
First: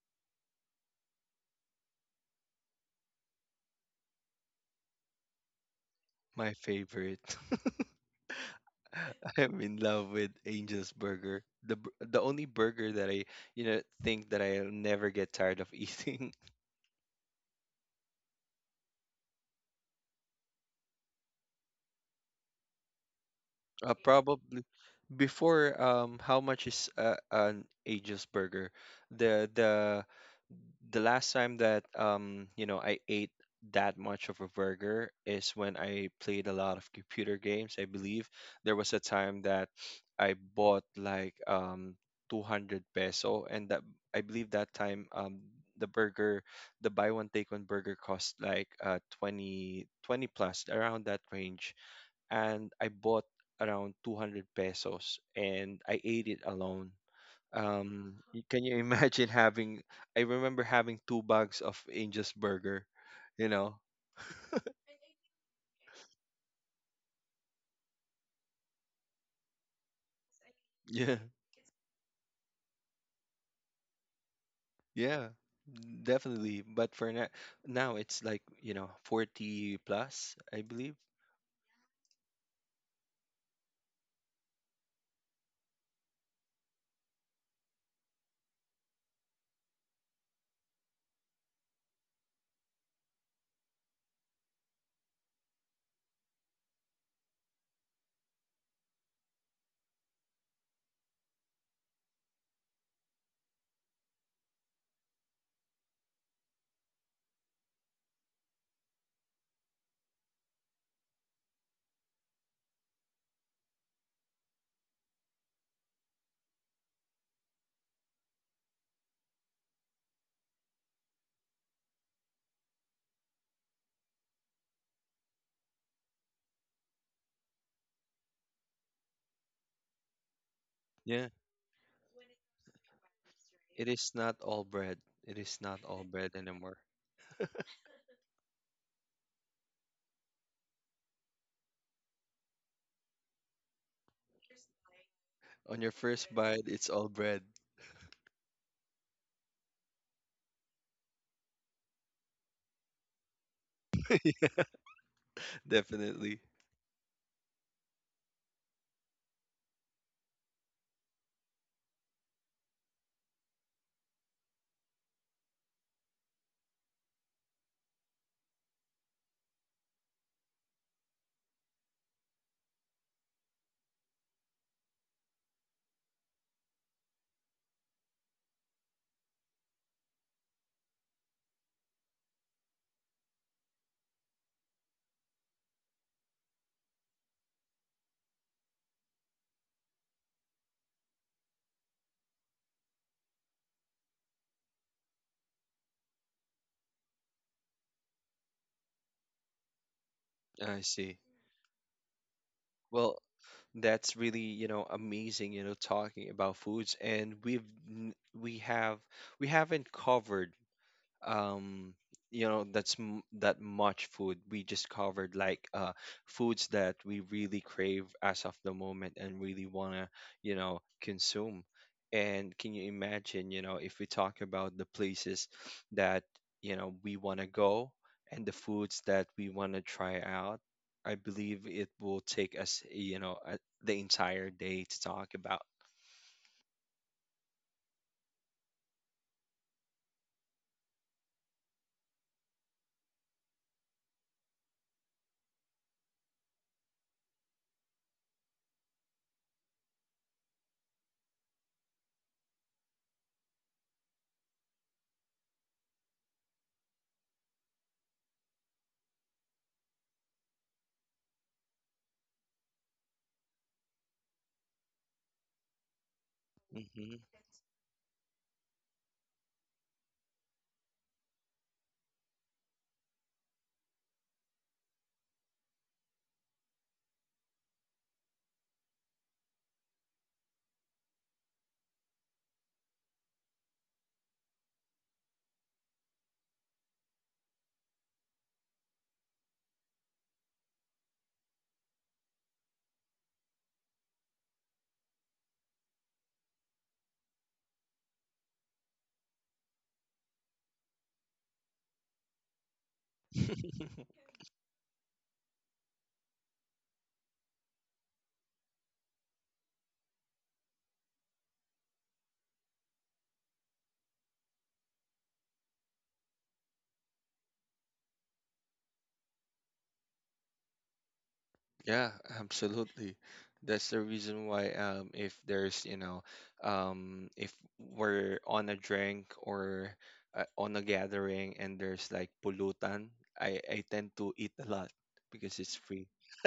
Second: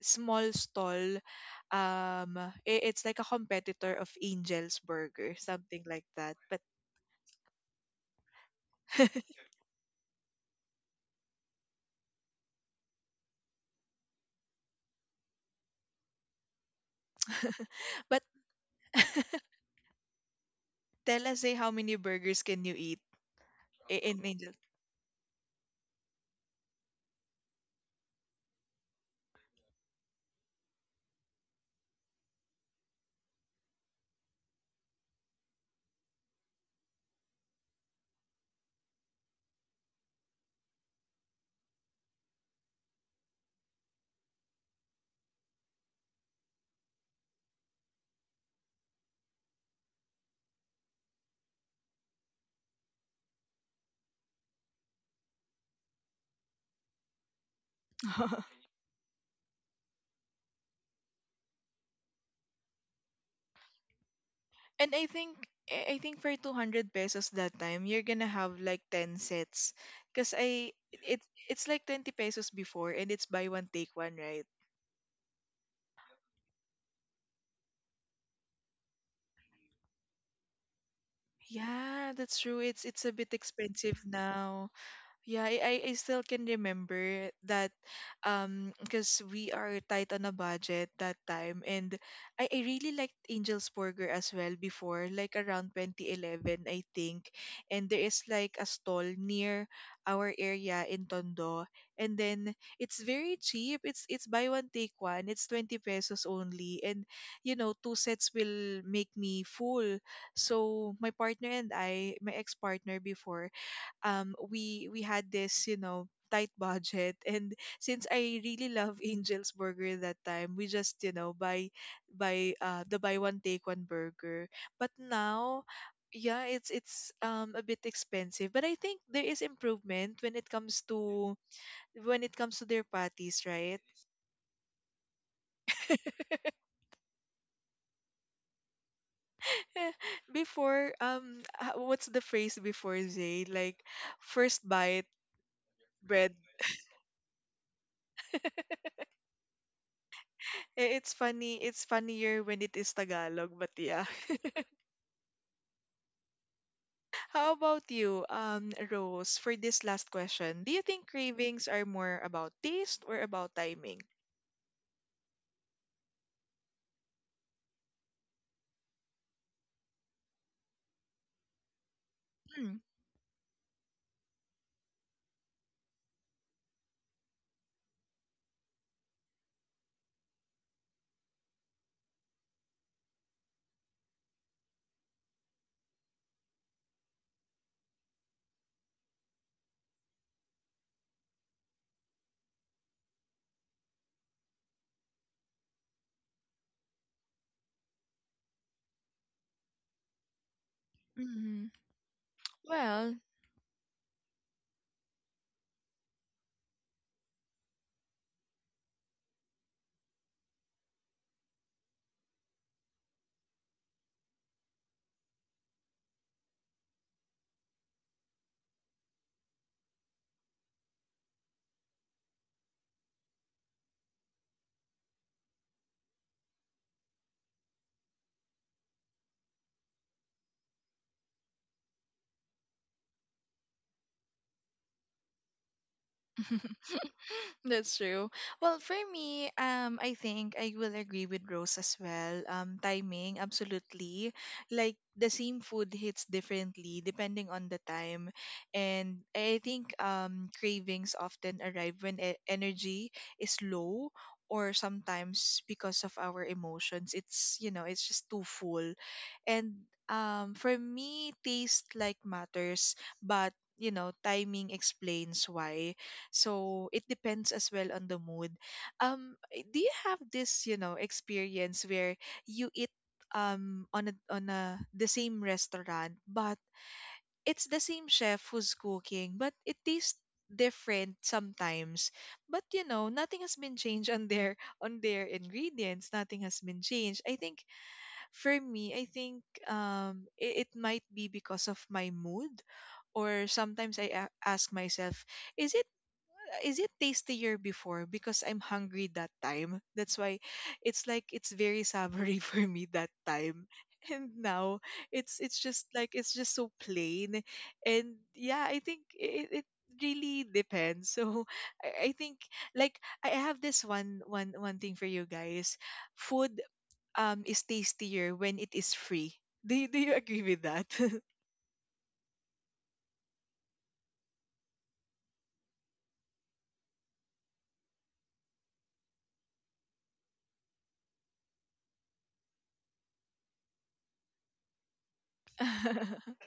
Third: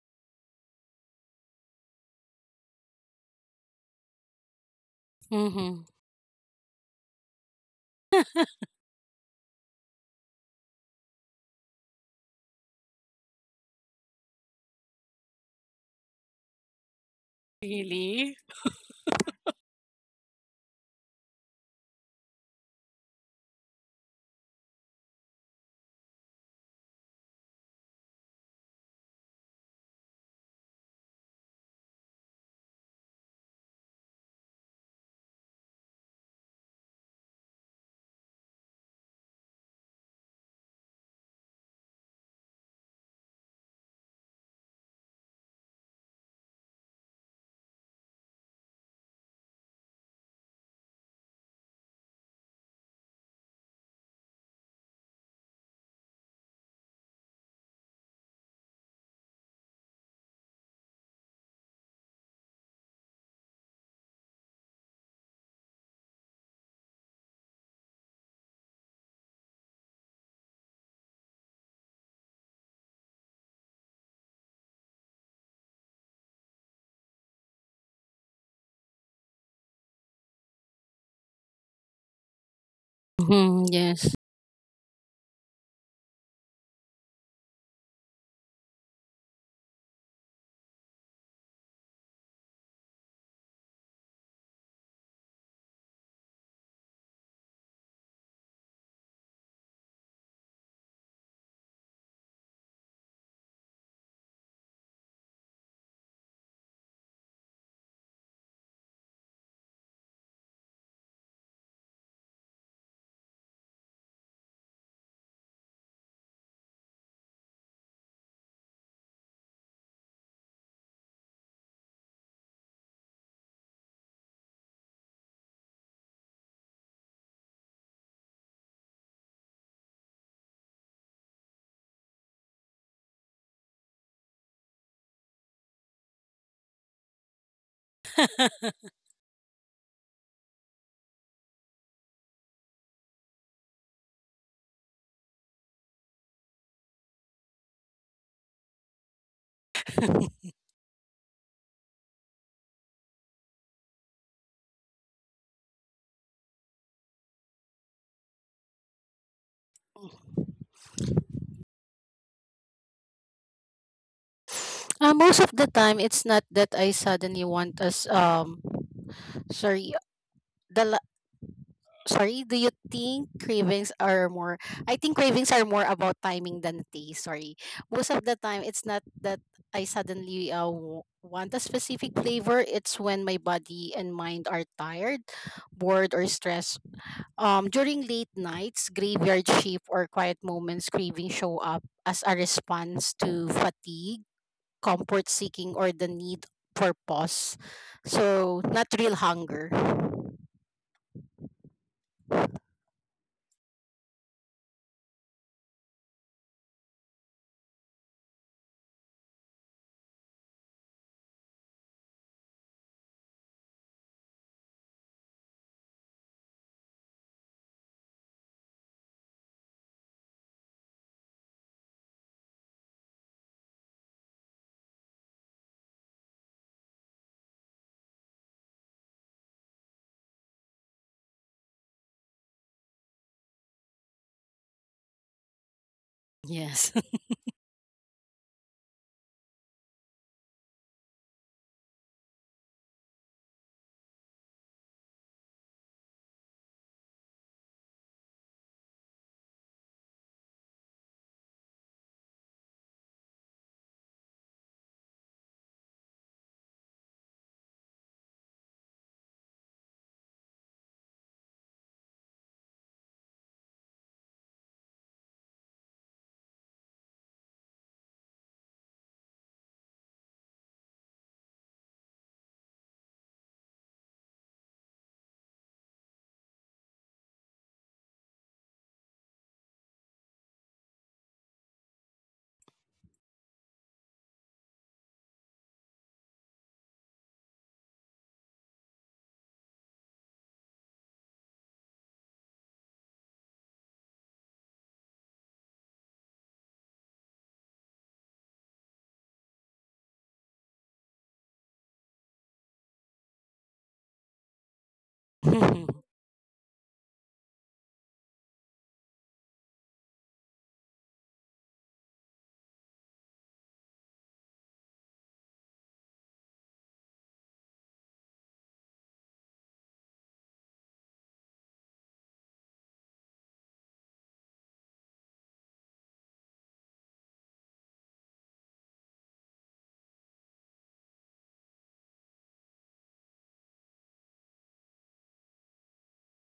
Speaker 1: small stall. Um, it's like a competitor of Angel's Burger,
Speaker 3: Mm-hmm.
Speaker 1: something like that.
Speaker 2: my
Speaker 1: But
Speaker 2: favorite. <laughs> <laughs>
Speaker 1: <laughs>
Speaker 2: I'm in love with Angel's Burger. The only burger that I you know think that I'll never get tired of eating. <laughs>
Speaker 1: but
Speaker 3: Really?
Speaker 1: <laughs> tell us, eh, how many burgers can you eat in Angel?
Speaker 2: Probably before how much is an Angel's burger? The the the last time that you know I ate that much of a burger is when I played a lot of computer games. I believe there was a time that I bought like 200 peso, and that I believe that time the burger the buy one take one burger cost like 20 20 plus around that range. And I bought around 200 pesos and I ate it alone.
Speaker 1: <laughs>
Speaker 2: Can you <laughs> imagine having, I remember having two bags of Angel's Burger, you know? <laughs>
Speaker 1: And I think for 200 pesos that time, you're gonna have like 10 sets. Because
Speaker 2: Yeah,
Speaker 1: it, it's like 20 pesos before, and it's buy one, take one, right?
Speaker 2: yeah, definitely. But for now, now it's like, you know, 40 plus, I believe.
Speaker 1: Yeah, that's true. It's a bit
Speaker 3: Hmm,
Speaker 1: expensive
Speaker 3: yes.
Speaker 1: now. Yeah, I I still can remember that because we are tight on a budget that time. And I really liked Angel's Burger as well before, like around 2011, I think. And there is like a stall near our area in Tondo, and then it's very cheap. It's buy one take one. It's 20 pesos only, and you know, two sets will make me full. So my partner and I, my ex-partner before, we had this, you know, tight budget <laughs> and since I really love <laughs> Angel's Burger that time, we just, you know, buy one take one burger. But now, yeah, it's a bit expensive. But I think there is improvement when it comes to,
Speaker 2: Yeah,
Speaker 1: when it comes to their patties, right?
Speaker 2: it is not all bread. It is not all
Speaker 1: <laughs>
Speaker 2: bread anymore.
Speaker 1: Before, what's the phrase before, Zay, like first bite,
Speaker 2: On your
Speaker 1: bread.
Speaker 2: first bite, it's all bread.
Speaker 1: <laughs> Eh, it's funny, it's funnier when it is Tagalog, but yeah. <laughs>
Speaker 2: <laughs> Definitely.
Speaker 1: How about you, Rose, for this last question? Do you think cravings are more about taste or about timing?
Speaker 3: Most of the time, it's not that I suddenly want us. Sorry. The la- Do you
Speaker 1: Mm.
Speaker 3: think cravings are more? I think cravings are more about timing than taste. Sorry. Most of the time, it's not that I suddenly want a specific flavor. It's when my body and mind are tired, bored, or stressed. During late nights, graveyard shift, or quiet moments, craving show up as a response to fatigue, comfort seeking, or the need for pause. So, not real hunger.
Speaker 2: I see.
Speaker 1: Mhm.
Speaker 2: Well,
Speaker 1: Well.
Speaker 2: that's really you know amazing you know talking about foods, and n- we have we haven't covered um you know that much food. We just covered like foods that we really crave as of the moment and really want to you know consume. And can you imagine you know if we talk about the places that you know we want to go and the foods that we want to try out, I believe it will take us you know the entire day to talk about.
Speaker 3: Yes.
Speaker 1: <laughs> That's true. Well, for me, I think I will agree with Rose as well. Timing, absolutely. Like the same food hits differently depending on the time. And I think cravings often arrive when energy is low, or sometimes because of our emotions. It's, you know, it's just too full. And for me, taste like matters, but, you know, timing explains why. So it
Speaker 2: Hmm.
Speaker 1: depends as well on the mood. Eh, do you have this, you know, experience where you eat on a the same restaurant, but it's the same chef who's cooking, but it tastes different sometimes? But you know, nothing has been changed on their <laughs> on their ingredients. Nothing has been changed. I think for me, I think it might be because of my mood. Or sometimes I ask myself, is it, is it tastier before because I'm hungry that time? That's why it's like it's very savory <laughs> for me that time.
Speaker 2: <laughs>
Speaker 1: And now it's just like
Speaker 3: <laughs>
Speaker 1: it's just so plain. And yeah, I think it really depends. <laughs> So I think, like I have this one thing for you guys. Food is tastier when it is free. Do you agree with that?
Speaker 2: Yeah, absolutely. That's the reason why if there's, you know, if we're on a drink or on a gathering and there's like pollutant, I tend to eat a lot because it's free.
Speaker 1: <laughs>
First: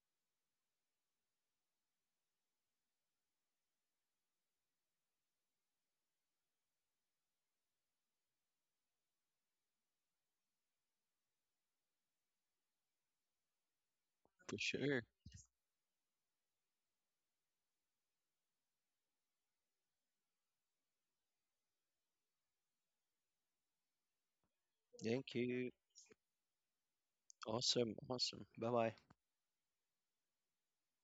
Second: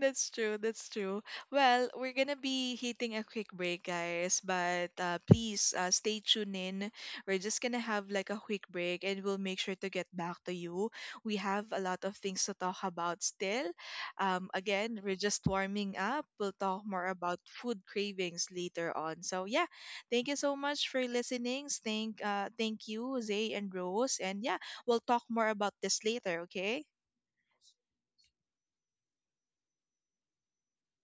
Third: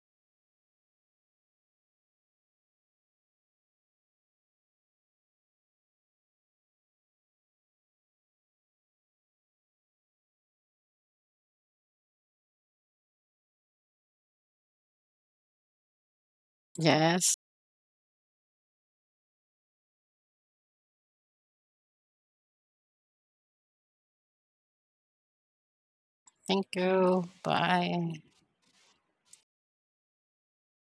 Speaker 1: That's true. That's true. Well, we're gonna be hitting a quick break, guys. But please stay tuned in. We're just gonna have like a quick break, and we'll make sure to get back to you. We have a lot of things to talk about still.
Speaker 2: For sure.
Speaker 1: Again, we're just warming up. We'll
Speaker 3: <laughs>
Speaker 1: talk more
Speaker 3: Yes.
Speaker 1: about food cravings later on. So yeah, thank you so much for listening. Thank you, Zay and Rose. And yeah, we'll talk
Speaker 2: Thank
Speaker 1: more
Speaker 2: you.
Speaker 1: about this later.
Speaker 3: Thank
Speaker 1: Okay.
Speaker 3: you.
Speaker 2: Awesome,
Speaker 3: Bye.
Speaker 2: awesome. Bye-bye.